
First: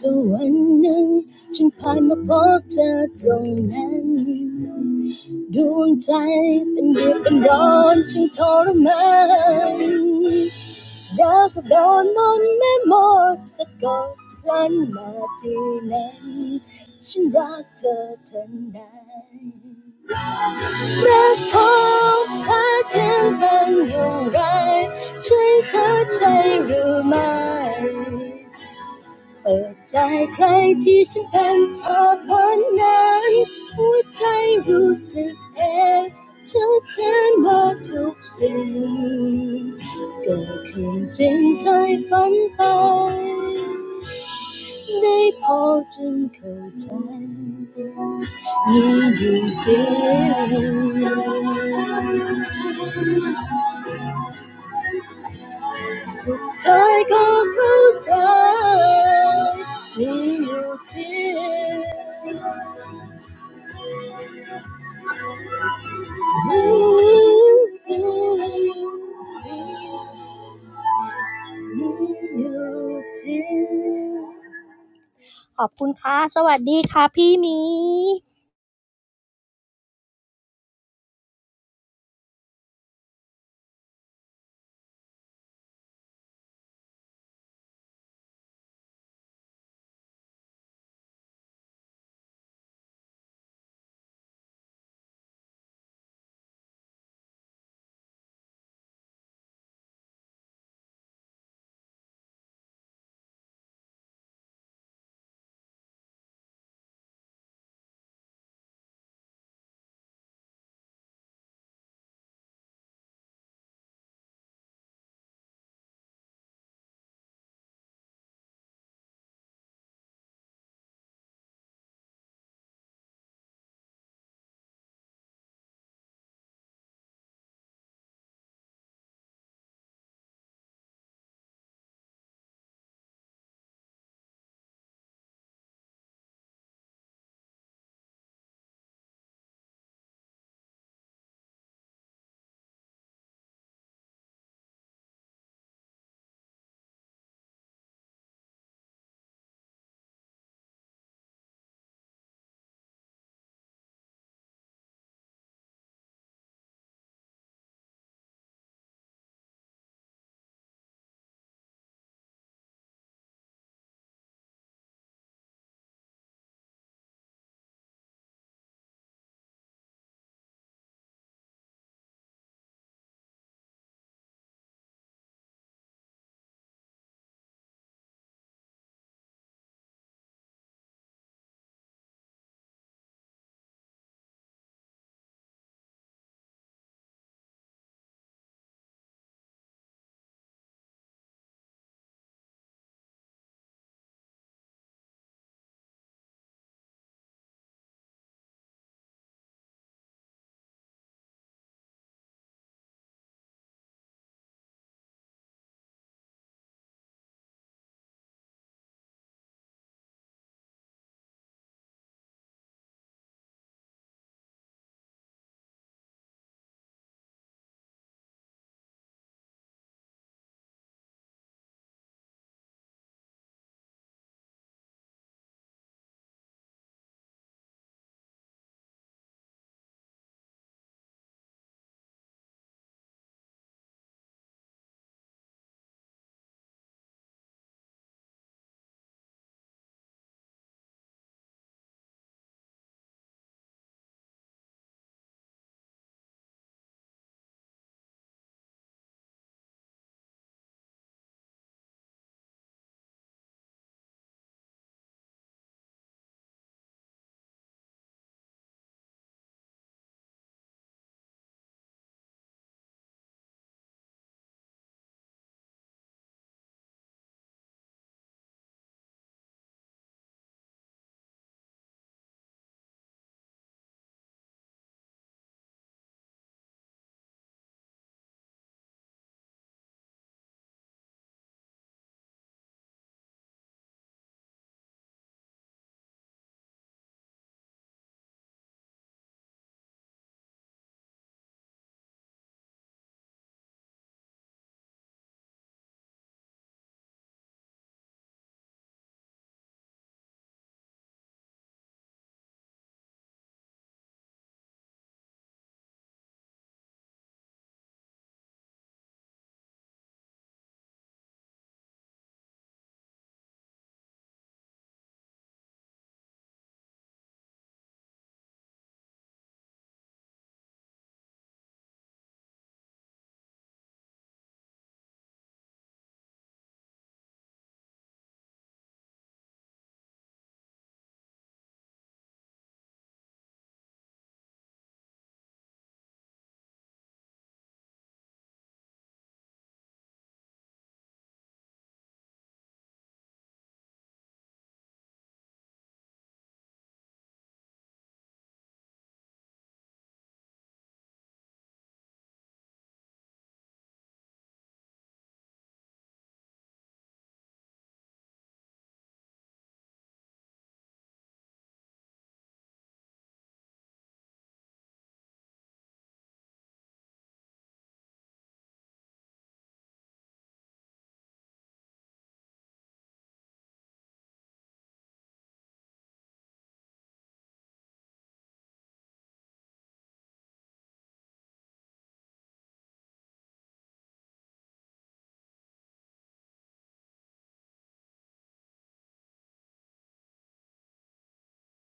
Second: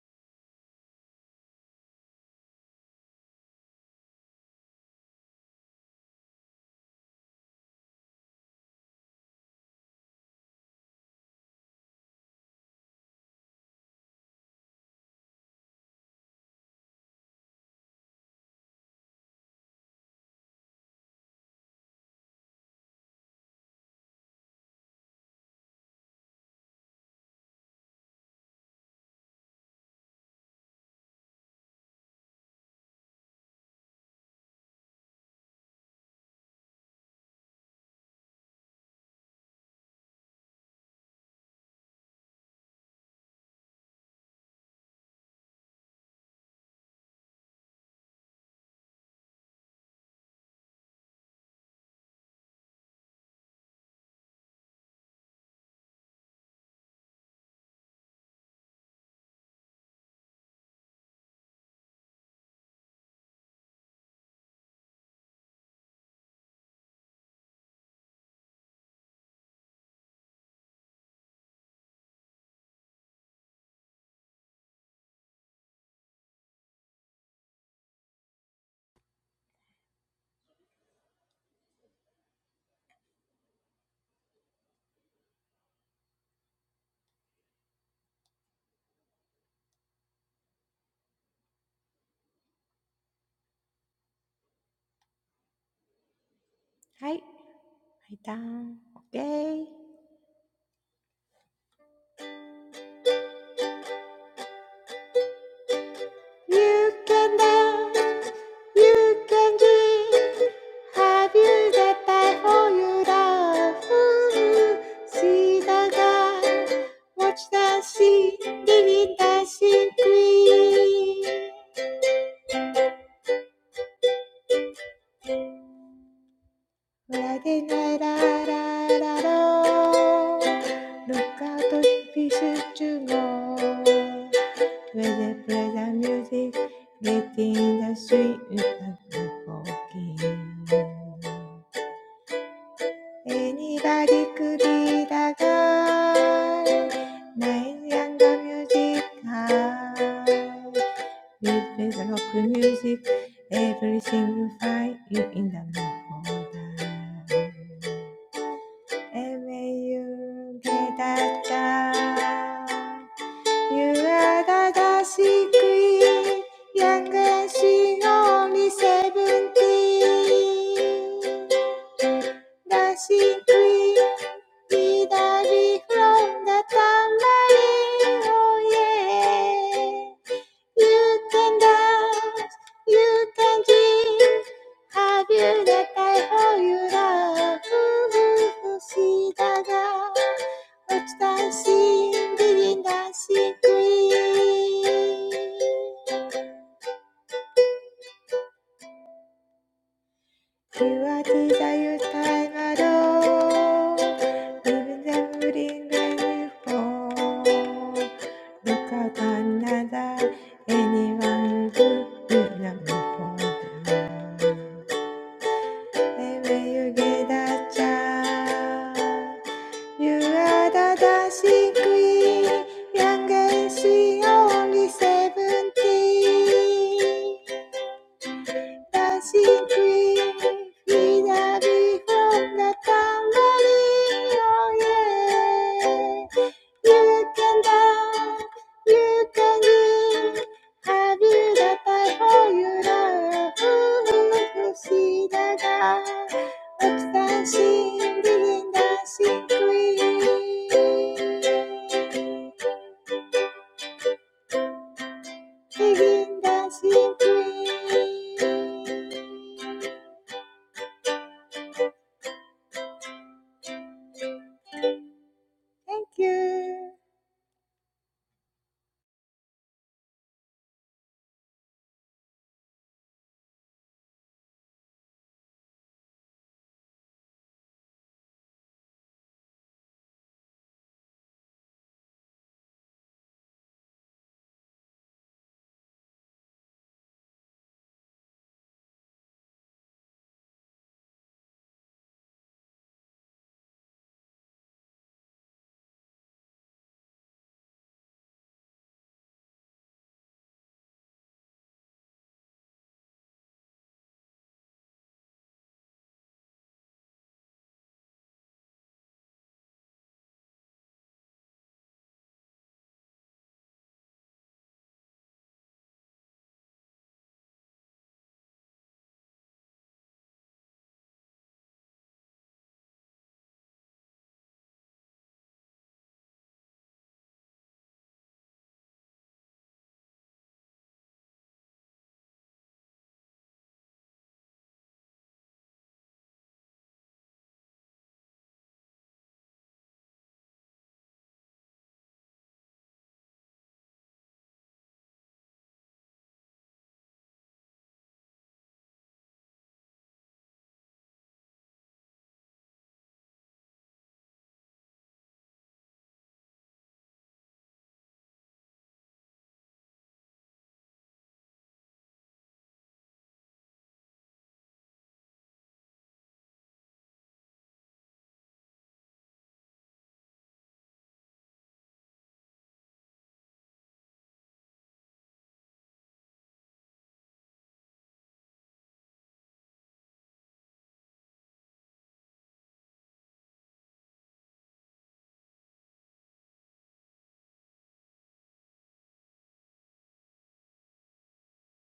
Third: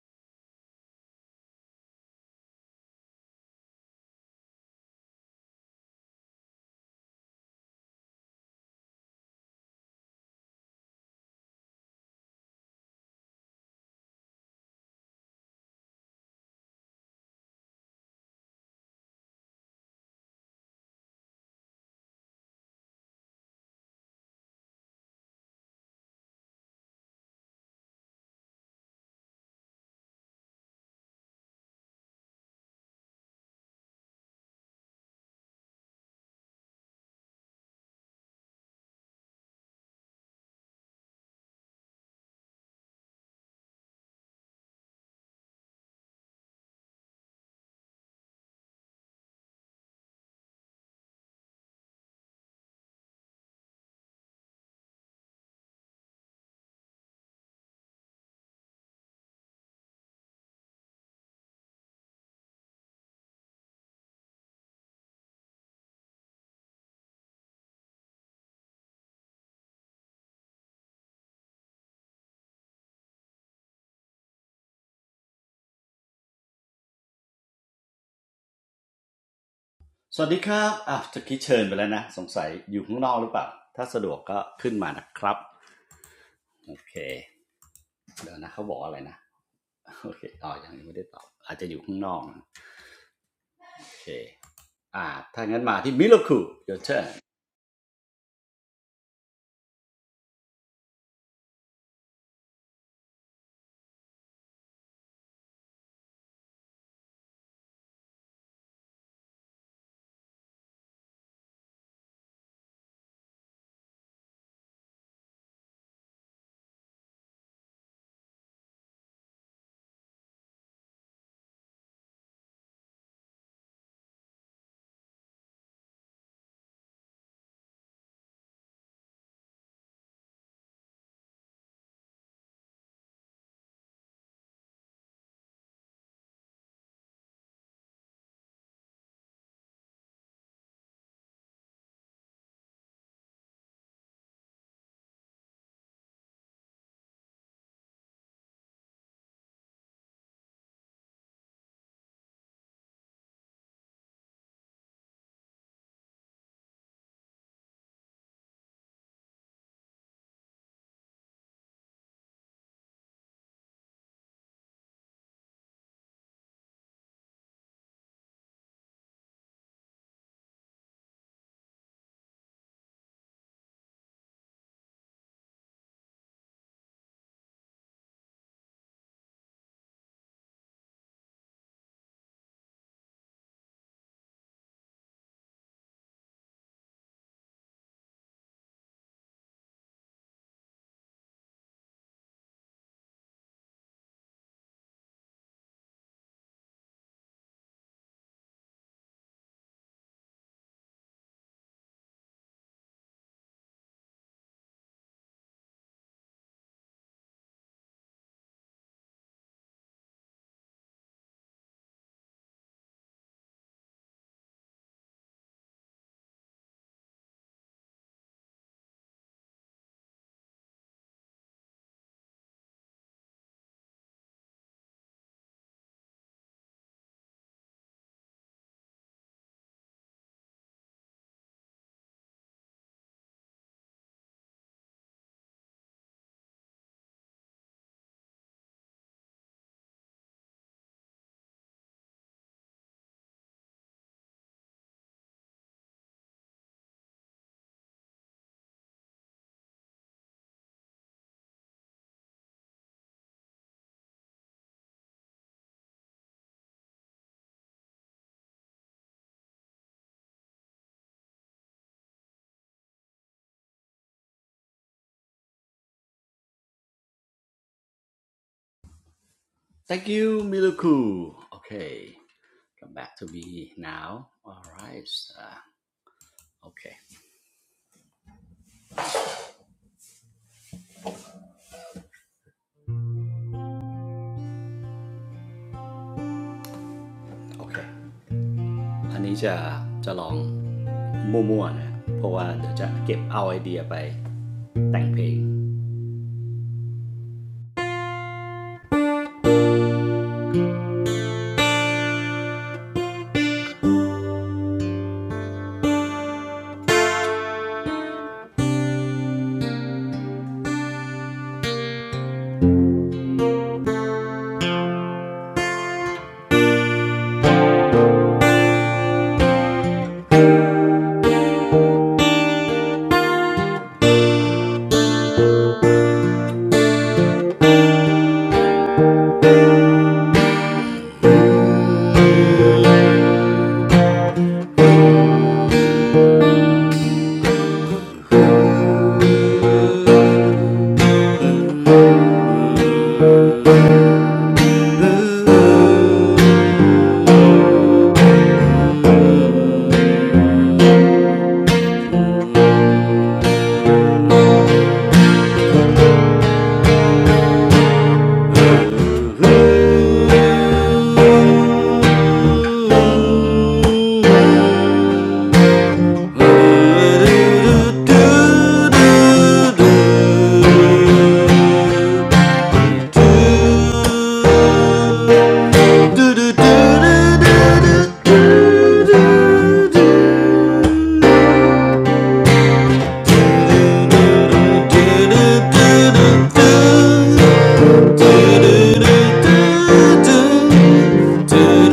Speaker 2: จนวันหนึ่งฉันผ่านมาพบเธอตรงนั้น เปิดใจใครที่ฉันเป็นเธอวันนั้นหัวใจรู้สึกเองชัดเจนว่าทุกสิ่งเกิดขึ้นจริงใช่ฝันไปได้พอจึงเข้าใจยิ่งอยู่จริงสุดท้ายก็เข้าใจมีอยู่จริง ขอบคุณค่ะสวัสดีค่ะพี่หมี
Speaker 1: สวัสดีครับอ่ะตะกี้เชิญไปแล้วนะ [LAUGHS] สงสัยอยู่ข้างนอกหรือเปล่าถ้าสะดวกก็ขึ้นมานะครับโอเคเดี๋ยวนะเขาบอกอะไรนะโอเคอ๋อยังไม่ได้ตอบอาจจะอยู่ข้างนอกนะ Okay. Ah, ถ้างั้นมาที่ Milaku your turn
Speaker 3: はい。はいたん。OK。You can dance, you can dream, have you that I owe you love. Ooh, See the guy, watch the sea, living dancing queen. La de la la la la la. Look out the fish to go. Where they play the music, get in the street and walking. Anybody could be the guy. Nice younger music high. We play the rock music, everything you find you in the mood. for that. And when you get that down. 유라가 다시 그의 양가 시 only seventeen Dashing free with a leaf from the tambourine. Oh yeah. You can dance, you can dream. Have you the I for you love? see the da. What's dancing, begin dancing queen. You are the time alone, even when we fall. Look out on another anyone who will not fall. Everywhere you get that time, you are the dancing queen. Youngest, only seventeen. Dancing Queen, vida dijo Natamari, oh yeah. You can dance, you can live, have you that I for you love? Ooh, see the guy up dancing, begin dancing queen, begin dancing queen. Thank you.
Speaker 1: thank you Milaku okay come back to me now alright ah, okay okay อันนี้จะจะลองมั่วๆนะเพราะว่าเดี๋ยวจะเก็บเอาไอเดียไปแต่งเพลง [LAUGHS] Do Do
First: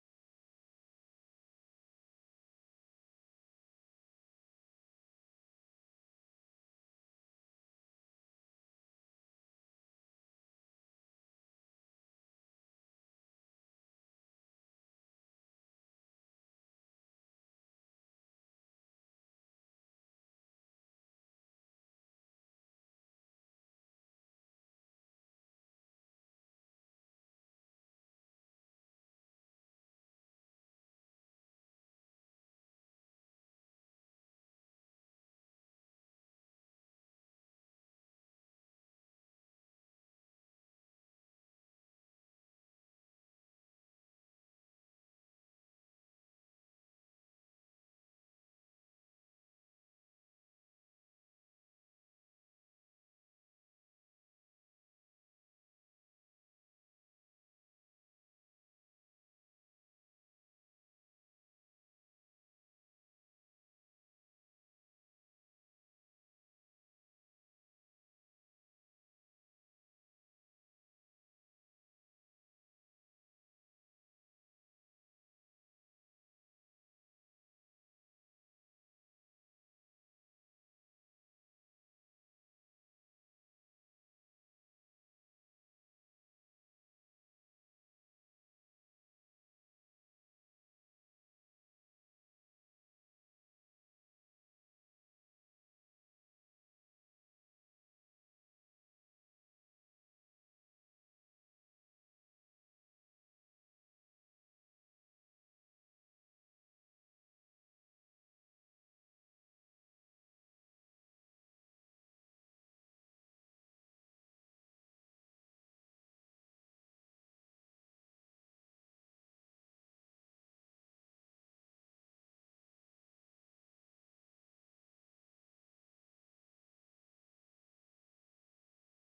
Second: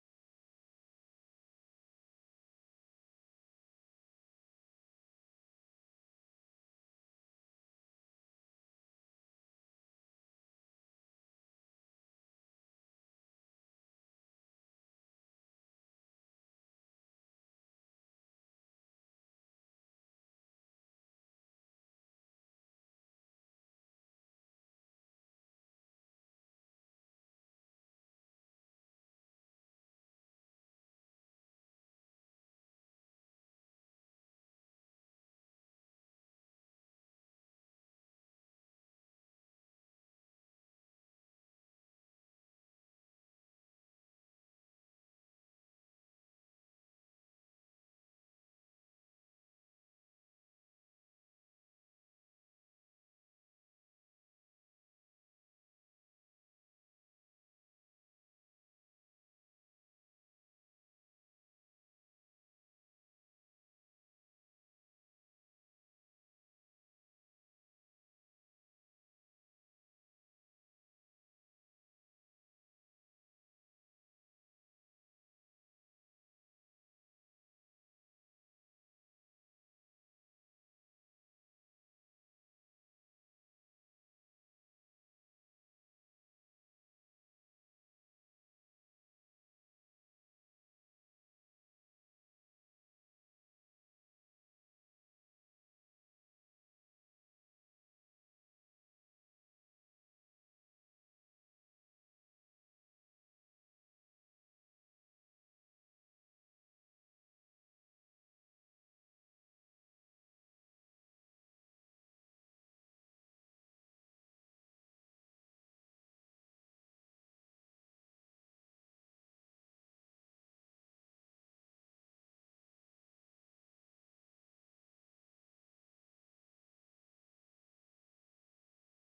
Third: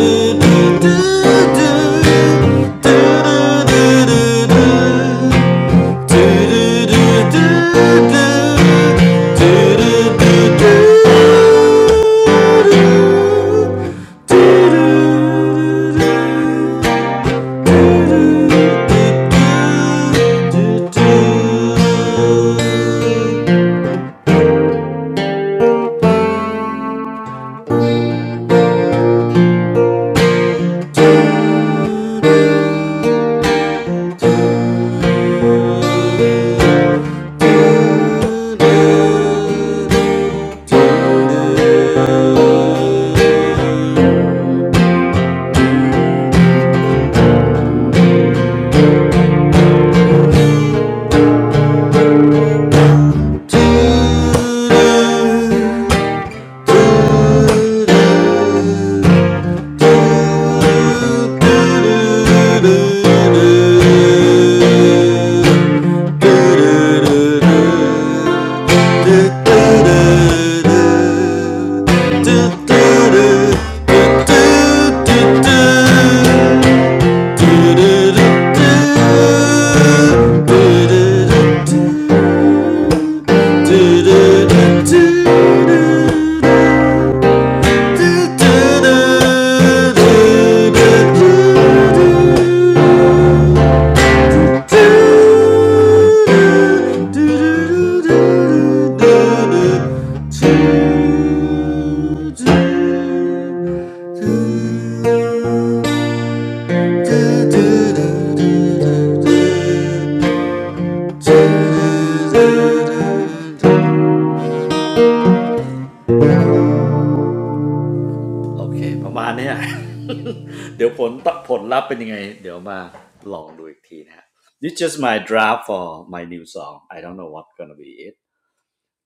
Speaker 1: Thank you โอเค [LAUGHS] This just my draft for my new song I don't know what gonna be it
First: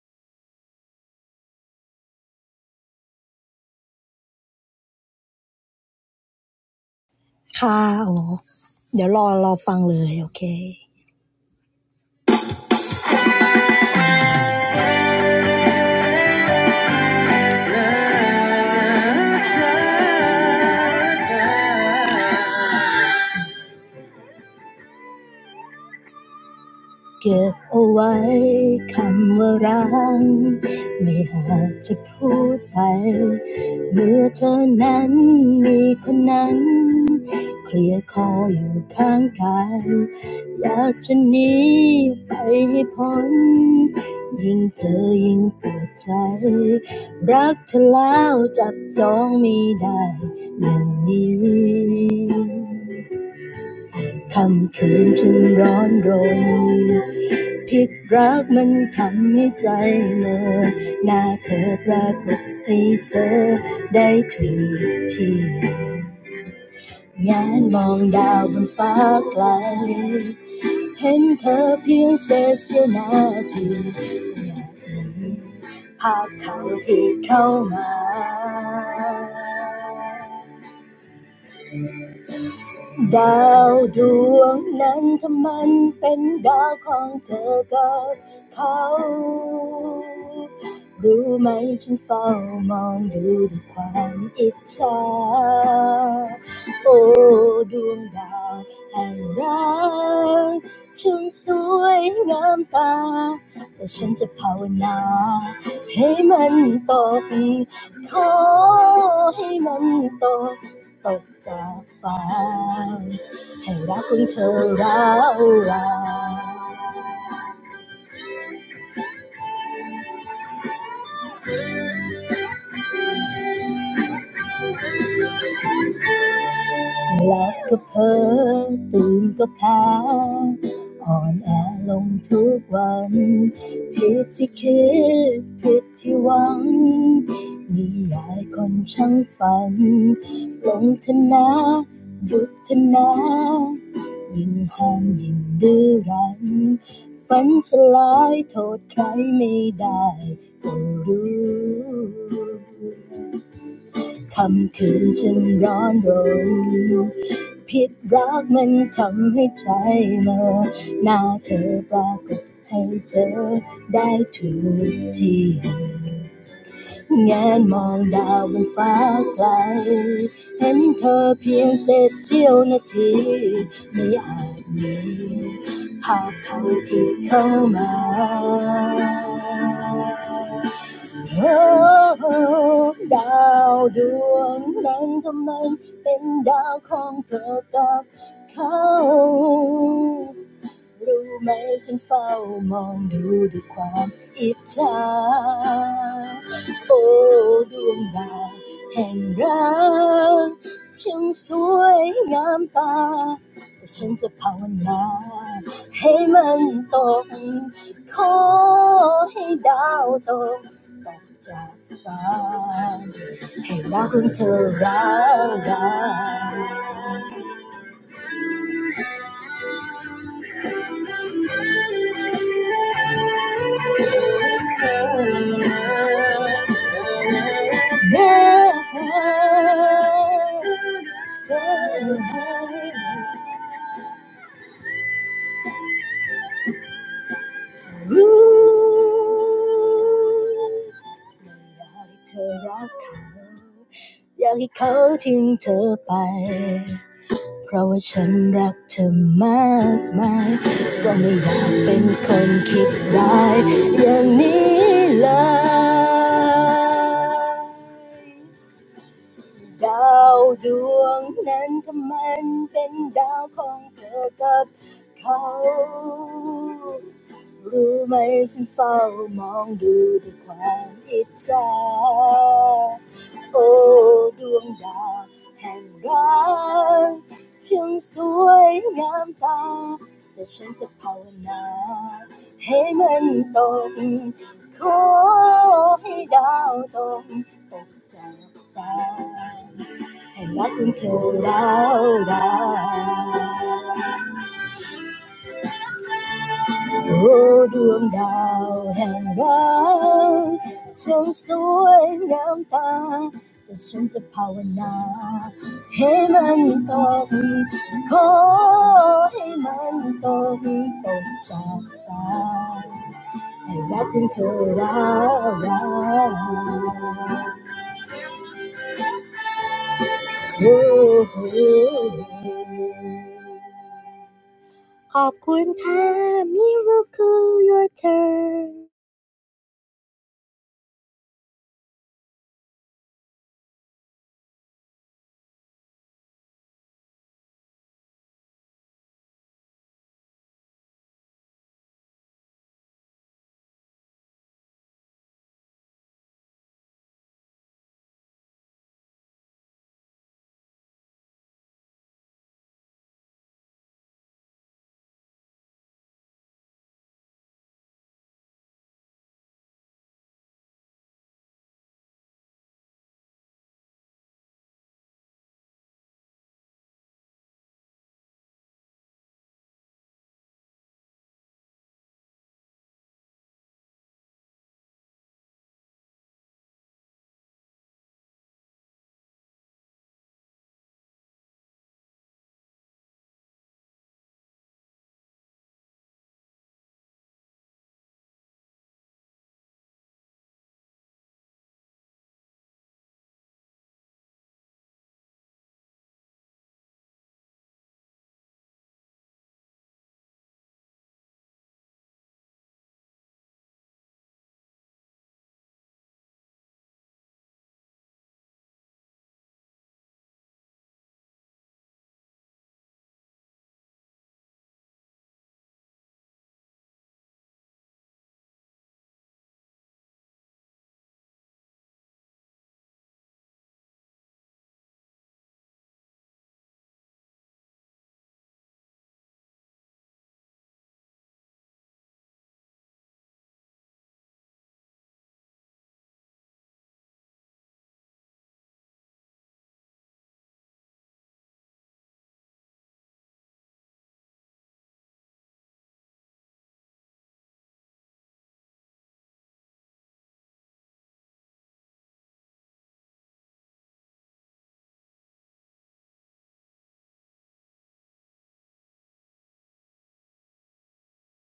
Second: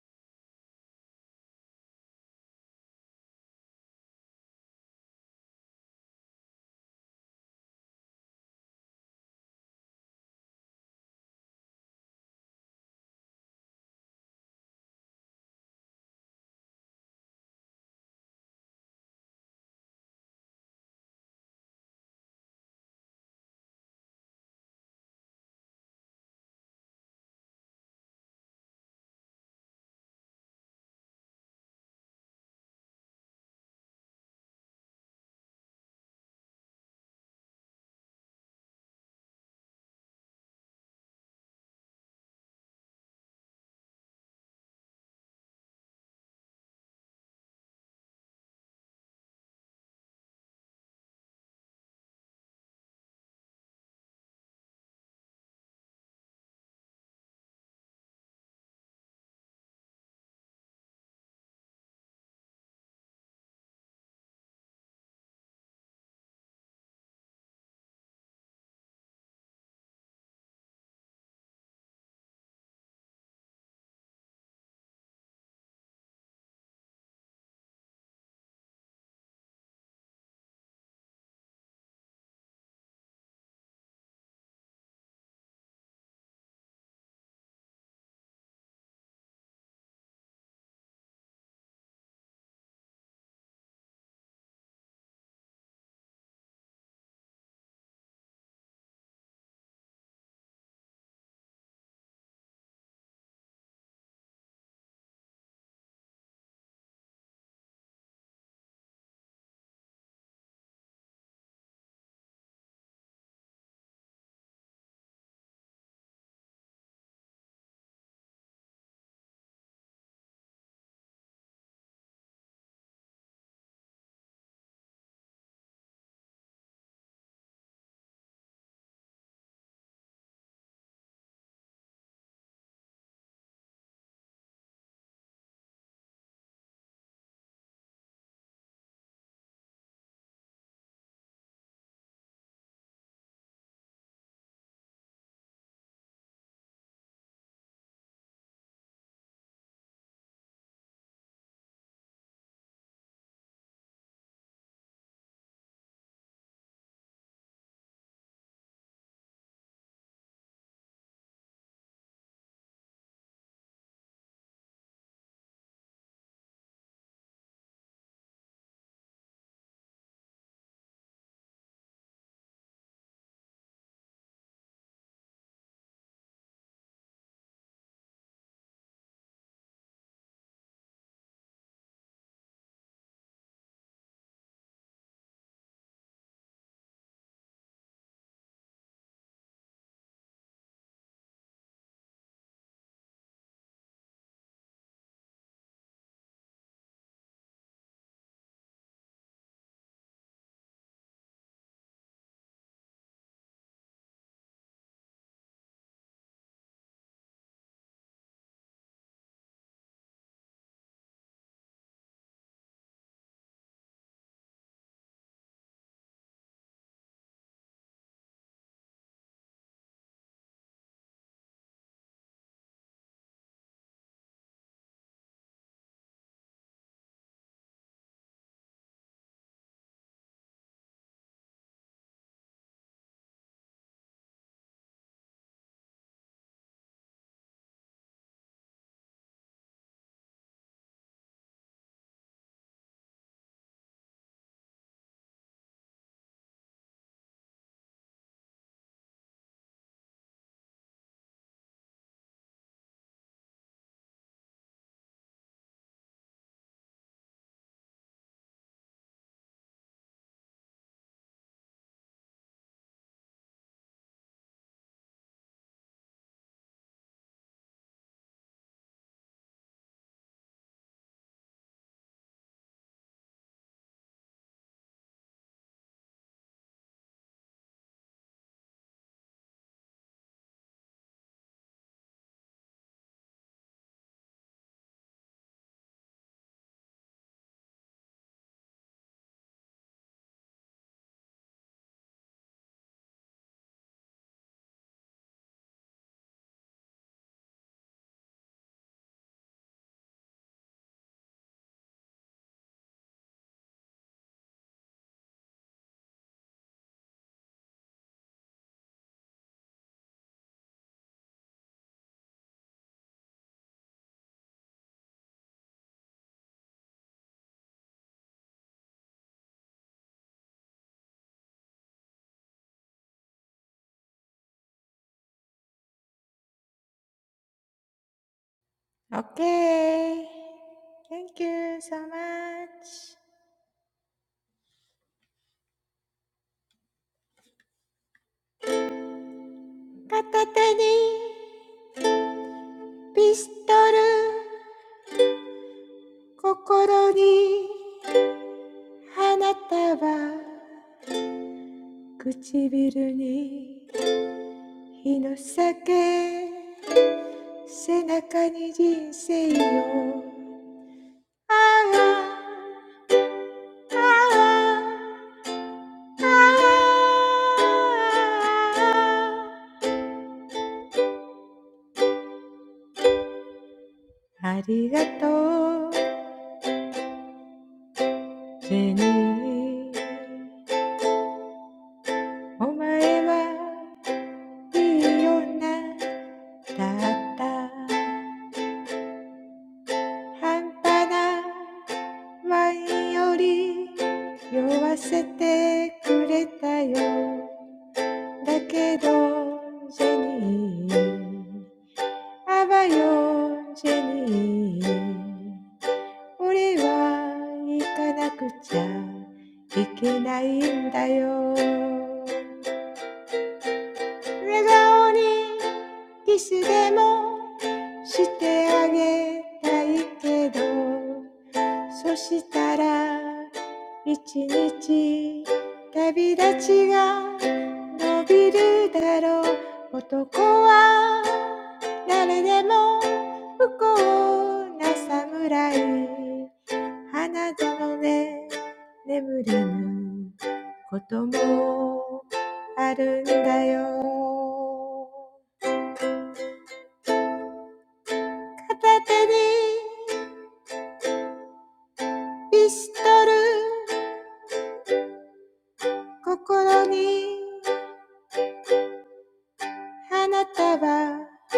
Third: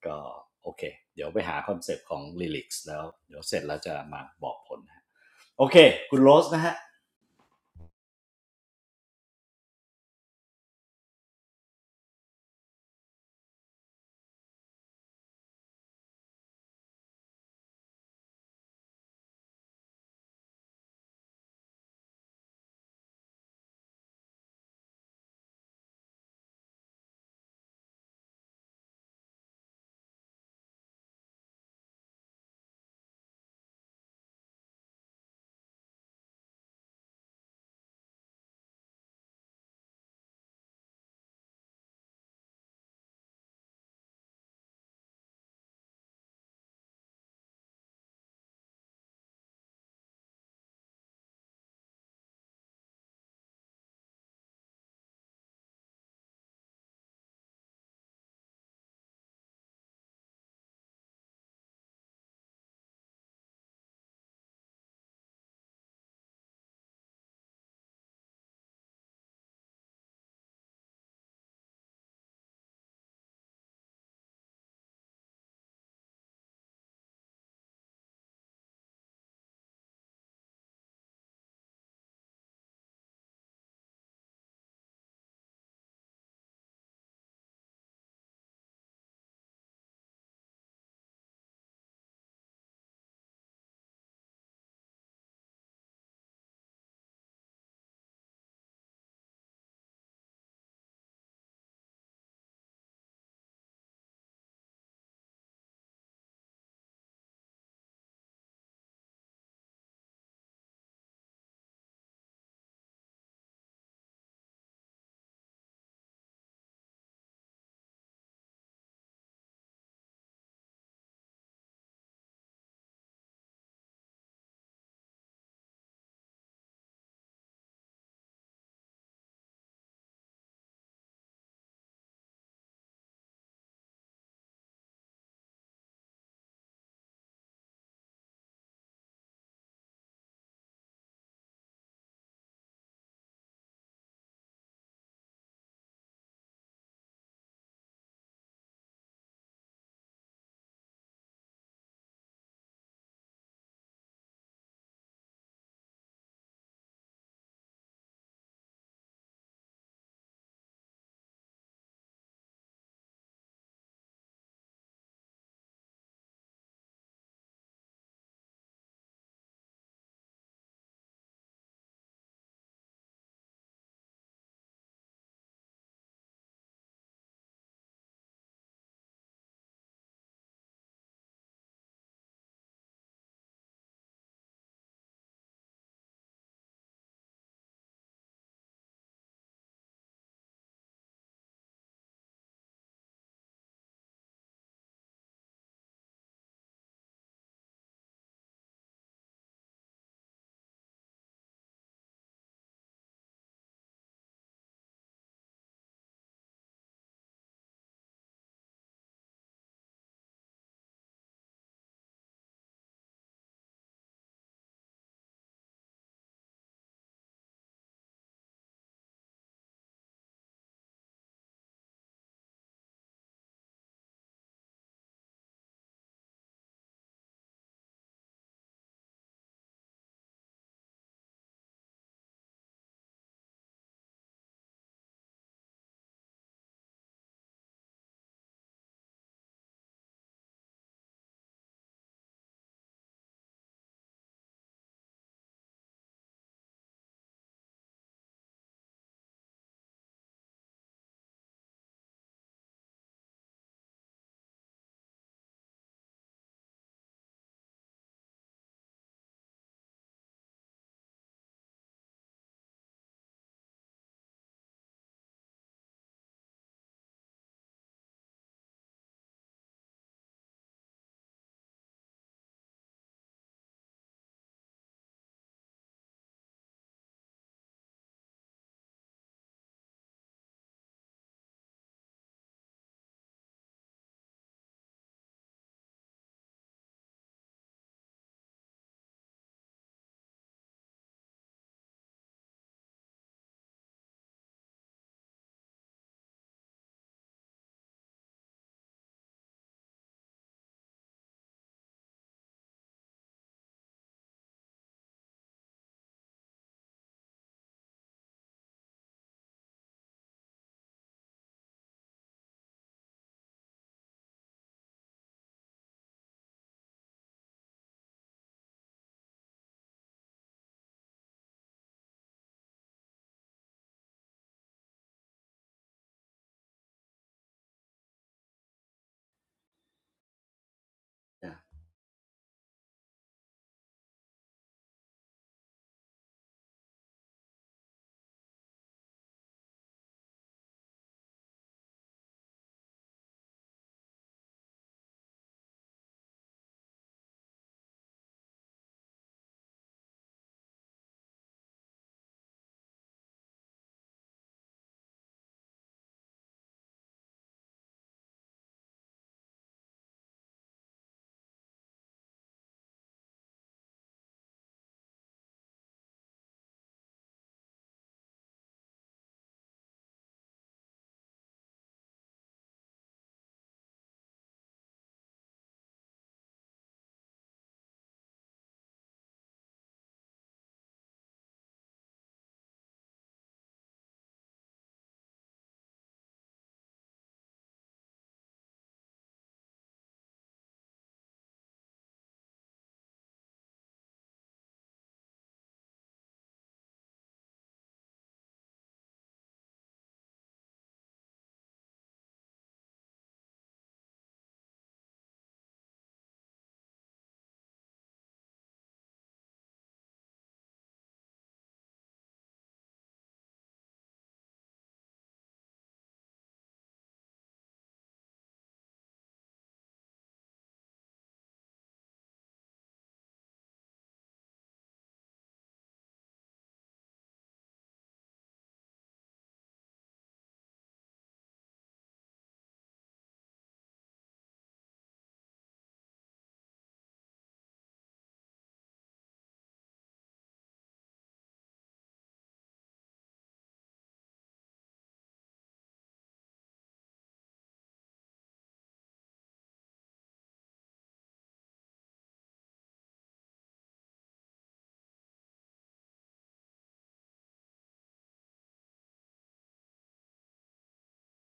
Speaker 1: ก็โอเคเดี๋ยวไปหาคอนเซปต์ของ Lyrics แล้วคุณโรสนะฮะ
Speaker 2: ค่ะโอ้เดี๋ยวรอรอฟังเลยโอเค เก็บเอาไว้คำว่ารักไม่อาจจะพูดไป ผิดรักมันทำให้ใจเหมื่อหน้าเธอปรากฏให้เธอได้ถูกที่ ดาวดวงนั้นถ้ามันเป็นดาวของเธอกับเขา ตกจากฟ้าให้รักของเธอร้าวราน หลับก็เพอตื่นก็แพ้ คำคืนฉันร้อนรนผิดรักมันทำให้ใจเหมื่อหน้าเธอปรากฏให้เจอได้ทุกทีแงนมองดาวบนฟ้าไกล Oh, star, that made it. รู้ไหมฉันเฝ้ามองดูด้วยความอิจฉาโอ้ดวงดาวแห่งรักช่างสวยงามตาแต่ฉันจะภาวนาให้มันตกขอให้ดาวตกตกจากฟ้า อยากให้เขาทิ้งเธอไปเพราะว่าฉันรักเธอมากมายก็ไม่อยากเป็นคนคิดร้ายอย่างนี้เลย ดาวดวงนั้นถ้ามันเป็นดาวของเธอกับเขารู้ไหมฉันเฝ้ามองดูด้วยความอิจฉาโอ้ดวงดาวแห่งรักช่างสวยงามตาแต่ฉันจะภาวนาให้มันตก ขอให้ดาวตกตกจากฟ้า Hãy đón chờ lâu dài. Oh, đường đào hàng rong trăng suối ngắm ta, ta sẽ ภาวนา để nó to big, để nó to big, to big từ từ Hãy đón chờ lâu dài. ขอบคุณค่ะ Miracle Your Turn
Speaker 3: Okay. Thank you so much. 片手にピストル、心に花束、唇に日の酒、背中に人生よ。ああ、ああ、ああ。ありがとう seni omae wa iyo na datta hanta na wain yori yowasete kureta yo dakedo Jenny aba yo Jenny ore wa ikanakucha ikenai n da yo 笑顔にキスでもしてあげたいけどそしたら一日旅立ちが伸びるだろう男は誰でも不幸な侍花園で眠れぬこともあるんだよ片手にピストル心に花束唇に日の酒背中に人生よああああああ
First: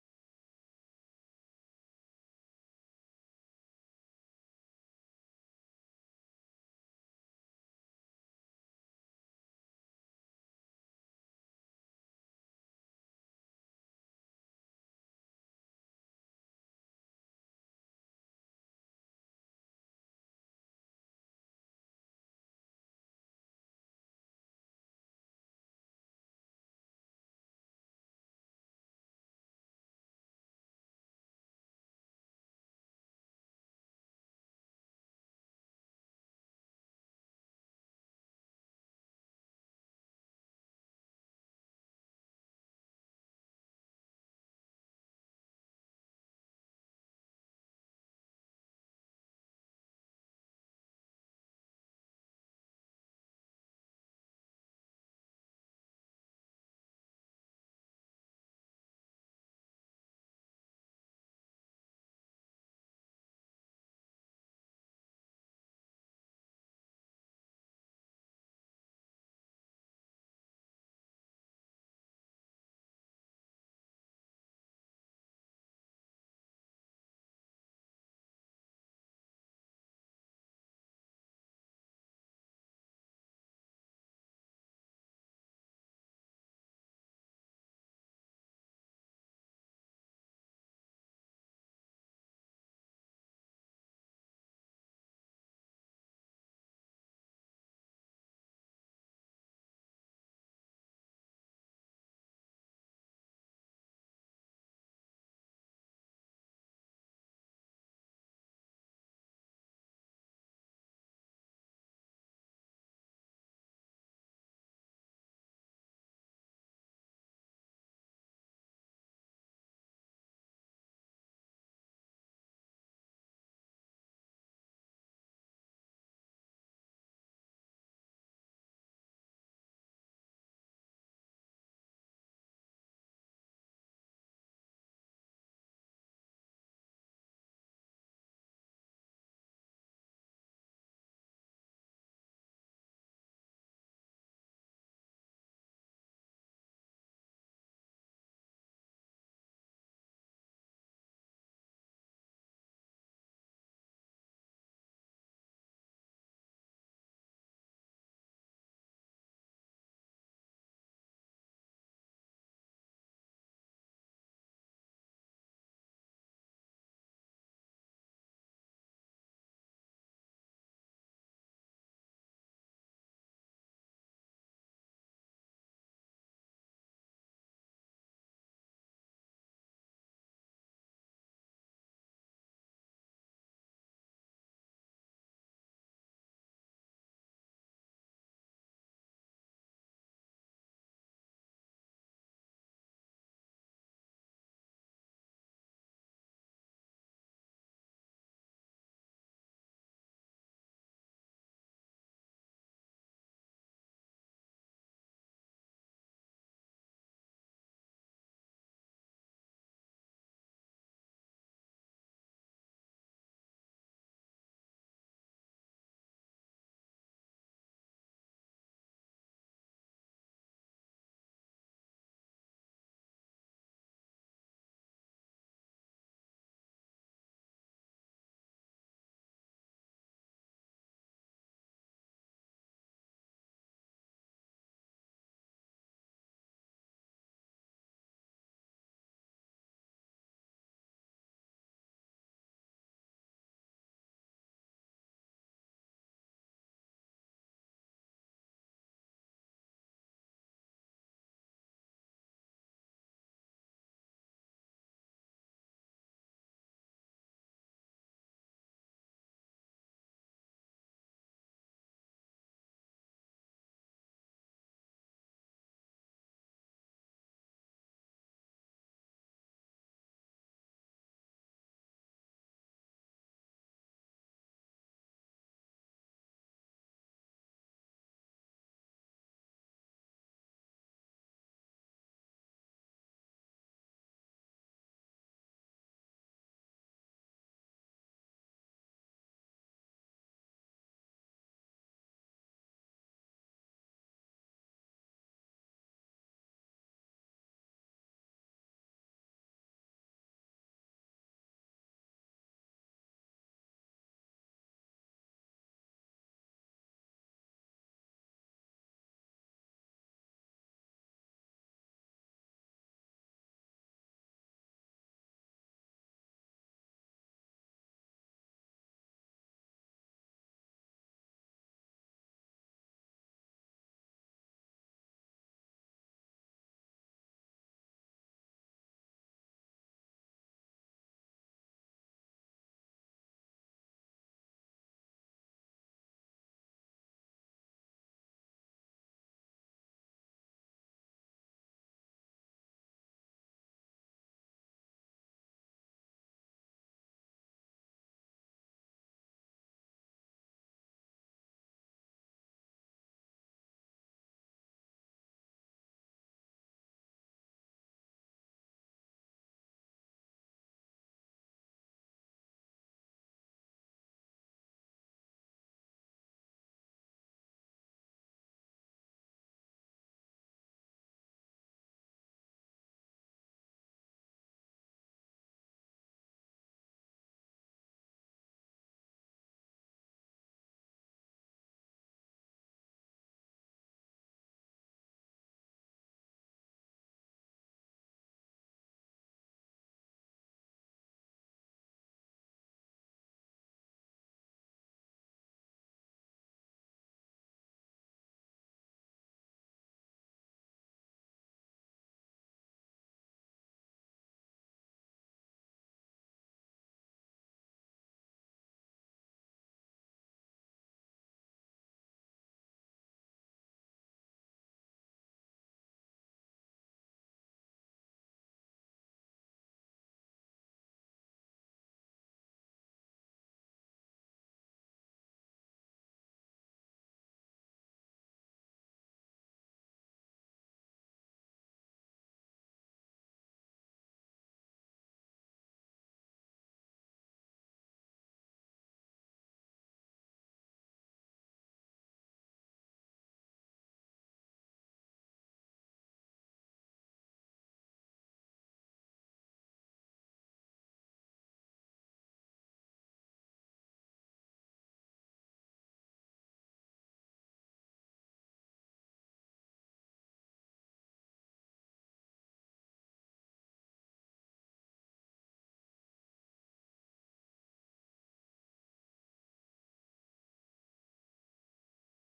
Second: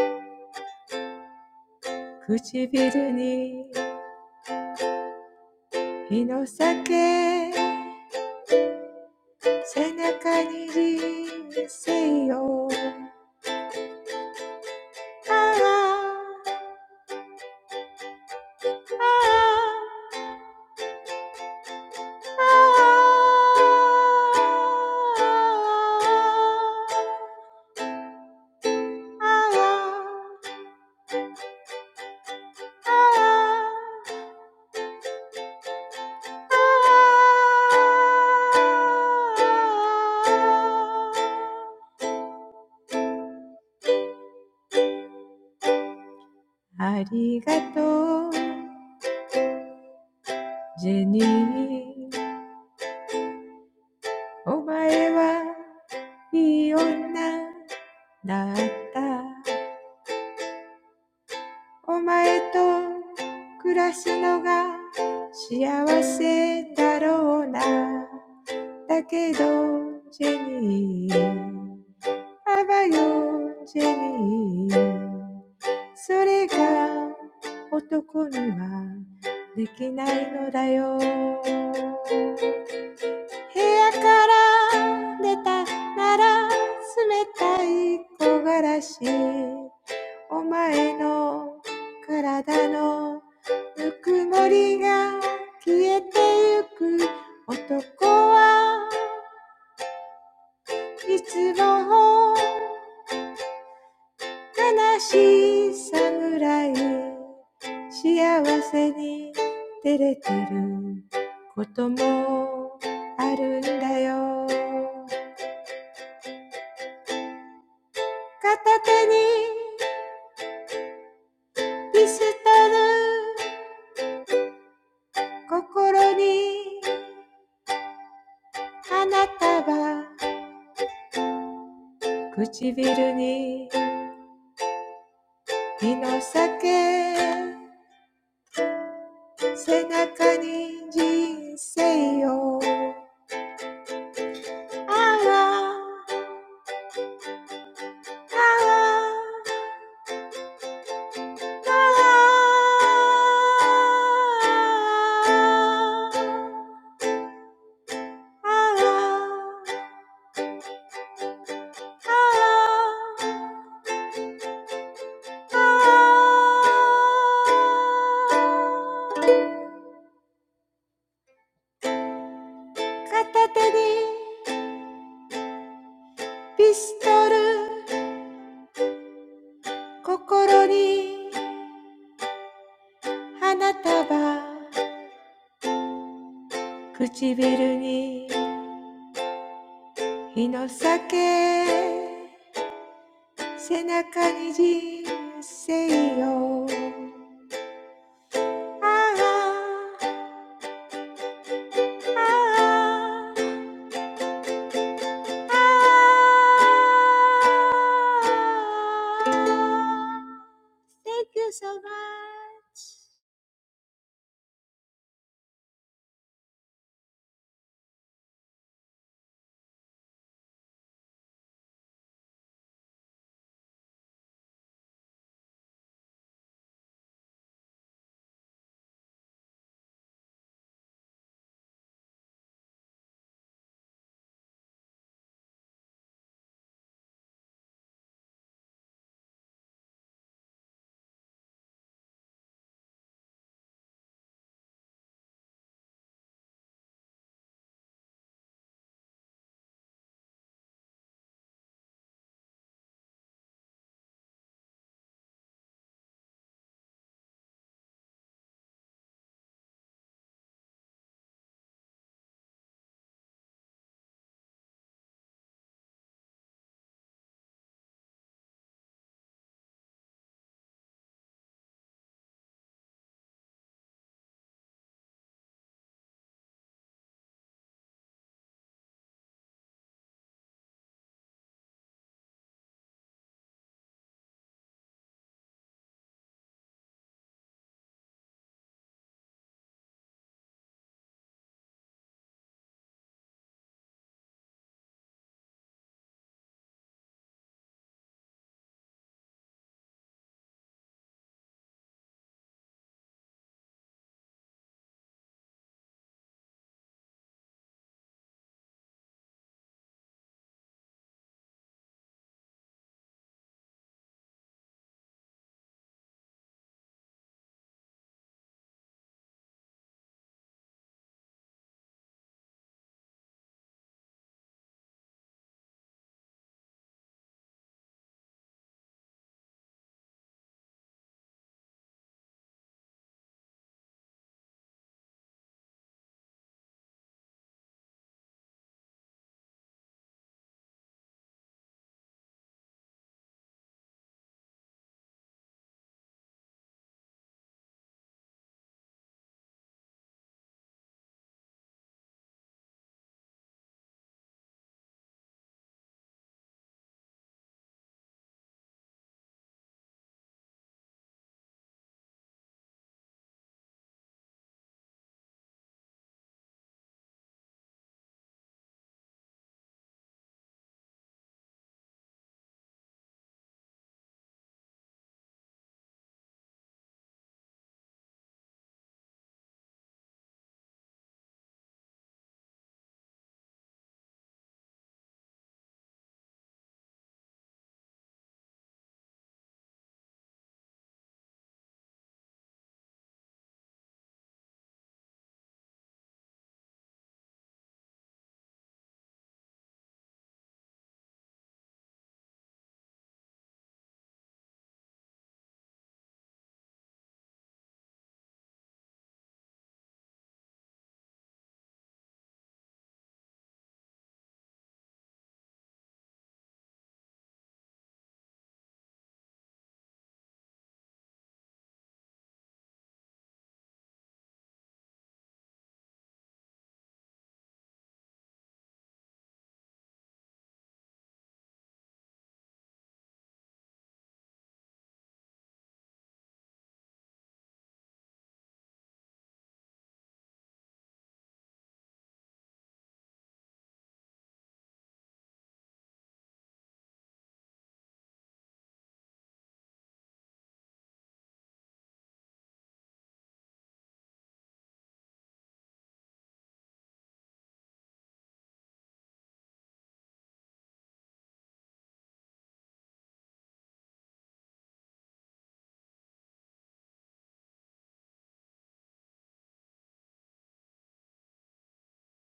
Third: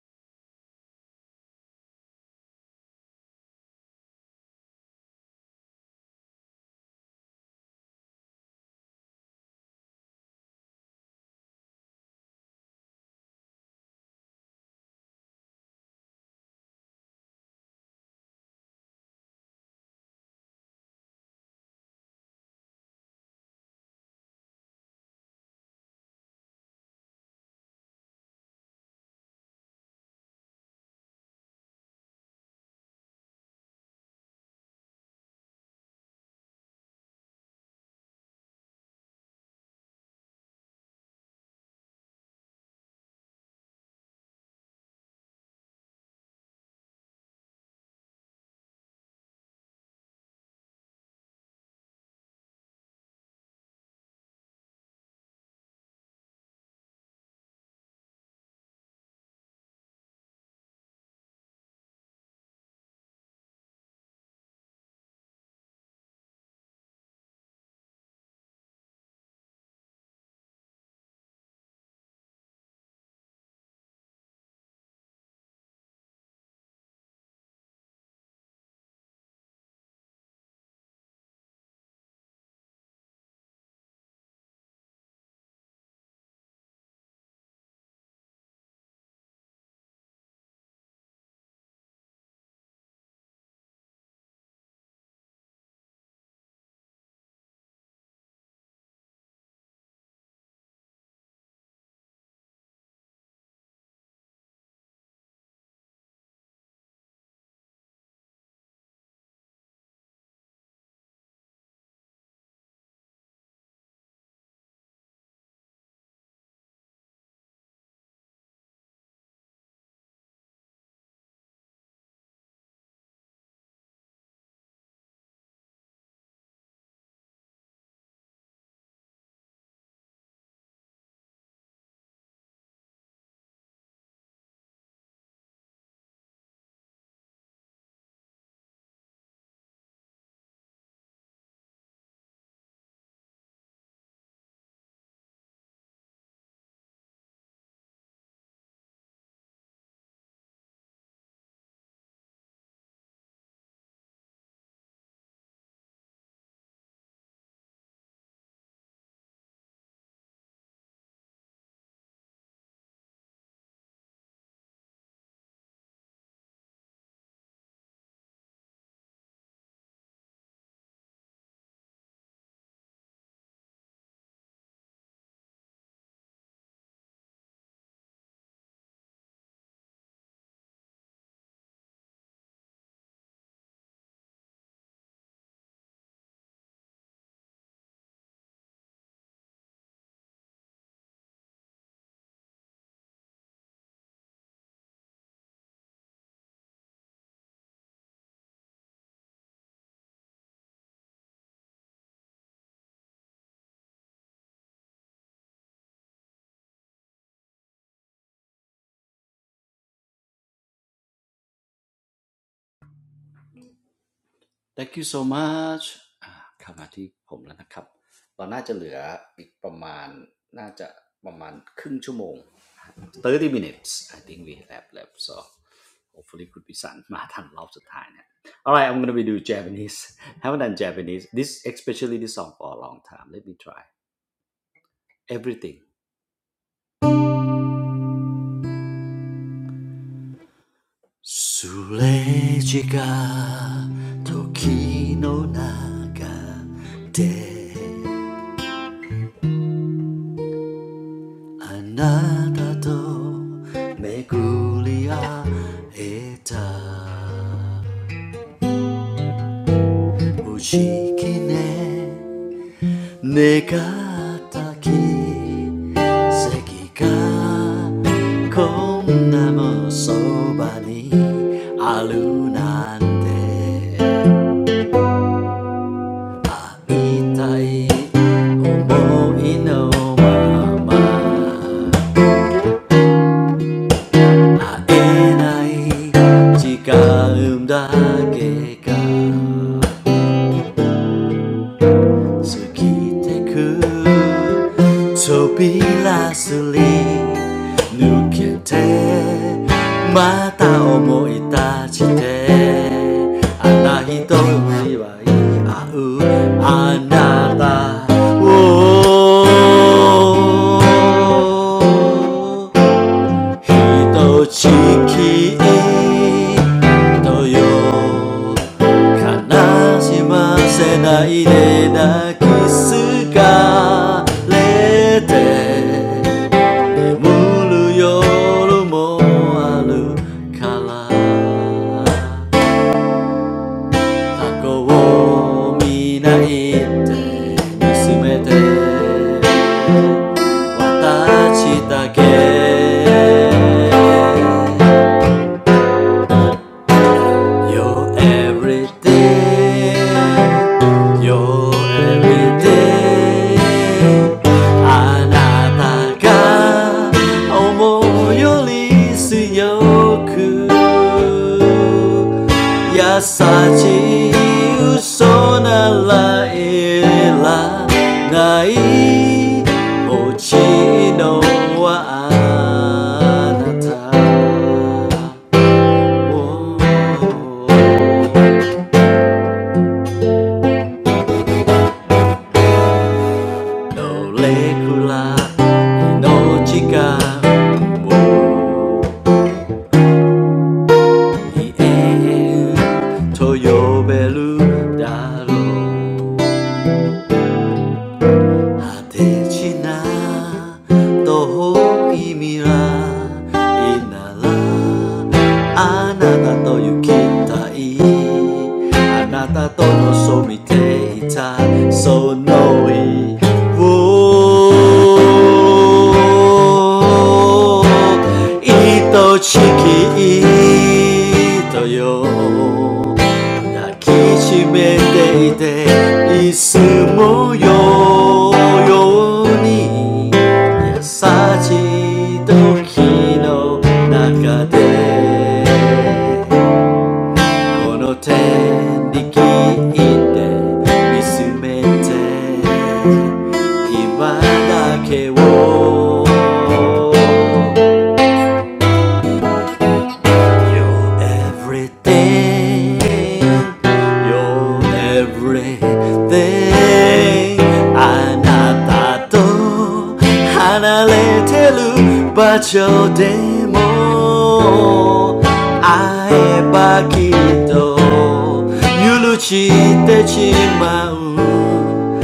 Speaker 3: arigato, Jenny. Omae wa ii onna datta. Omae to kurasu no ga shiawase daro na. Dakedo, Jenny.「ジェニー」それが男にはできないのだよ。部屋から出たなら冷たい木枯らし。お前の体のぬくもりが消えてゆく男はいつも悲しい侍幸せに照れてることもあるんだよ片手にピストル心に花束唇に火の酒背中に人生をああああ片手にピストル、心に花束、唇に火の酒、背中に人生を Thank you so much.
Speaker 1: Thank you so much อ่าเข้ามาที่ผมแล้วนะครับเราน่าจะเหลืออีกประมาณน่าจะประมาณครึ่งชั่วโมง30 minutes I think we have left so hopefully could be คุณพิสันมาทันรอบสุดท้ายเนี่ย [LAUGHS] alright I'm gonna be do Japanese [LAUGHS] haven't done Japanese this especially this song for a long time let me try everything すれ違う時の中であなたと巡り合えた無時期ね願った奇跡がこんなもそばにあるなんて I want to be the same as you. So keep it cool. So be lacy. Look at me. Again, I'm reaching out. Another day, we'll meet again. 人地とよ悲しませないで泣きすがれて眠る夜もあるから過去を見ないって娘で私だけ You're everything. You're everything. あなたが思うより強く優しい嘘ならいらない落ちのはあなた Oh, no, let's not forget about the end. To be loved, darling. 果てしな遠い未来ならあなたと行きたいあなたと望みていたその日を愛しき人よ抱きしめていていつもよように優しい時の中でこの手握って見つめて今だけを You're everything. You're everything. あなたと離れてる場所でも会えばきっと許してしまうどんな夜でも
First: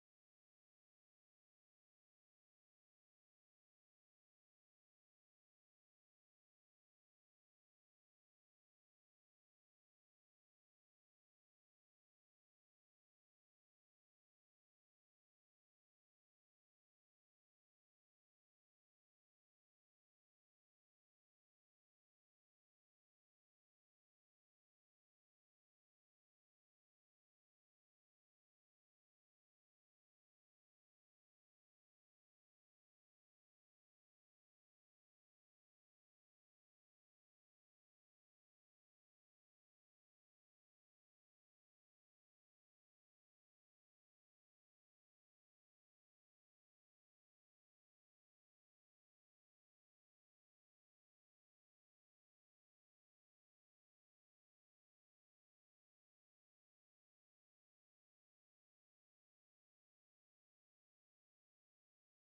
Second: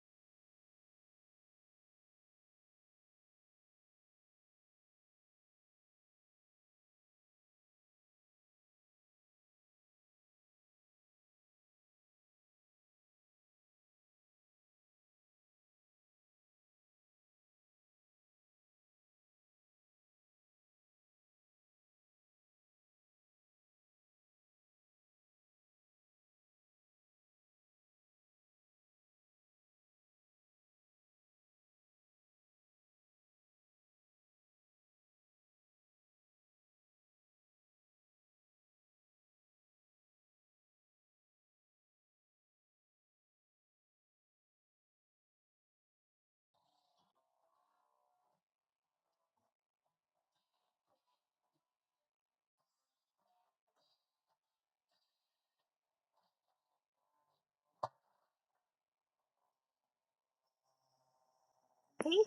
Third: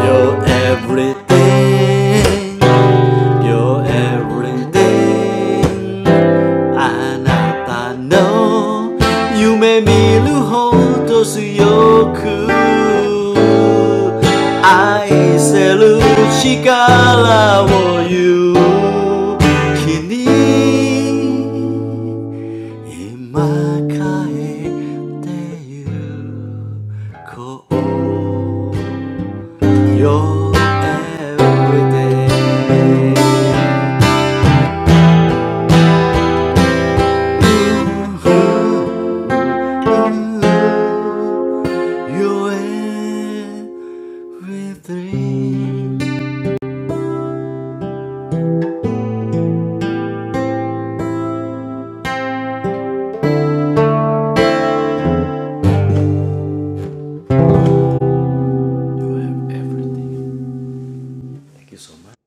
Speaker 1: You're everything, you're everything あなたの夢見るほど強く愛せる力を言う君今帰ってゆこう you're everyday. You, You're everything. you have everything. Thank you so much. Good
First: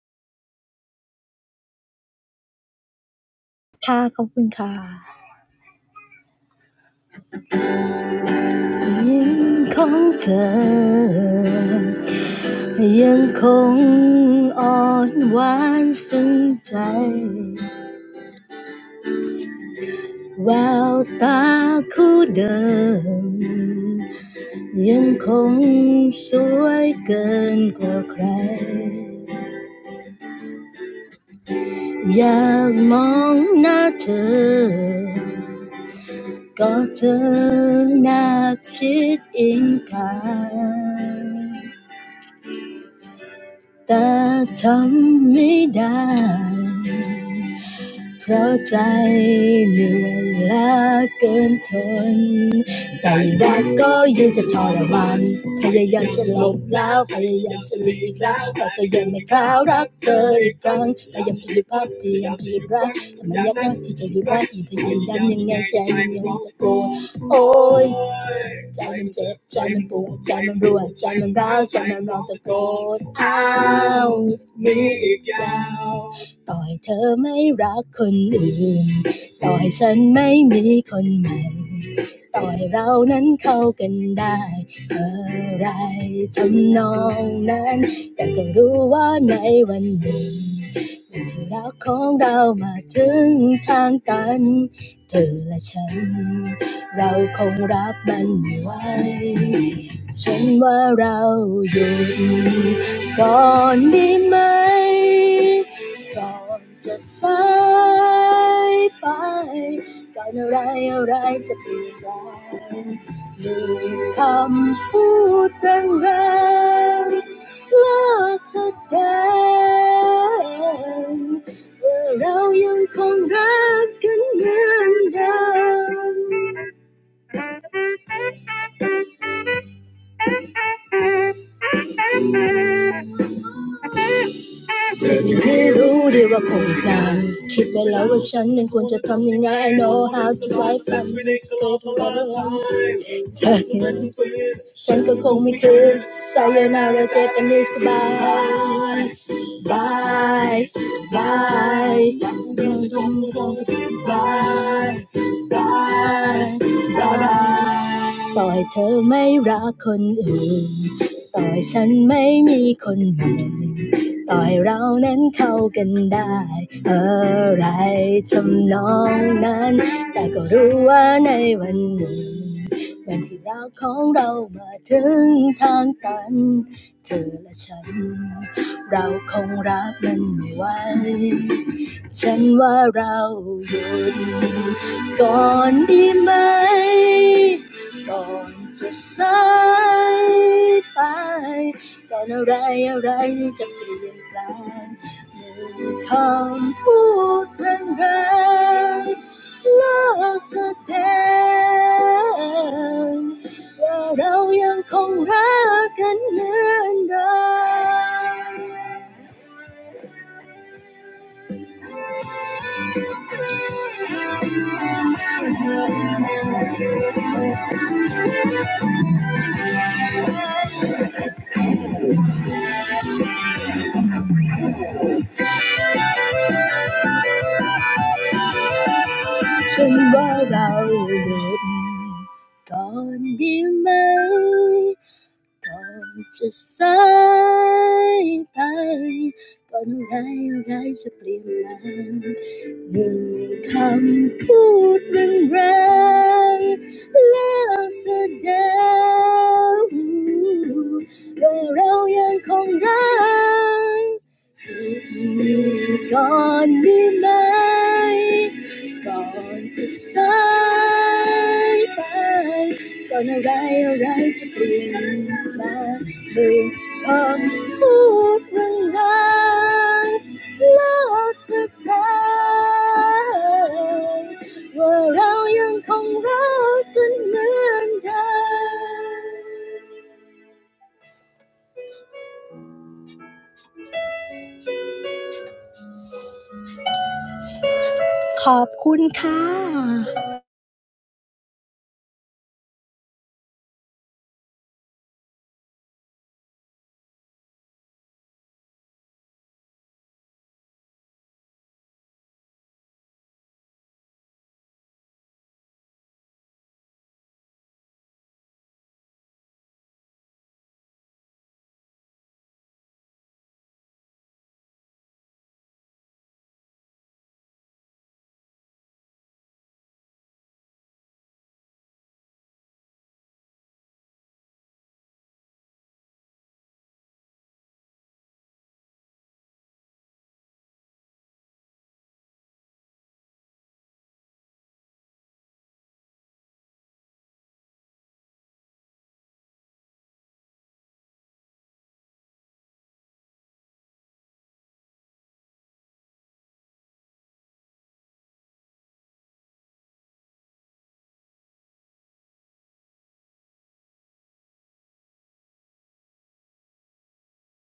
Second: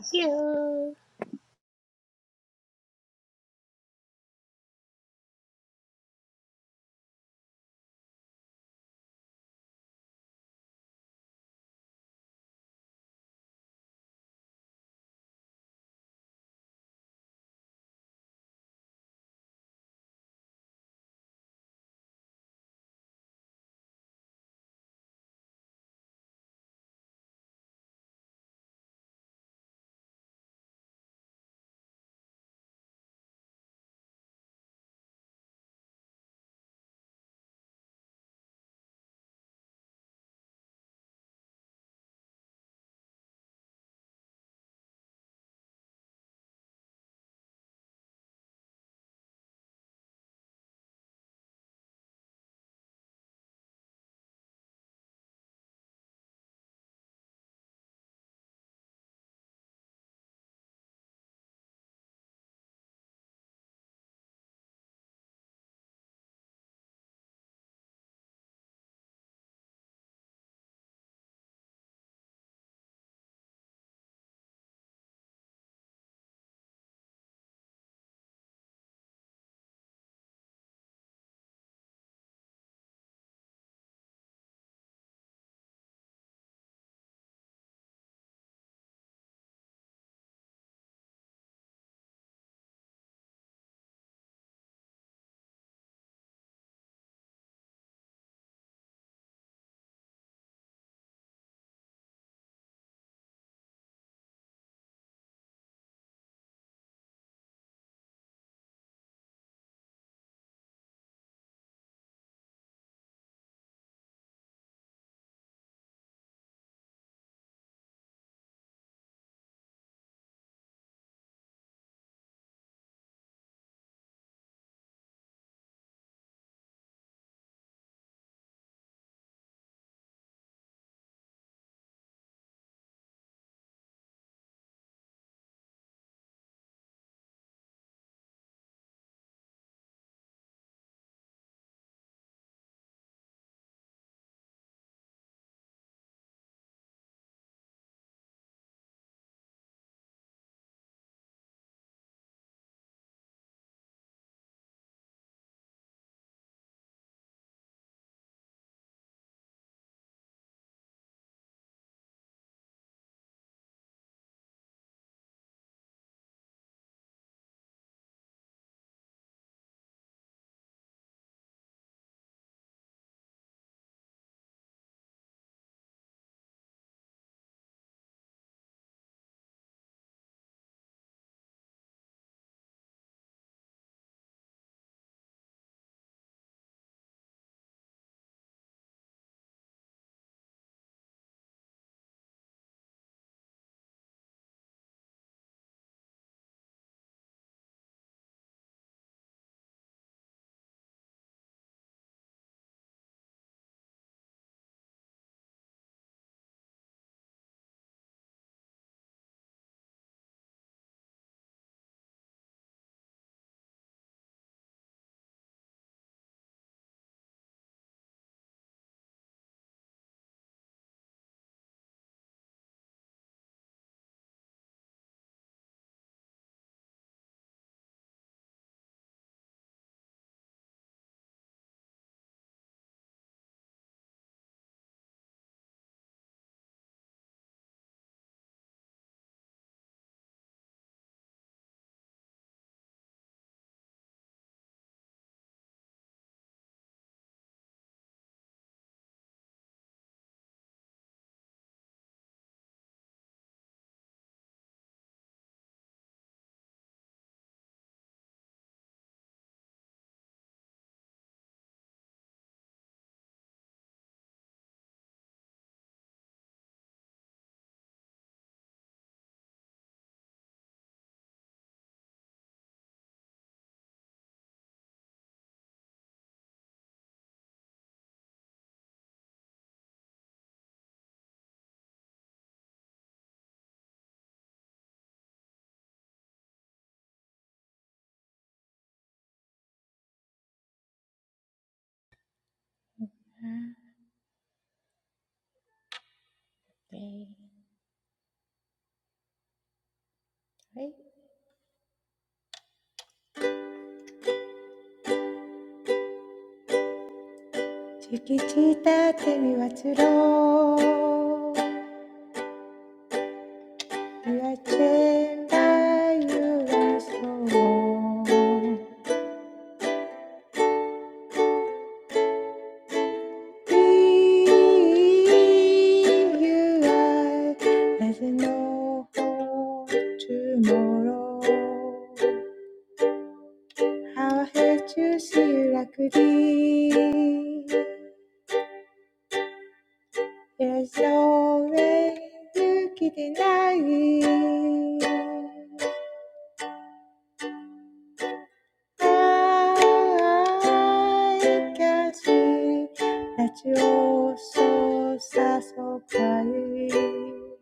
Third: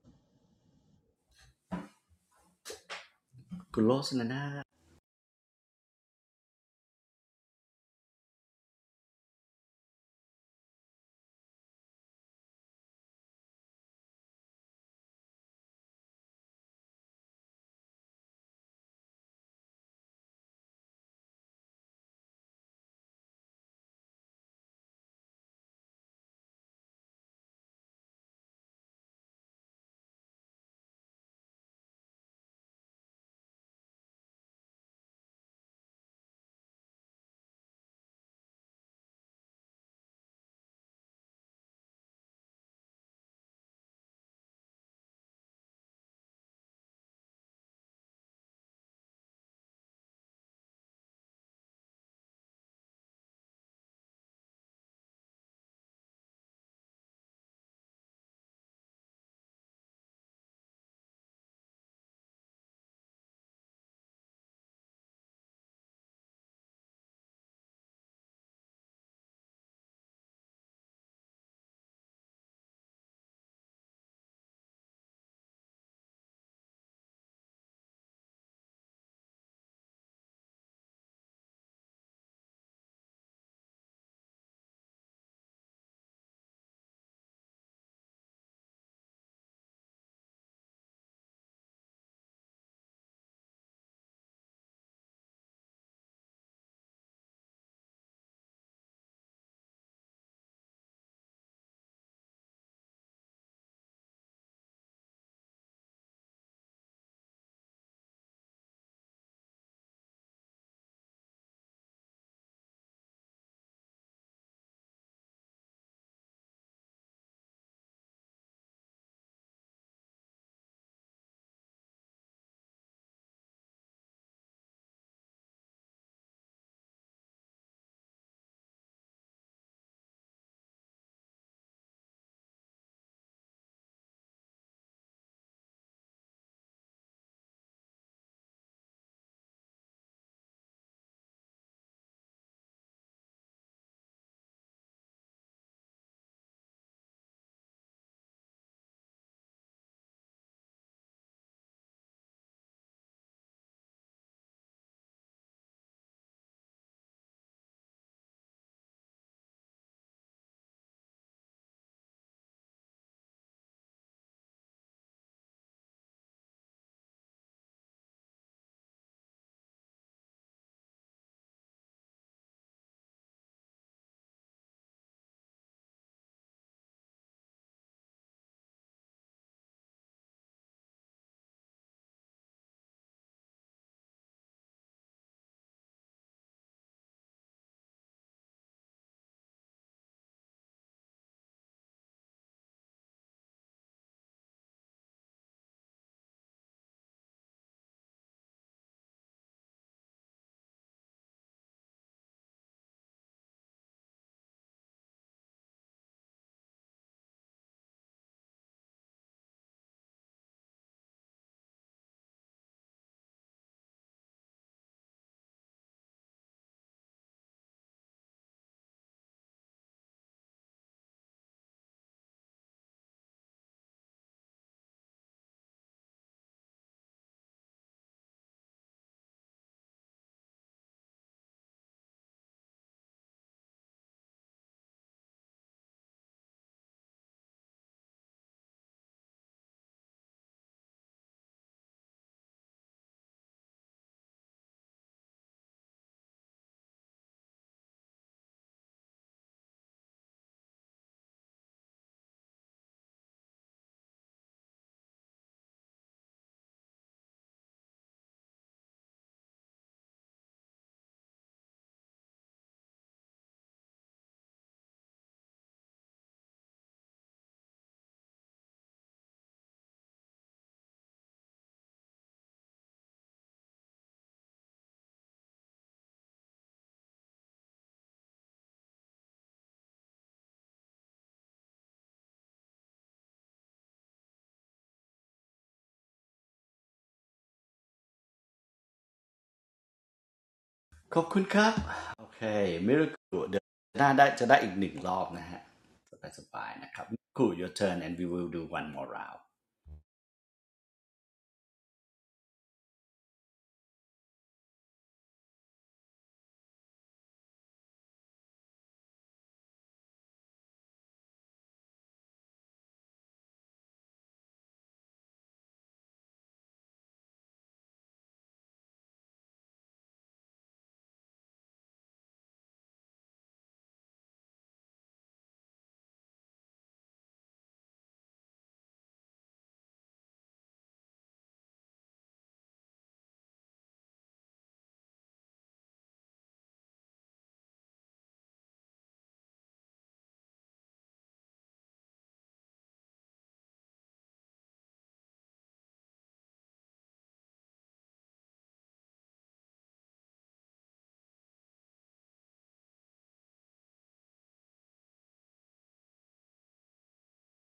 Speaker 2: ค่ะ
Speaker 1: คุณโรสนะนะขอบคุณครับ
Speaker 2: ขอบคุณค่ะยิ้มของเธออยากมองหน้าเธอ ก็เธอนาชิดอิงกายแต่ทำไม่ได้ เพราะใจเหนื่อยล้าเกินทนแต่รักก็ยังจะทรมานพยายามจะหลบแล้วพยายามจะหลีกแล้วแต่ก็ยังไม่คล้าวรักเธออีกครั้งพยายามจะหยุดพักพยายามจะหยุดรักแต่มันยากนักที่จะหยุดรักอีกพยายามยังไงใจมันยังตะโกนโอ๊ยใจมันเจ็บใจมันปวดใจมันรัวใจมันร้าวใจมันร้องตะโกนอ้าว ต่อให้เธอไม่รักคนอื่นต่อให้ฉันไม่มีคนใหม่ต่อให้เรานั้นเข้ากันได้อะไรทำนองนั้นแต่ก็รู้ว่าในวันหนึ่งวันที่รักของเรามาถึงทางตันเธอและฉันเราคงรับมันไม่ไหวฉันว่าเราหยุดก่อนดีไหม ก่อนจะสายไปการอะไรอะไรจะเปลี่ยนแปลงหนึ่งคำพูดแรงๆเลิกแสดงว่าเรายังคงรักกันเหมือนเดิม ฉันไม่รู้เรื่องว่าคงตายคิดไปแล้วว่าฉันนั้นควรจะทำยังไง I don't know how to love you. ฉันก็คงไม่คิดไซยานาราเจอกันให้สบายบายบายยังจะคงไม่คงไม่คิดบายบายบายต่อให้เธอไม่รักคนอื่นต่อให้ฉันไม่มีคนใหม่ต่อให้เรานั้นเข้ากันได้อะไรทำนองนั้นแต่ก็รู้ว่าในวันหนึ่ง วันที่เราของเรามาถึงทางตัน closer than ว่าเรายังคงรักกันเหมือนเดิมฉันว่าเราเดินก่อนดีไหมก่อนจะสายไปก่อนอะไรอะไรจะเปลี่ยนแปลง One word spoken, and it's over. But we're still in love. You're gone, you may, gone to say bye. Gone, what, what, what has changed? My words, words, words, lost again. But we still love like we used to. Thank you.
Speaker 1: โอเคมิราคูเดี๋ยวหน้าได้จะได้อีกหนึ่งรอบนะฮะ
Speaker 3: Birthday.
Speaker 1: สบายๆนะครับมิราคู your turn and we will do one more round
Speaker 3: はい。Chiquitita te mi vaciló. You are chained by your own soul. DUI there's no hope tomorrow how I hate you see you like a D there's no way you can deny it I can see that you're so sad so crying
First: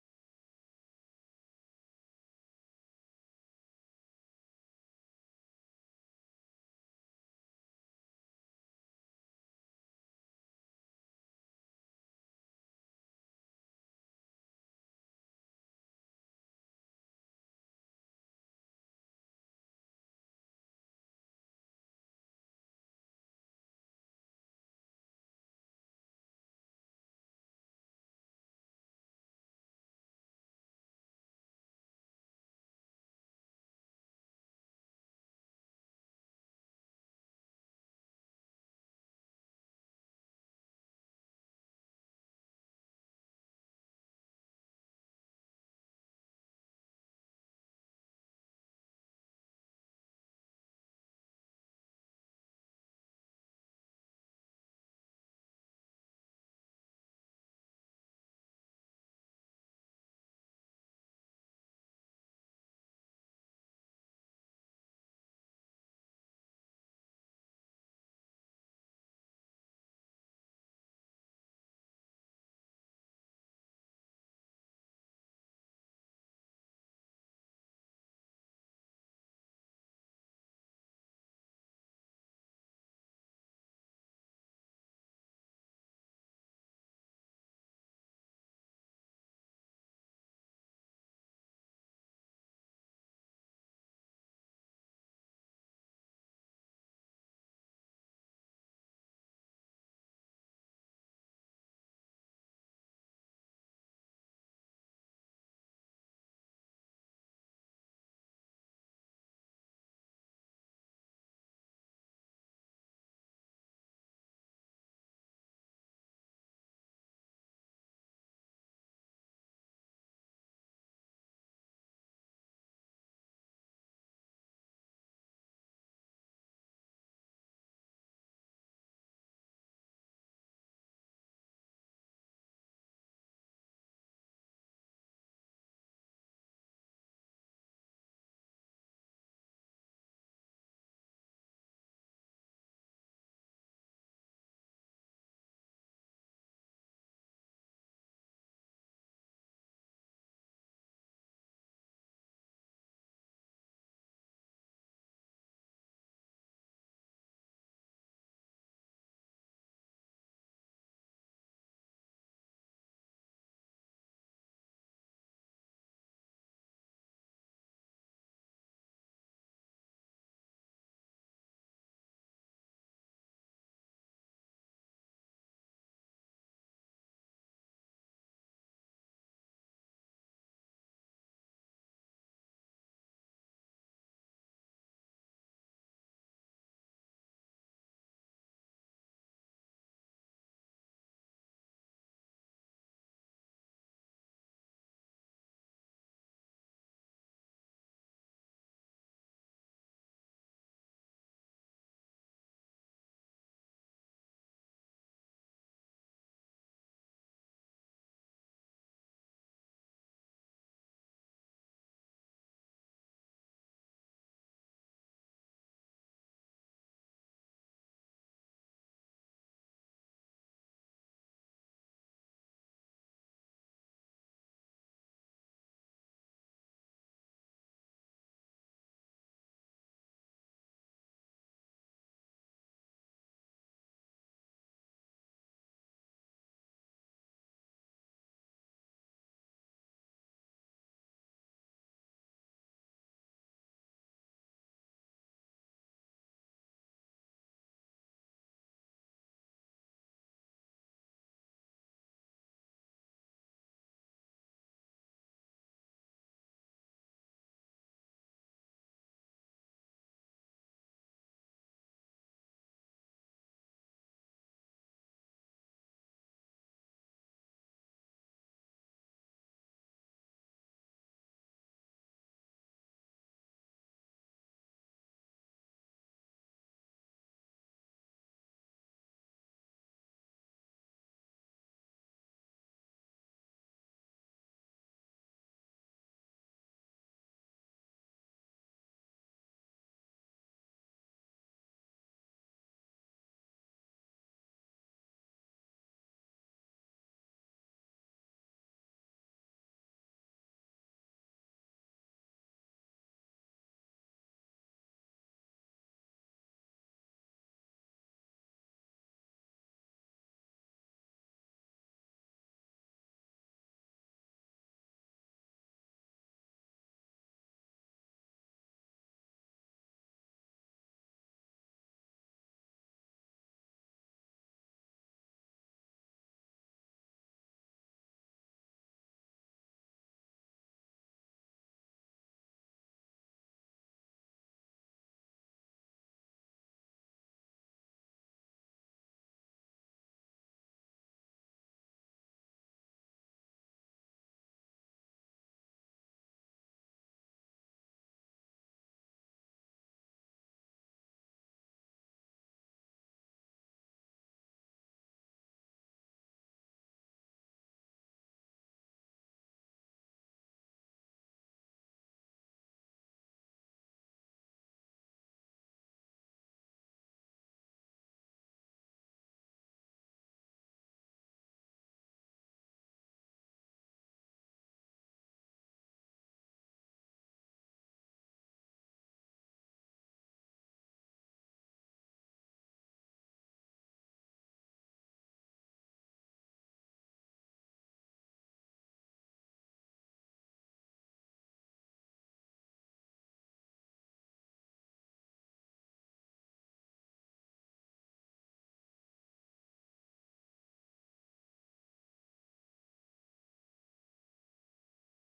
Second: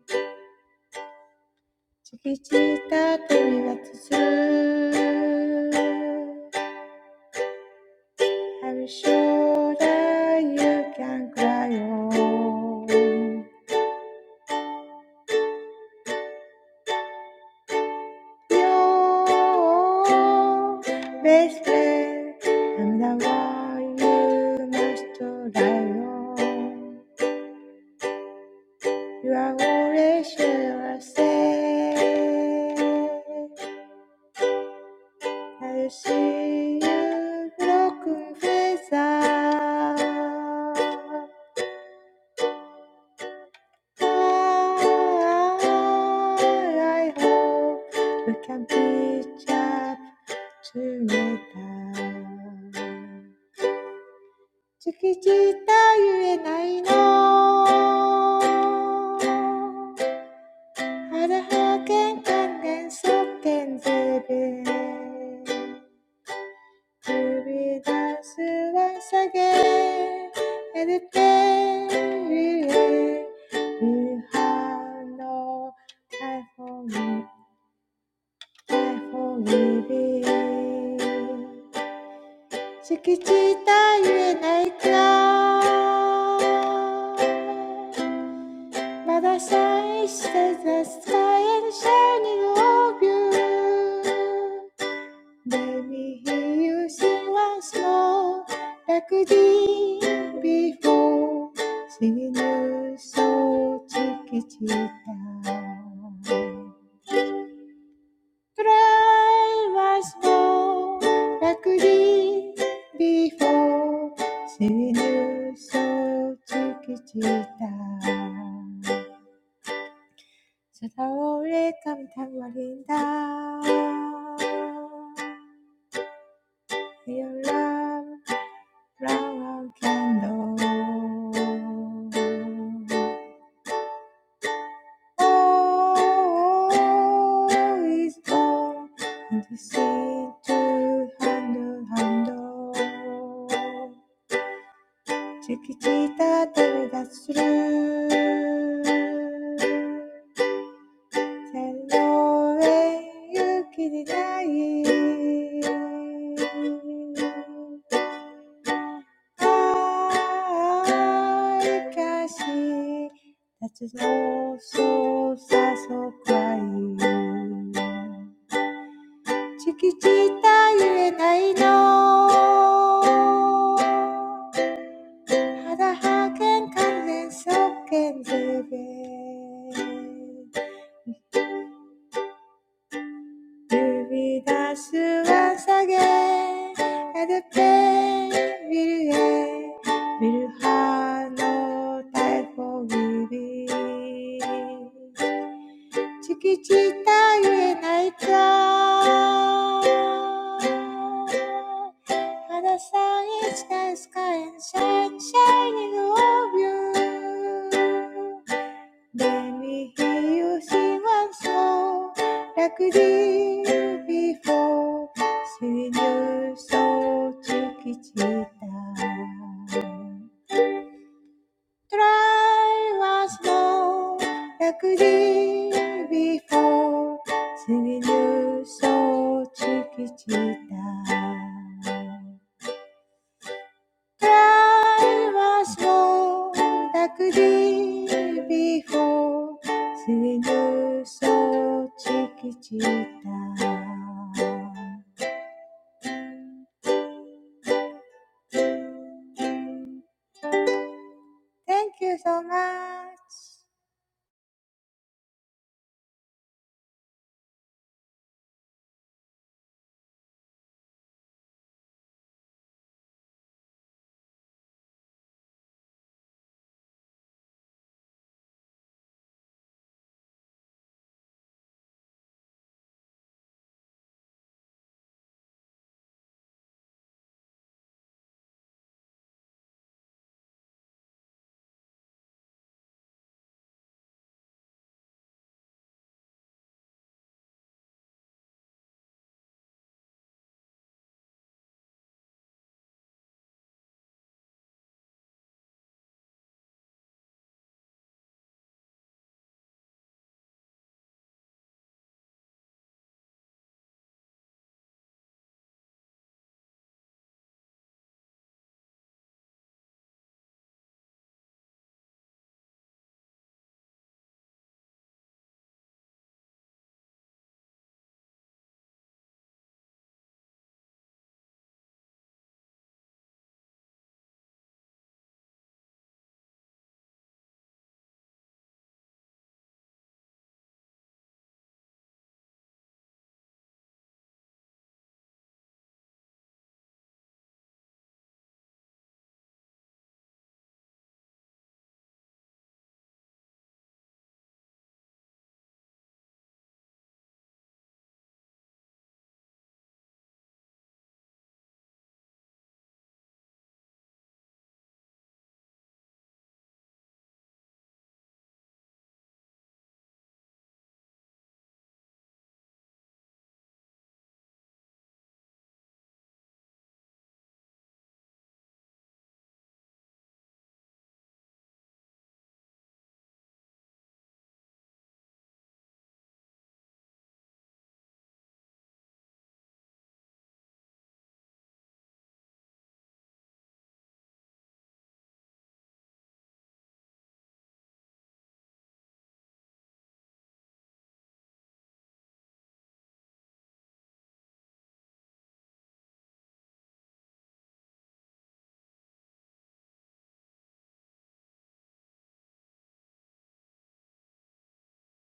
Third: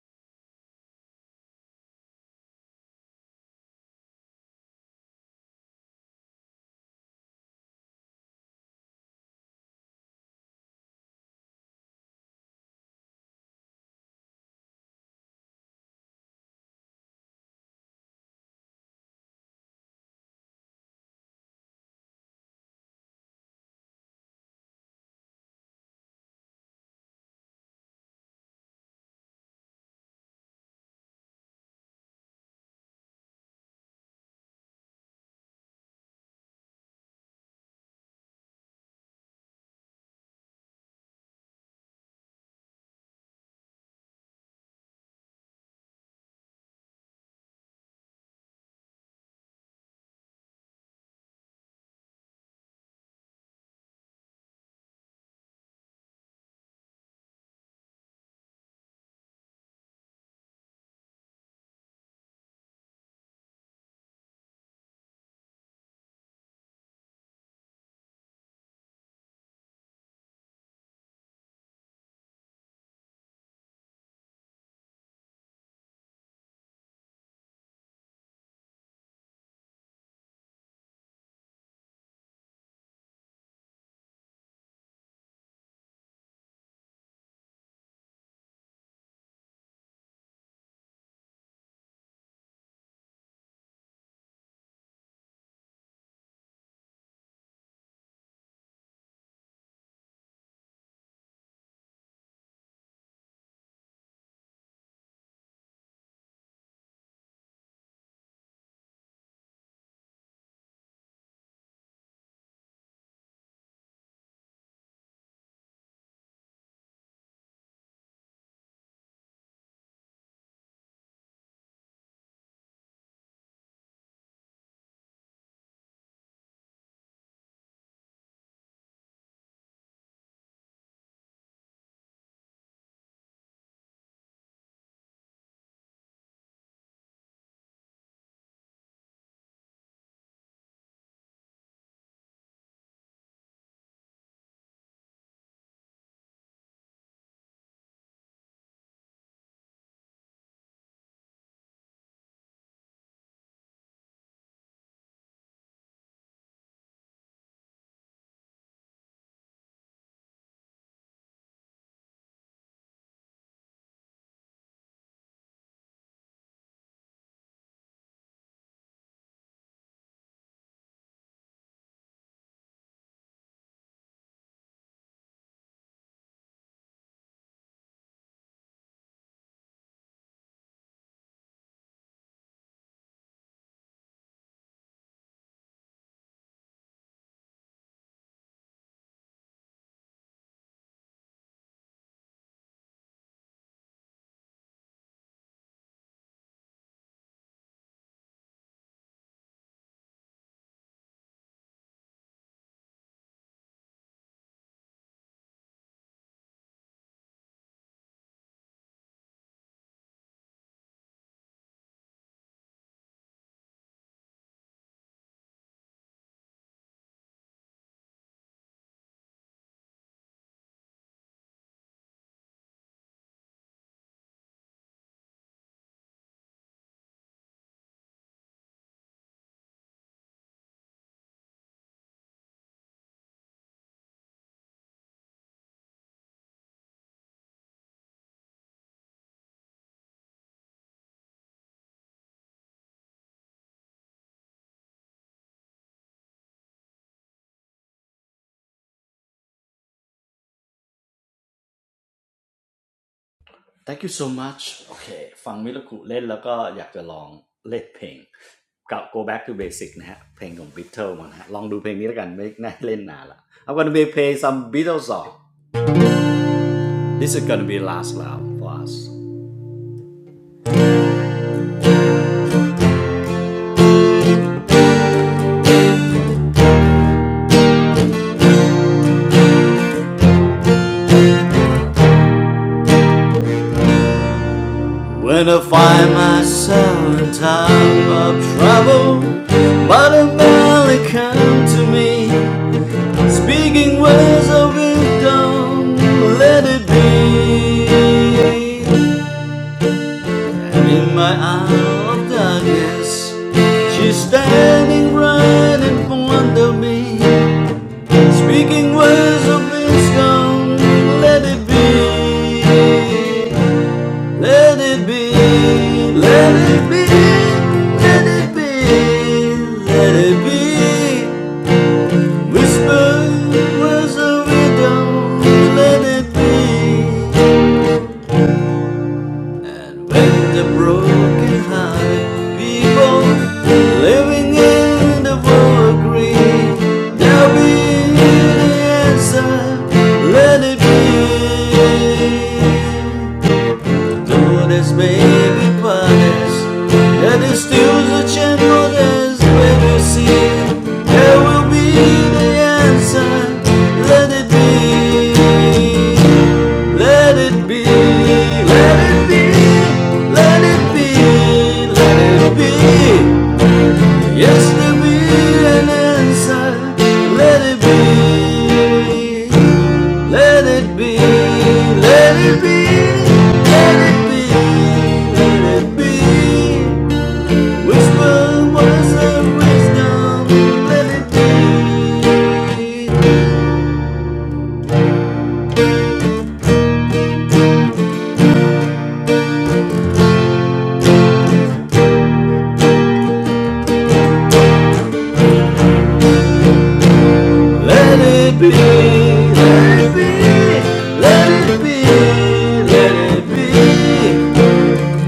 Speaker 3: チキチータ旅立つず Have you sure that you can cry on your best friend I'm the one you must rely on You are always sure I say I see you broken face I hope we can pitch up together. can't can't 月じたゆえないの。腹は玄関連想点ゼベ。to be dancing once again and the day we have no time for me, time for living. 敷地たゆえないか But 敷地たゆえないかまだ shine says the sky and shining of you let me hear you sing once more, like we did before, singing you so down. Try once more, like we did before, singing you so down. 사다오래 감탄 말린다. flower candle. Oh, is all and to see to handle, handle. Chiquitita, take us through. Hello, you チキチータ旅立つる。線路へ行きにない。Like I gashi no so sa so kai Chikichita yuenai know. Haraha ken kanen soken zube You reach out and take, and then we'll be, we'll have no time for living. 敷地たゆえ泣いちゃう。Other side is the sky and sun shining over you. Let me hear you sing one song like you did before. Singing your soul to Kichita. Try was no luxury before singing you so cheeky cheetah. Try was no luxury before singing you so cheeky cheetah. Thank you so much.
Speaker 1: Thank you so much โอเค go back to basic นะฮะเพลงของ Beatles มานะฮะไม่น่าเล่นนานละ I'm gonna be play some Beatles song This is gonna be last round for us When I find myself in time of trouble But a man come to me Speaking words of wisdom Let it be And in my hour of darkness, she's standing right in front of me, speaking words of wisdom. Let it be, let it be, let it be, let it be, let it be. Whisper words of wisdom. Let it be, And the broken hearted people living in the world agree there'll be the answer let it be Though there's baby planets, yeah, there's still such a modest where we see it, there will be the answer. Let it be, let it be, let it be, let it be, let it be. Yes, there will be an answer. Let it be. Let it be, let it be, let it be, let it be. Whisper words of wisdom, let it be. Let it be, let it be, let it be, let it be.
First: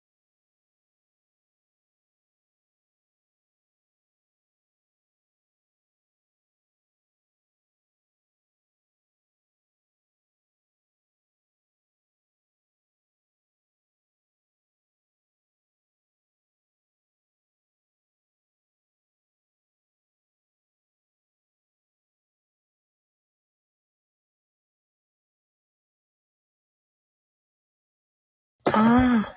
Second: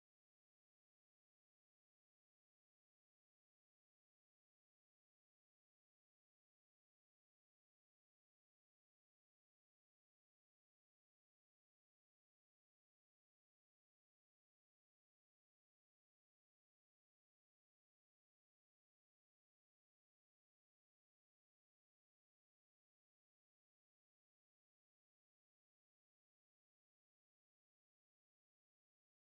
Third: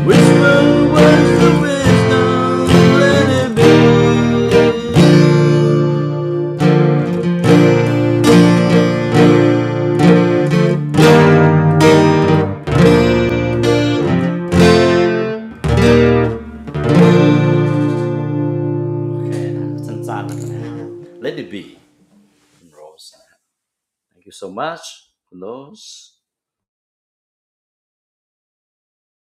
Speaker 1: Whisper words of wisdom, let it be. Okay that's นะสั้นๆนะครับ Let it be Rose Thank you so much, Kunos.
Speaker 2: Ah,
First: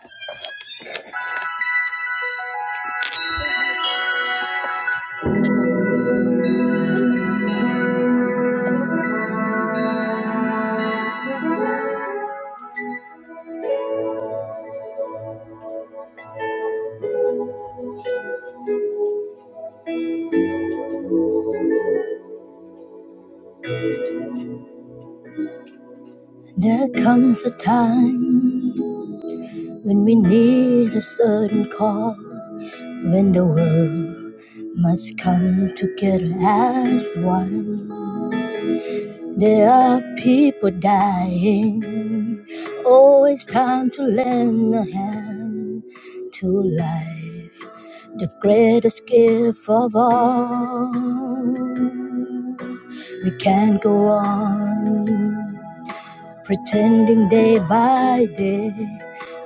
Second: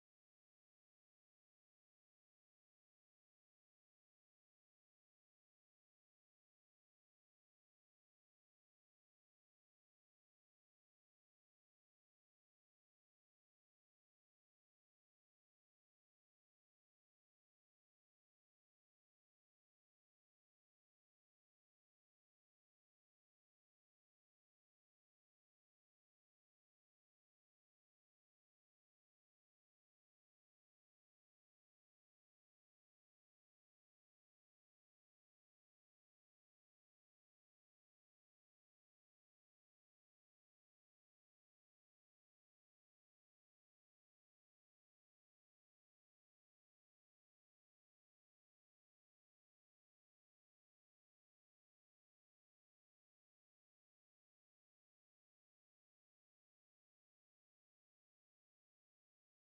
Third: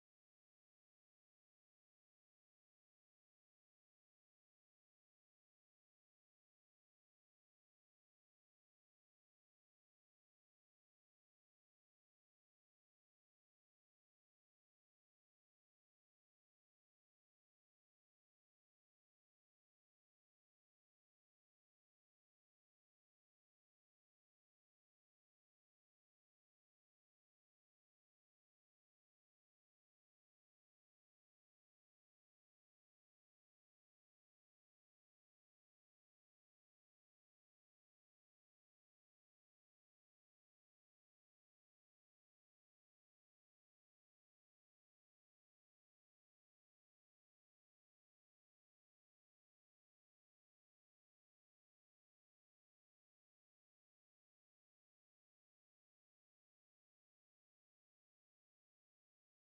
Speaker 2: the constant. When we need a certain call, when the world must come together as one, there are people dying. Oh, it's time to lend a hand to life, the greatest gift of all. We can't go on pretending day by day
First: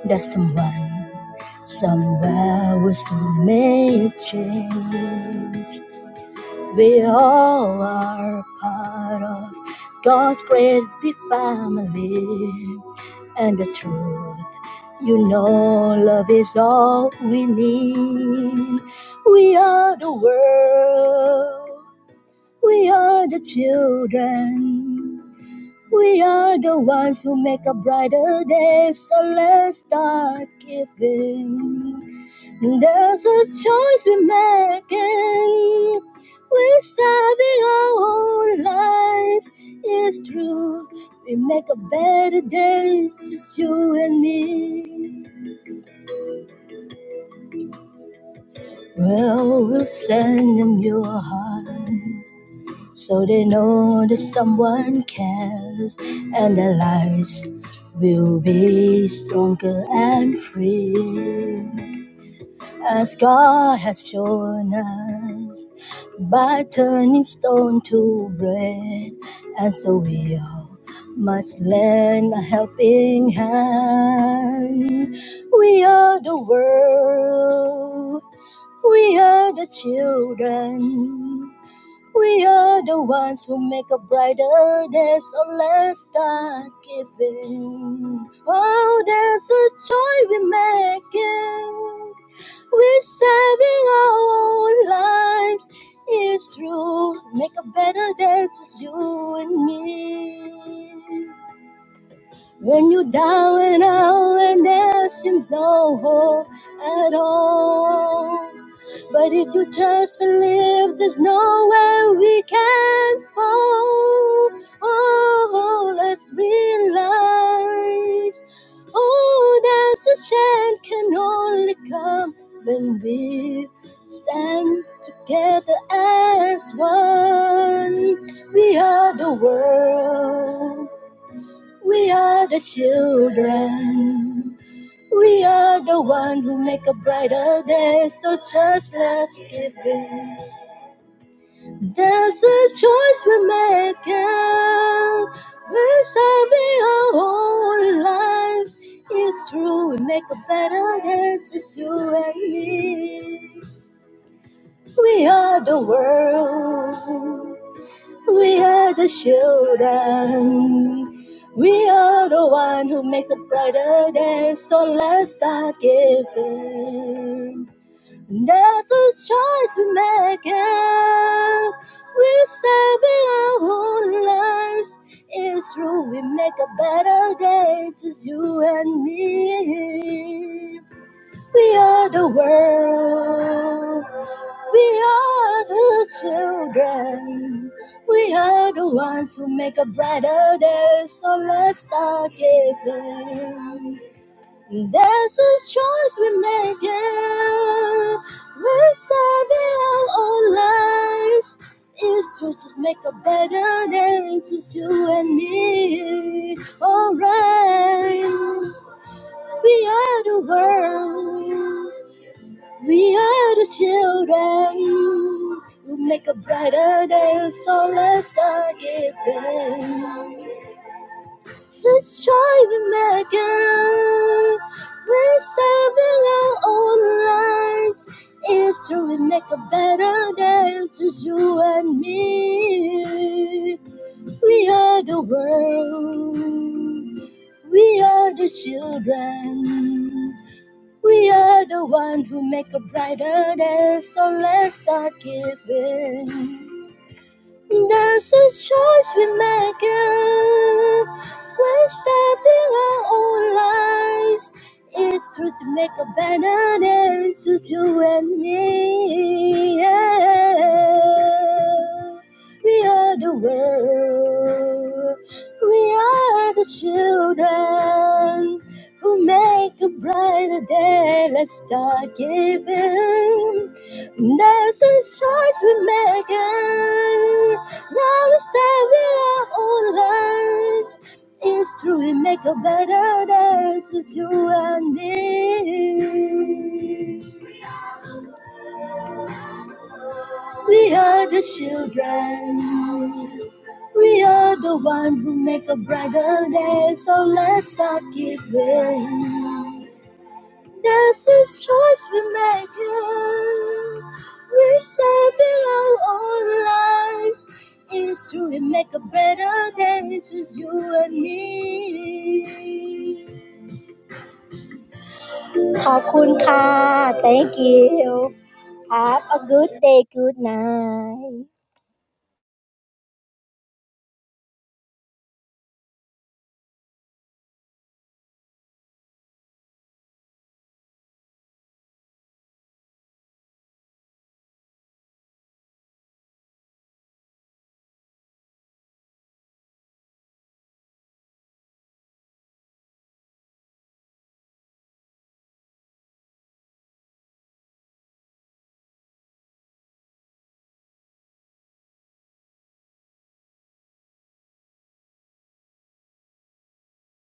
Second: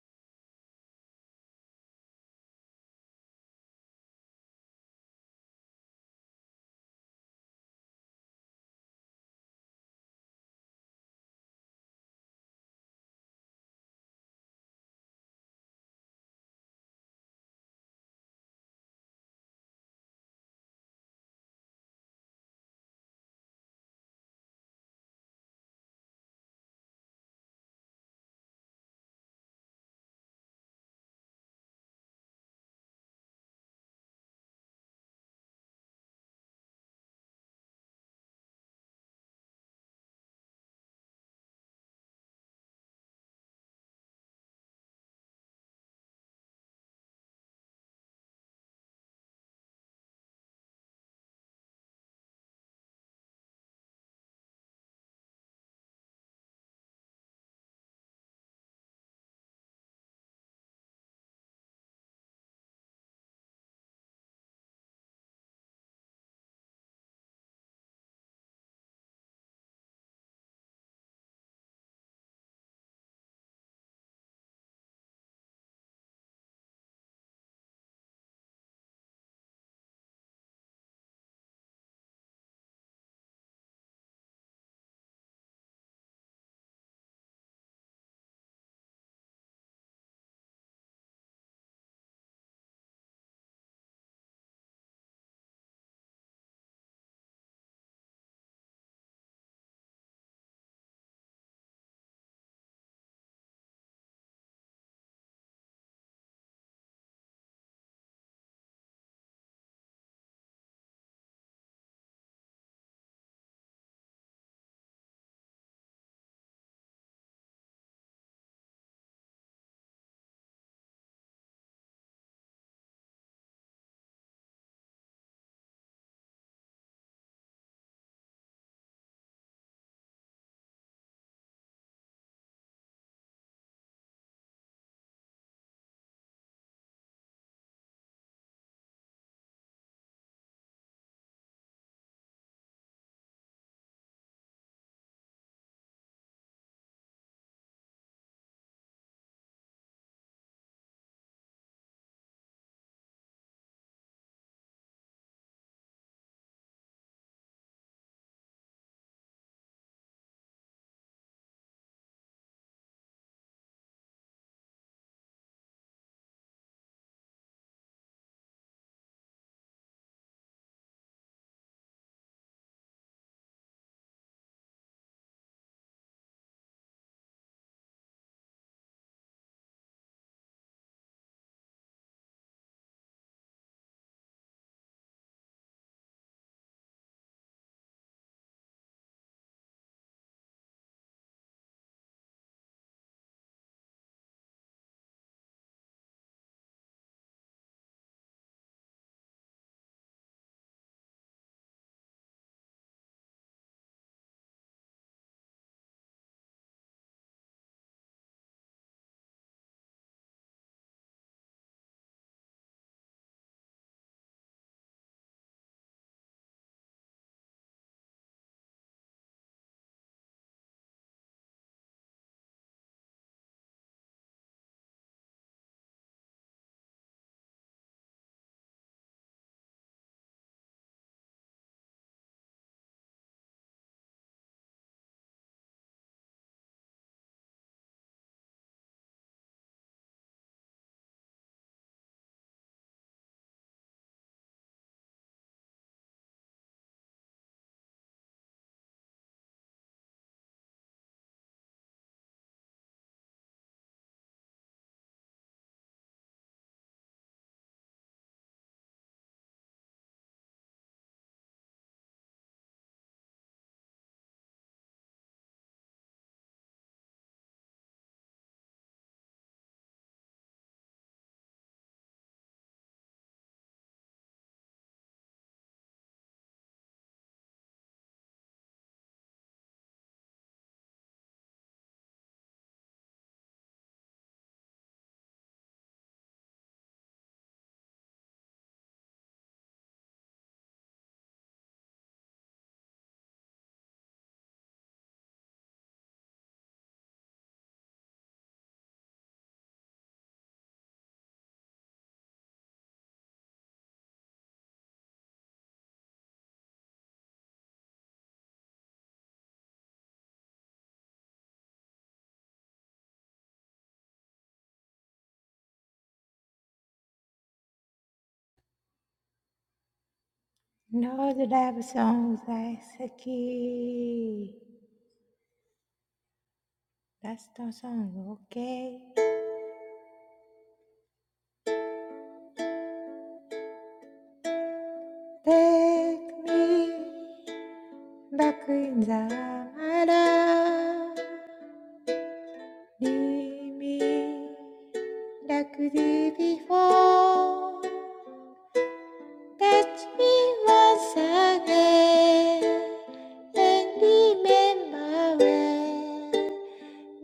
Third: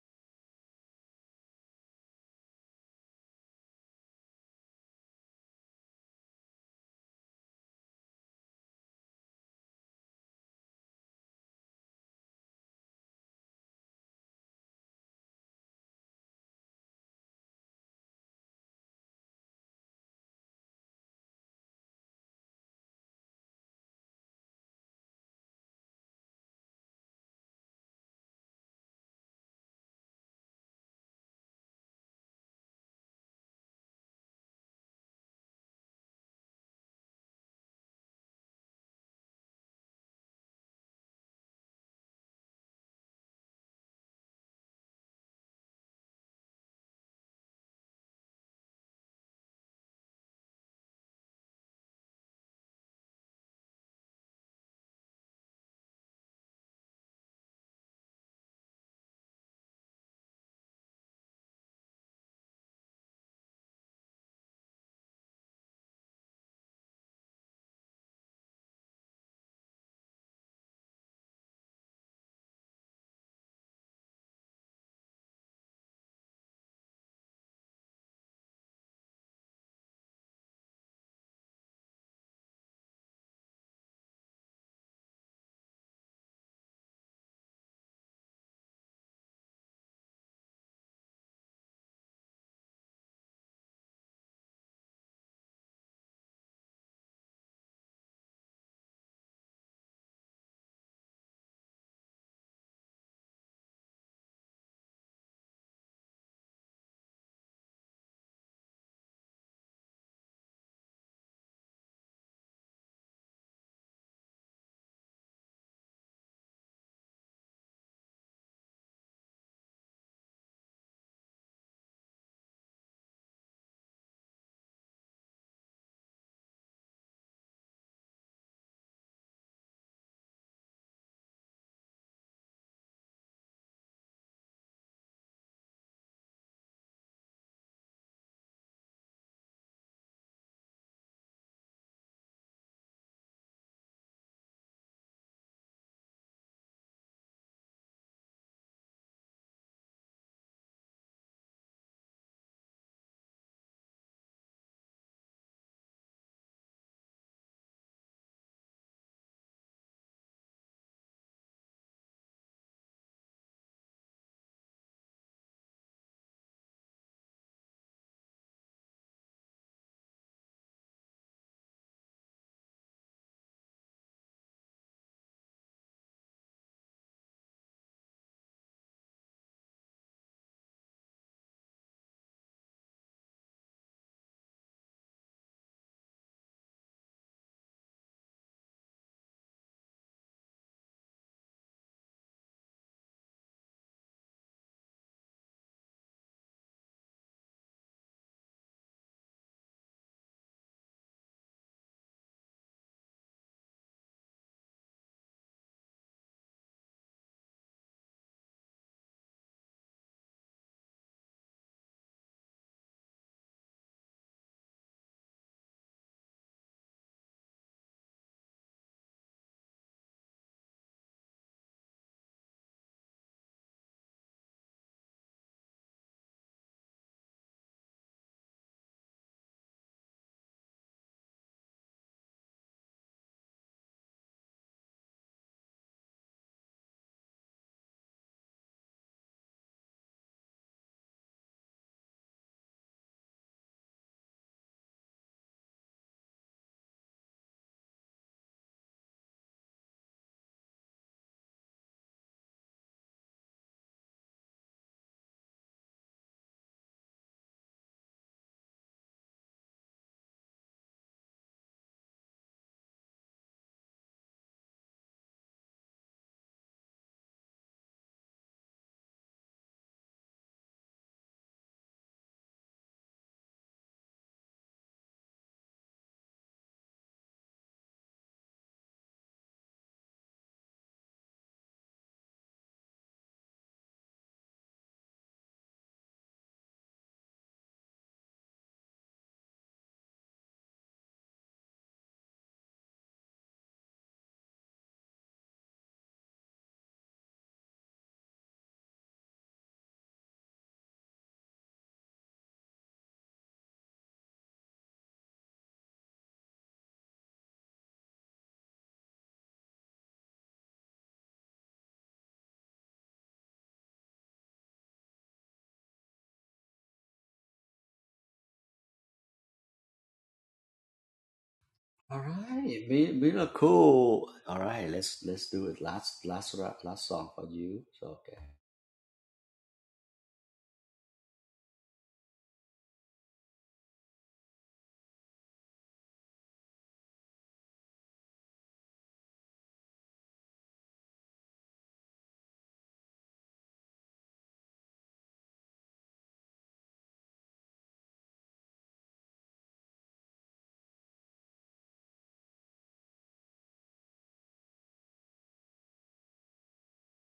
Speaker 2: that someone Somehow we will make change. We all are part of God's great big family. And the truth, you know, love is all we need. We are the world. We are the children. We are the ones who make a brighter day. So let's start giving. And there's a choice we're making. We're serving our own lives. It's true. We make a better day, just you and me. Well, we'll send them your heart so they know that someone cares and their lives will be stronger and free. as God has shown us by turning stone to bread. And so we all must lend a helping hand. We are the world, we are the children. We are the ones who make a brighter day, so let's start giving. Oh, there's a joy we're making. We're saving our own lives. It's true. Make a better day, just you and me. When you're down and out and there seems no hope at all. But if you just believe, there's nowhere we can fall. Oh, let's realize. Oh, that the chant can only come when we stand together as one. We are the world. We are the children. We are the one who make a brighter day. So just let's give in. There's a choice we're making. We're serving our whole lives. It's true, we make a better day, just you and me. We are the world. We are the children. We are the one who makes a brighter day. So let's start giving. That's a choice we make. It. We're saving our whole lives. It's true, we make a better day. Just you and me. We are the world. We are the children. We are the ones who make a brighter day. So let's start giving. There's a choice we make. yeah. We're saving our own lives. It's to just make a better day. Just you and me. Alright. We are the world. We are the children who make a brighter day, so let's start giving. Such joy we make it. We're serving our own lives. It's true, we make a better day, just you and me. We are the world. We are the children. We are the one who make a brighter day, so let's start giving. That's a choice we make. it. We're saving our own lives. It's true to make a better day, just you and me. Yeah. We are the world. We are the children who make a brighter day. Let's start giving. There's a choice we make. it. Now we say we are all lives. It's true, we make a better day. It's you and me. We are the children. We are the ones who make a brighter day. So let's start giving. That's his choice we make it. We're saving our own lives. It's true, we make a better day, just you and me. ขอบคุณค่ะ Thank you Have a good day good
Speaker 3: No
Speaker 2: night
Speaker 3: love
Speaker 1: All
Speaker 3: songs like
Speaker 1: right, be be look cool. All
Speaker 3: Saki.
Speaker 1: right, let's let's do it. Last last rap, last song
Speaker 3: Last
Speaker 1: for you. So
Speaker 3: song,
Speaker 1: okay.
Speaker 3: okay. Take me back in the melody. Leave me like the before. Touch me once again and remember when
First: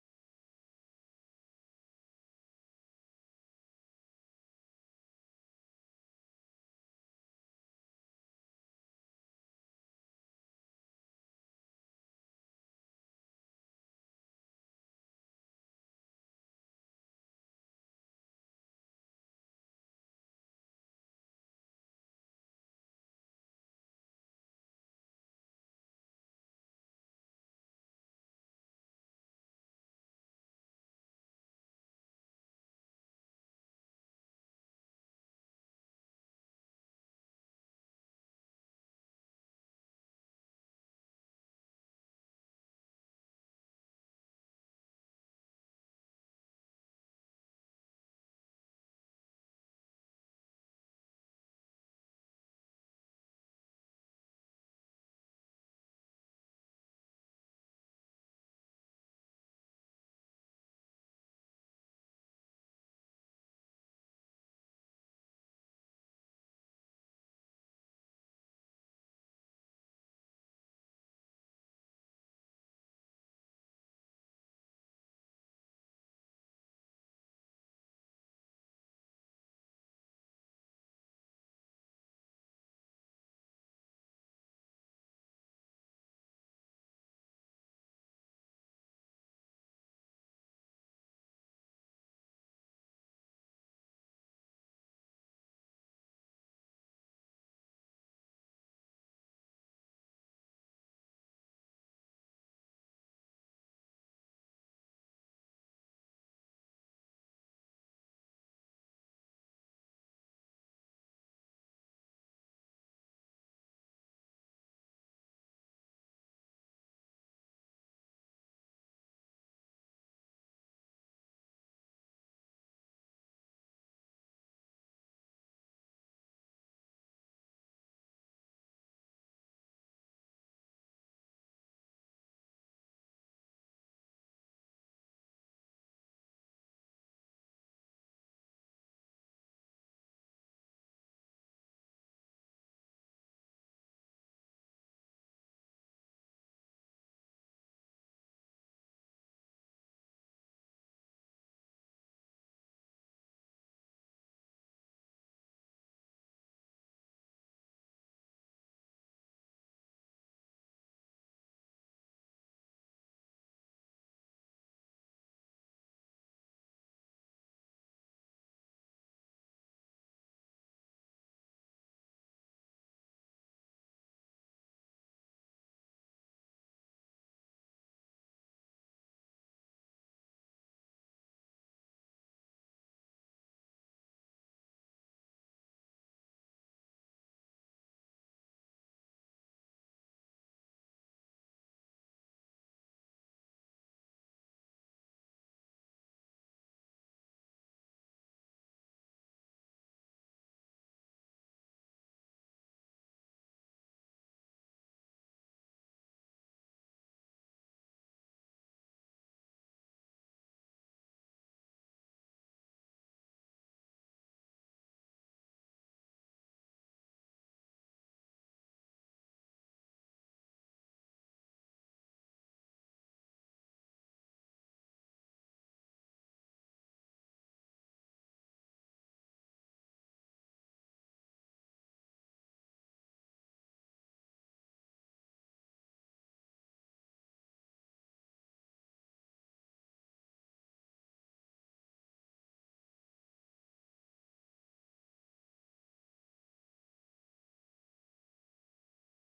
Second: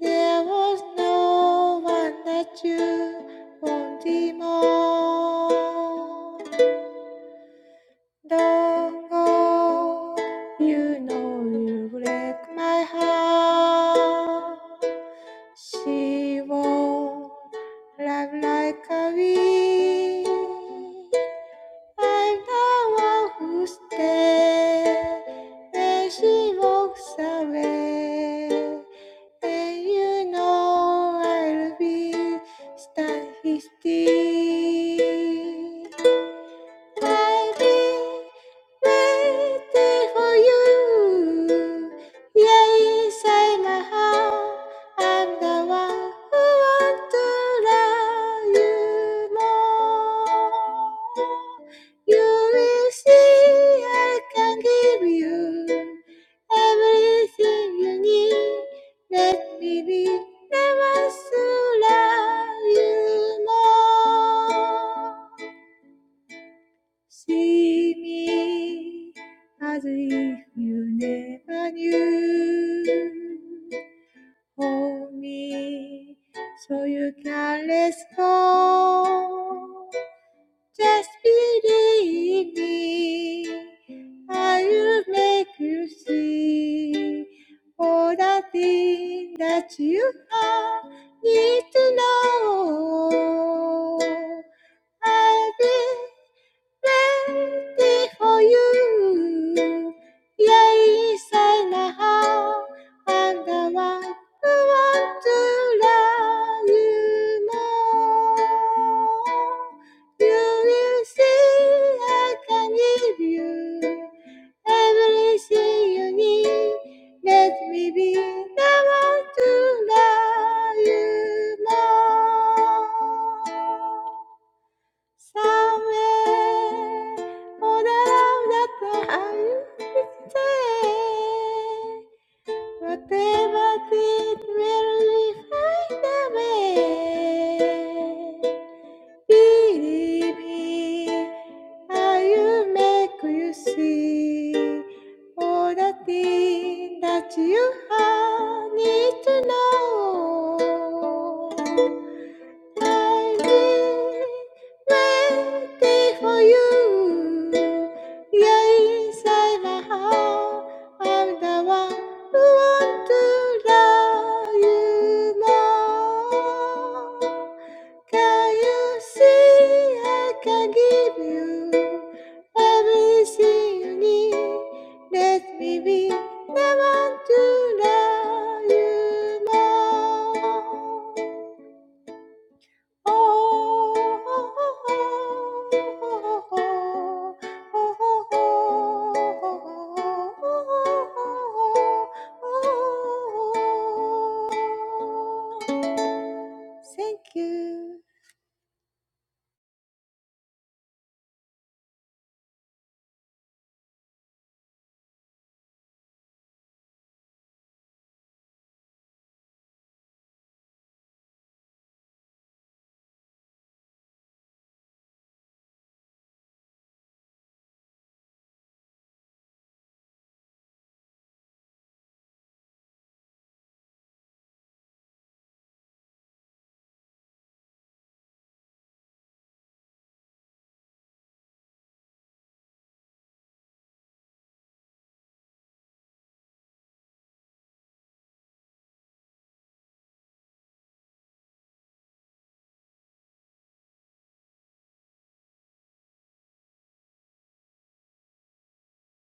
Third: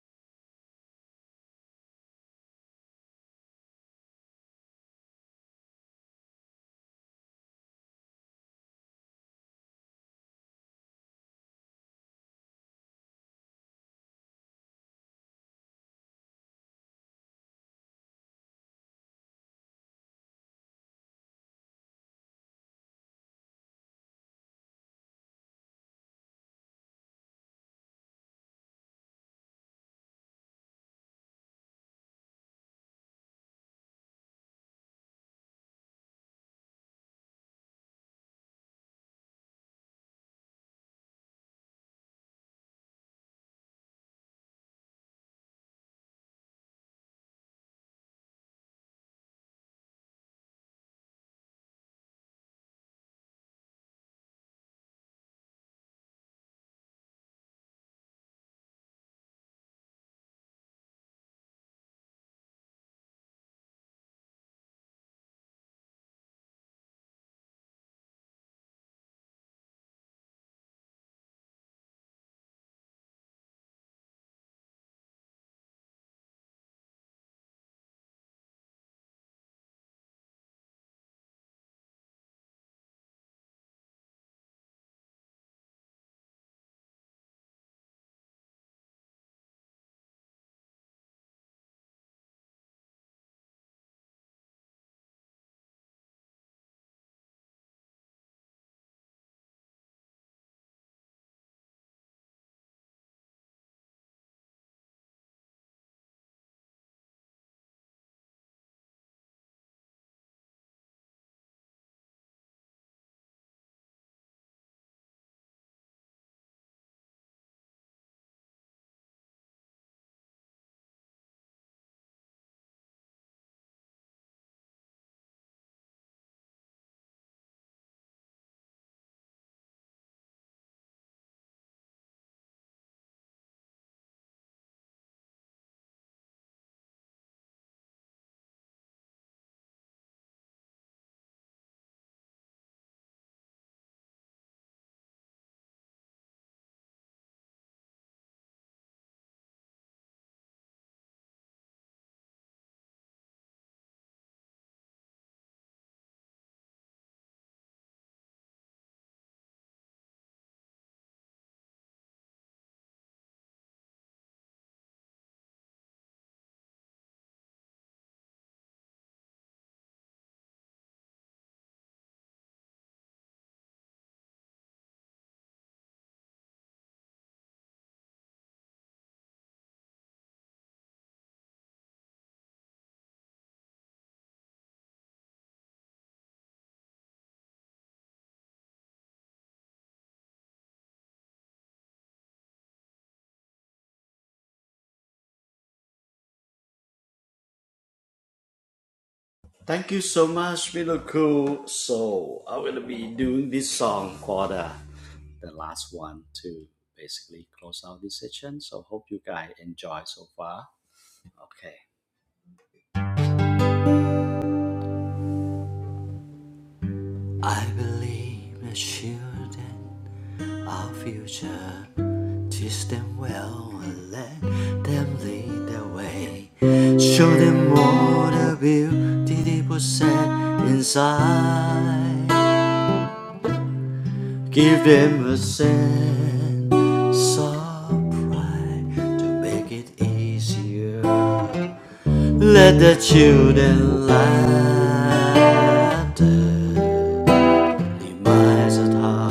Speaker 3: there was no one that you wanted more. Dog, you know you break my heart. She won't love like a weed. I'm the one who stays when she walks away. And you know I'll be stand still baby, waiting for you. Yeah, saying how I'm the one who wants to love you more. You will see I can give you everything you need. Let me be the one to love you more. See me as if you never knew. Hold me so you can let go. Just believe me. I will make you see all the things that you are need to know. I'll Ready for you. Yes, and a how, and I want, I want to love you more. You will see I can give you everything you need. Let me be the one to love you more. Somewhere all around that I'm stay. Whatever did merely find a way. Believe me, I will make you see all the things that you have need to know waiting for you. Yes, I know I'm the one who want to love you more. Can you see I can give you everything you need? Let me be the one to love you more. Thank you.
Speaker 1: Thank you so much, Middle Cool. So I will be doing this song for the the last one to basically close out this session. So hope you guys enjoy so far. Okay. I believe the children. our future. Teach them well and let them lead the way. Show them all the beauty they possess inside. Give them a sense of pride to make it easier. Let the children laughter reminds us how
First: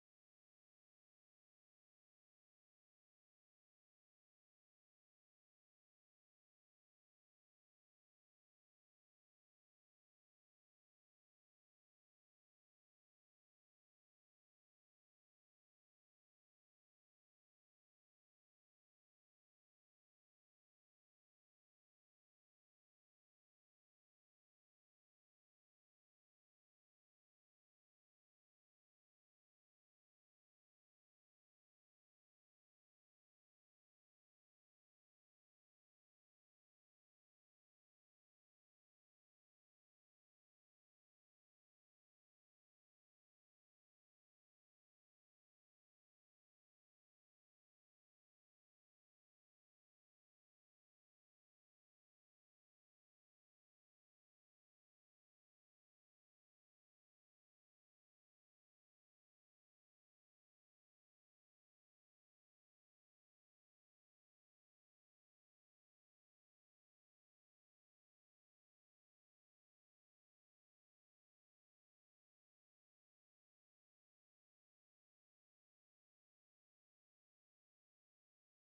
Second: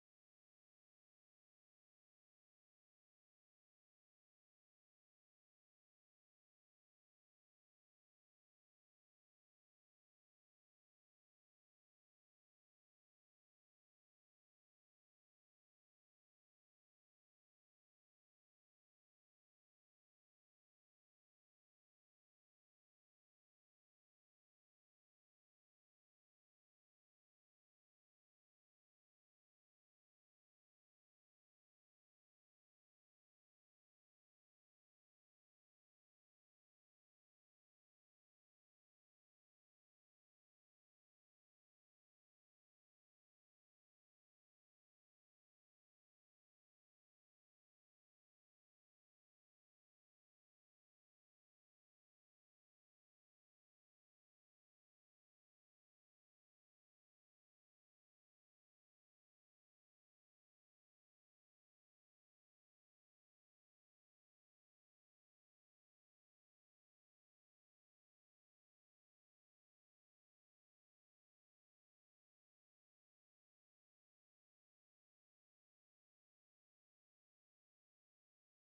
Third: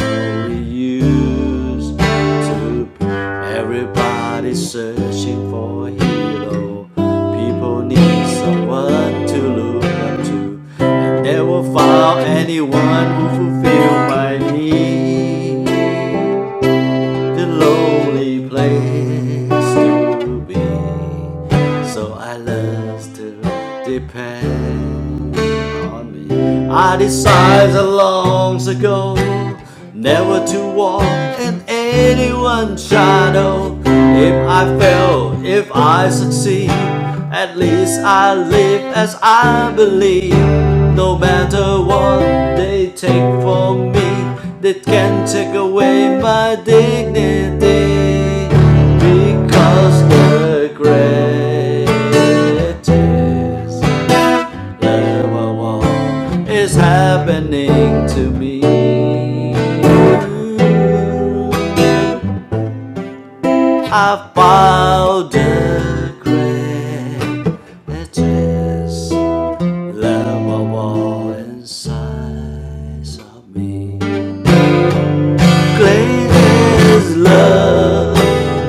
Speaker 1: we used to be. Everybody searching for a hero. People need someone to look up to. And never found anyone who fulfilled my need the lonely place to be. So I learned to depend on me. I decided long ago never to walk in anyone's shadow. If I fail, if I succeed, at least I live as I believe. No matter what they take from me, that can take away my dignity because the greatest love of is happening to me. I found the greatest love of inside of me. greatest love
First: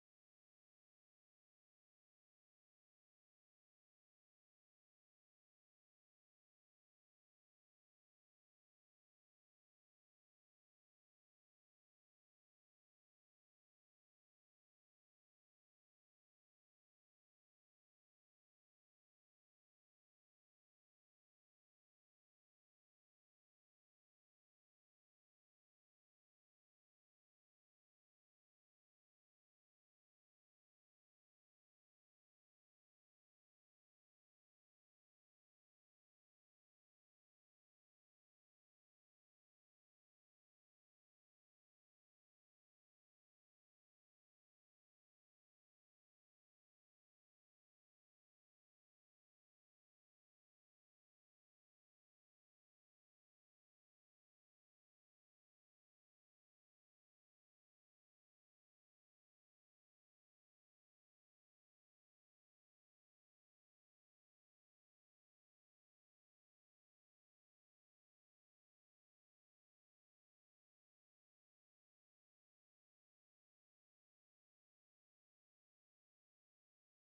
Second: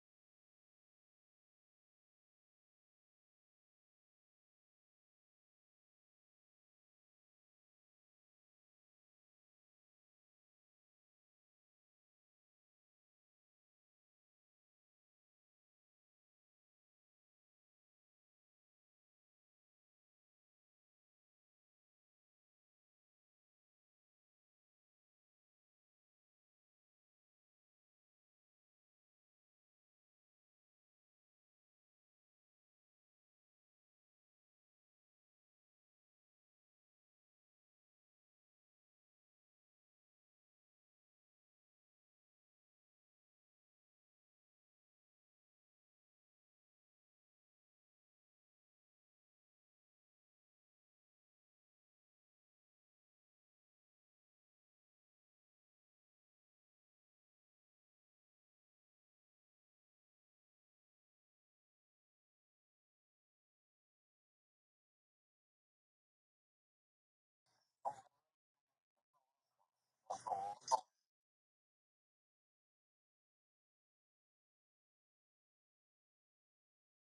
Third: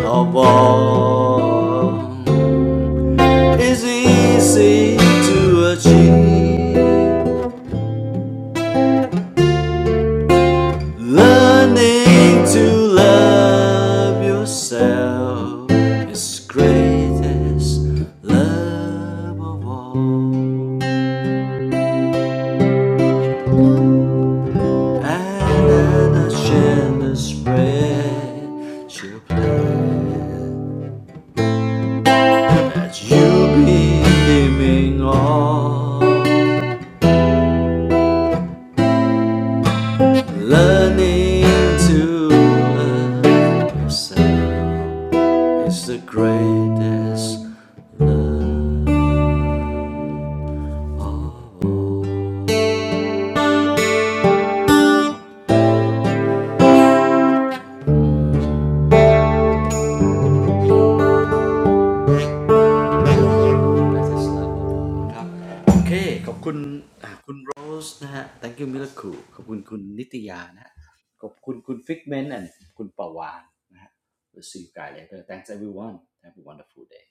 Speaker 1: of all is easy to achieve. Learning to love yourself is greatest love of all. And an ashamed spread she'll play that you be giving all. Learning to love yourself is the greatest love greatest love of all ครับโอเคขอบคุณอ่ะคุณโรสนะฮะ thank you miracle ขอบคุณคุณนิตยานะฮะขอบคุณคุณฟิกเมนต์และคุณประวานนะฮะ we'll see you guys later thanks everyone have a wonderful day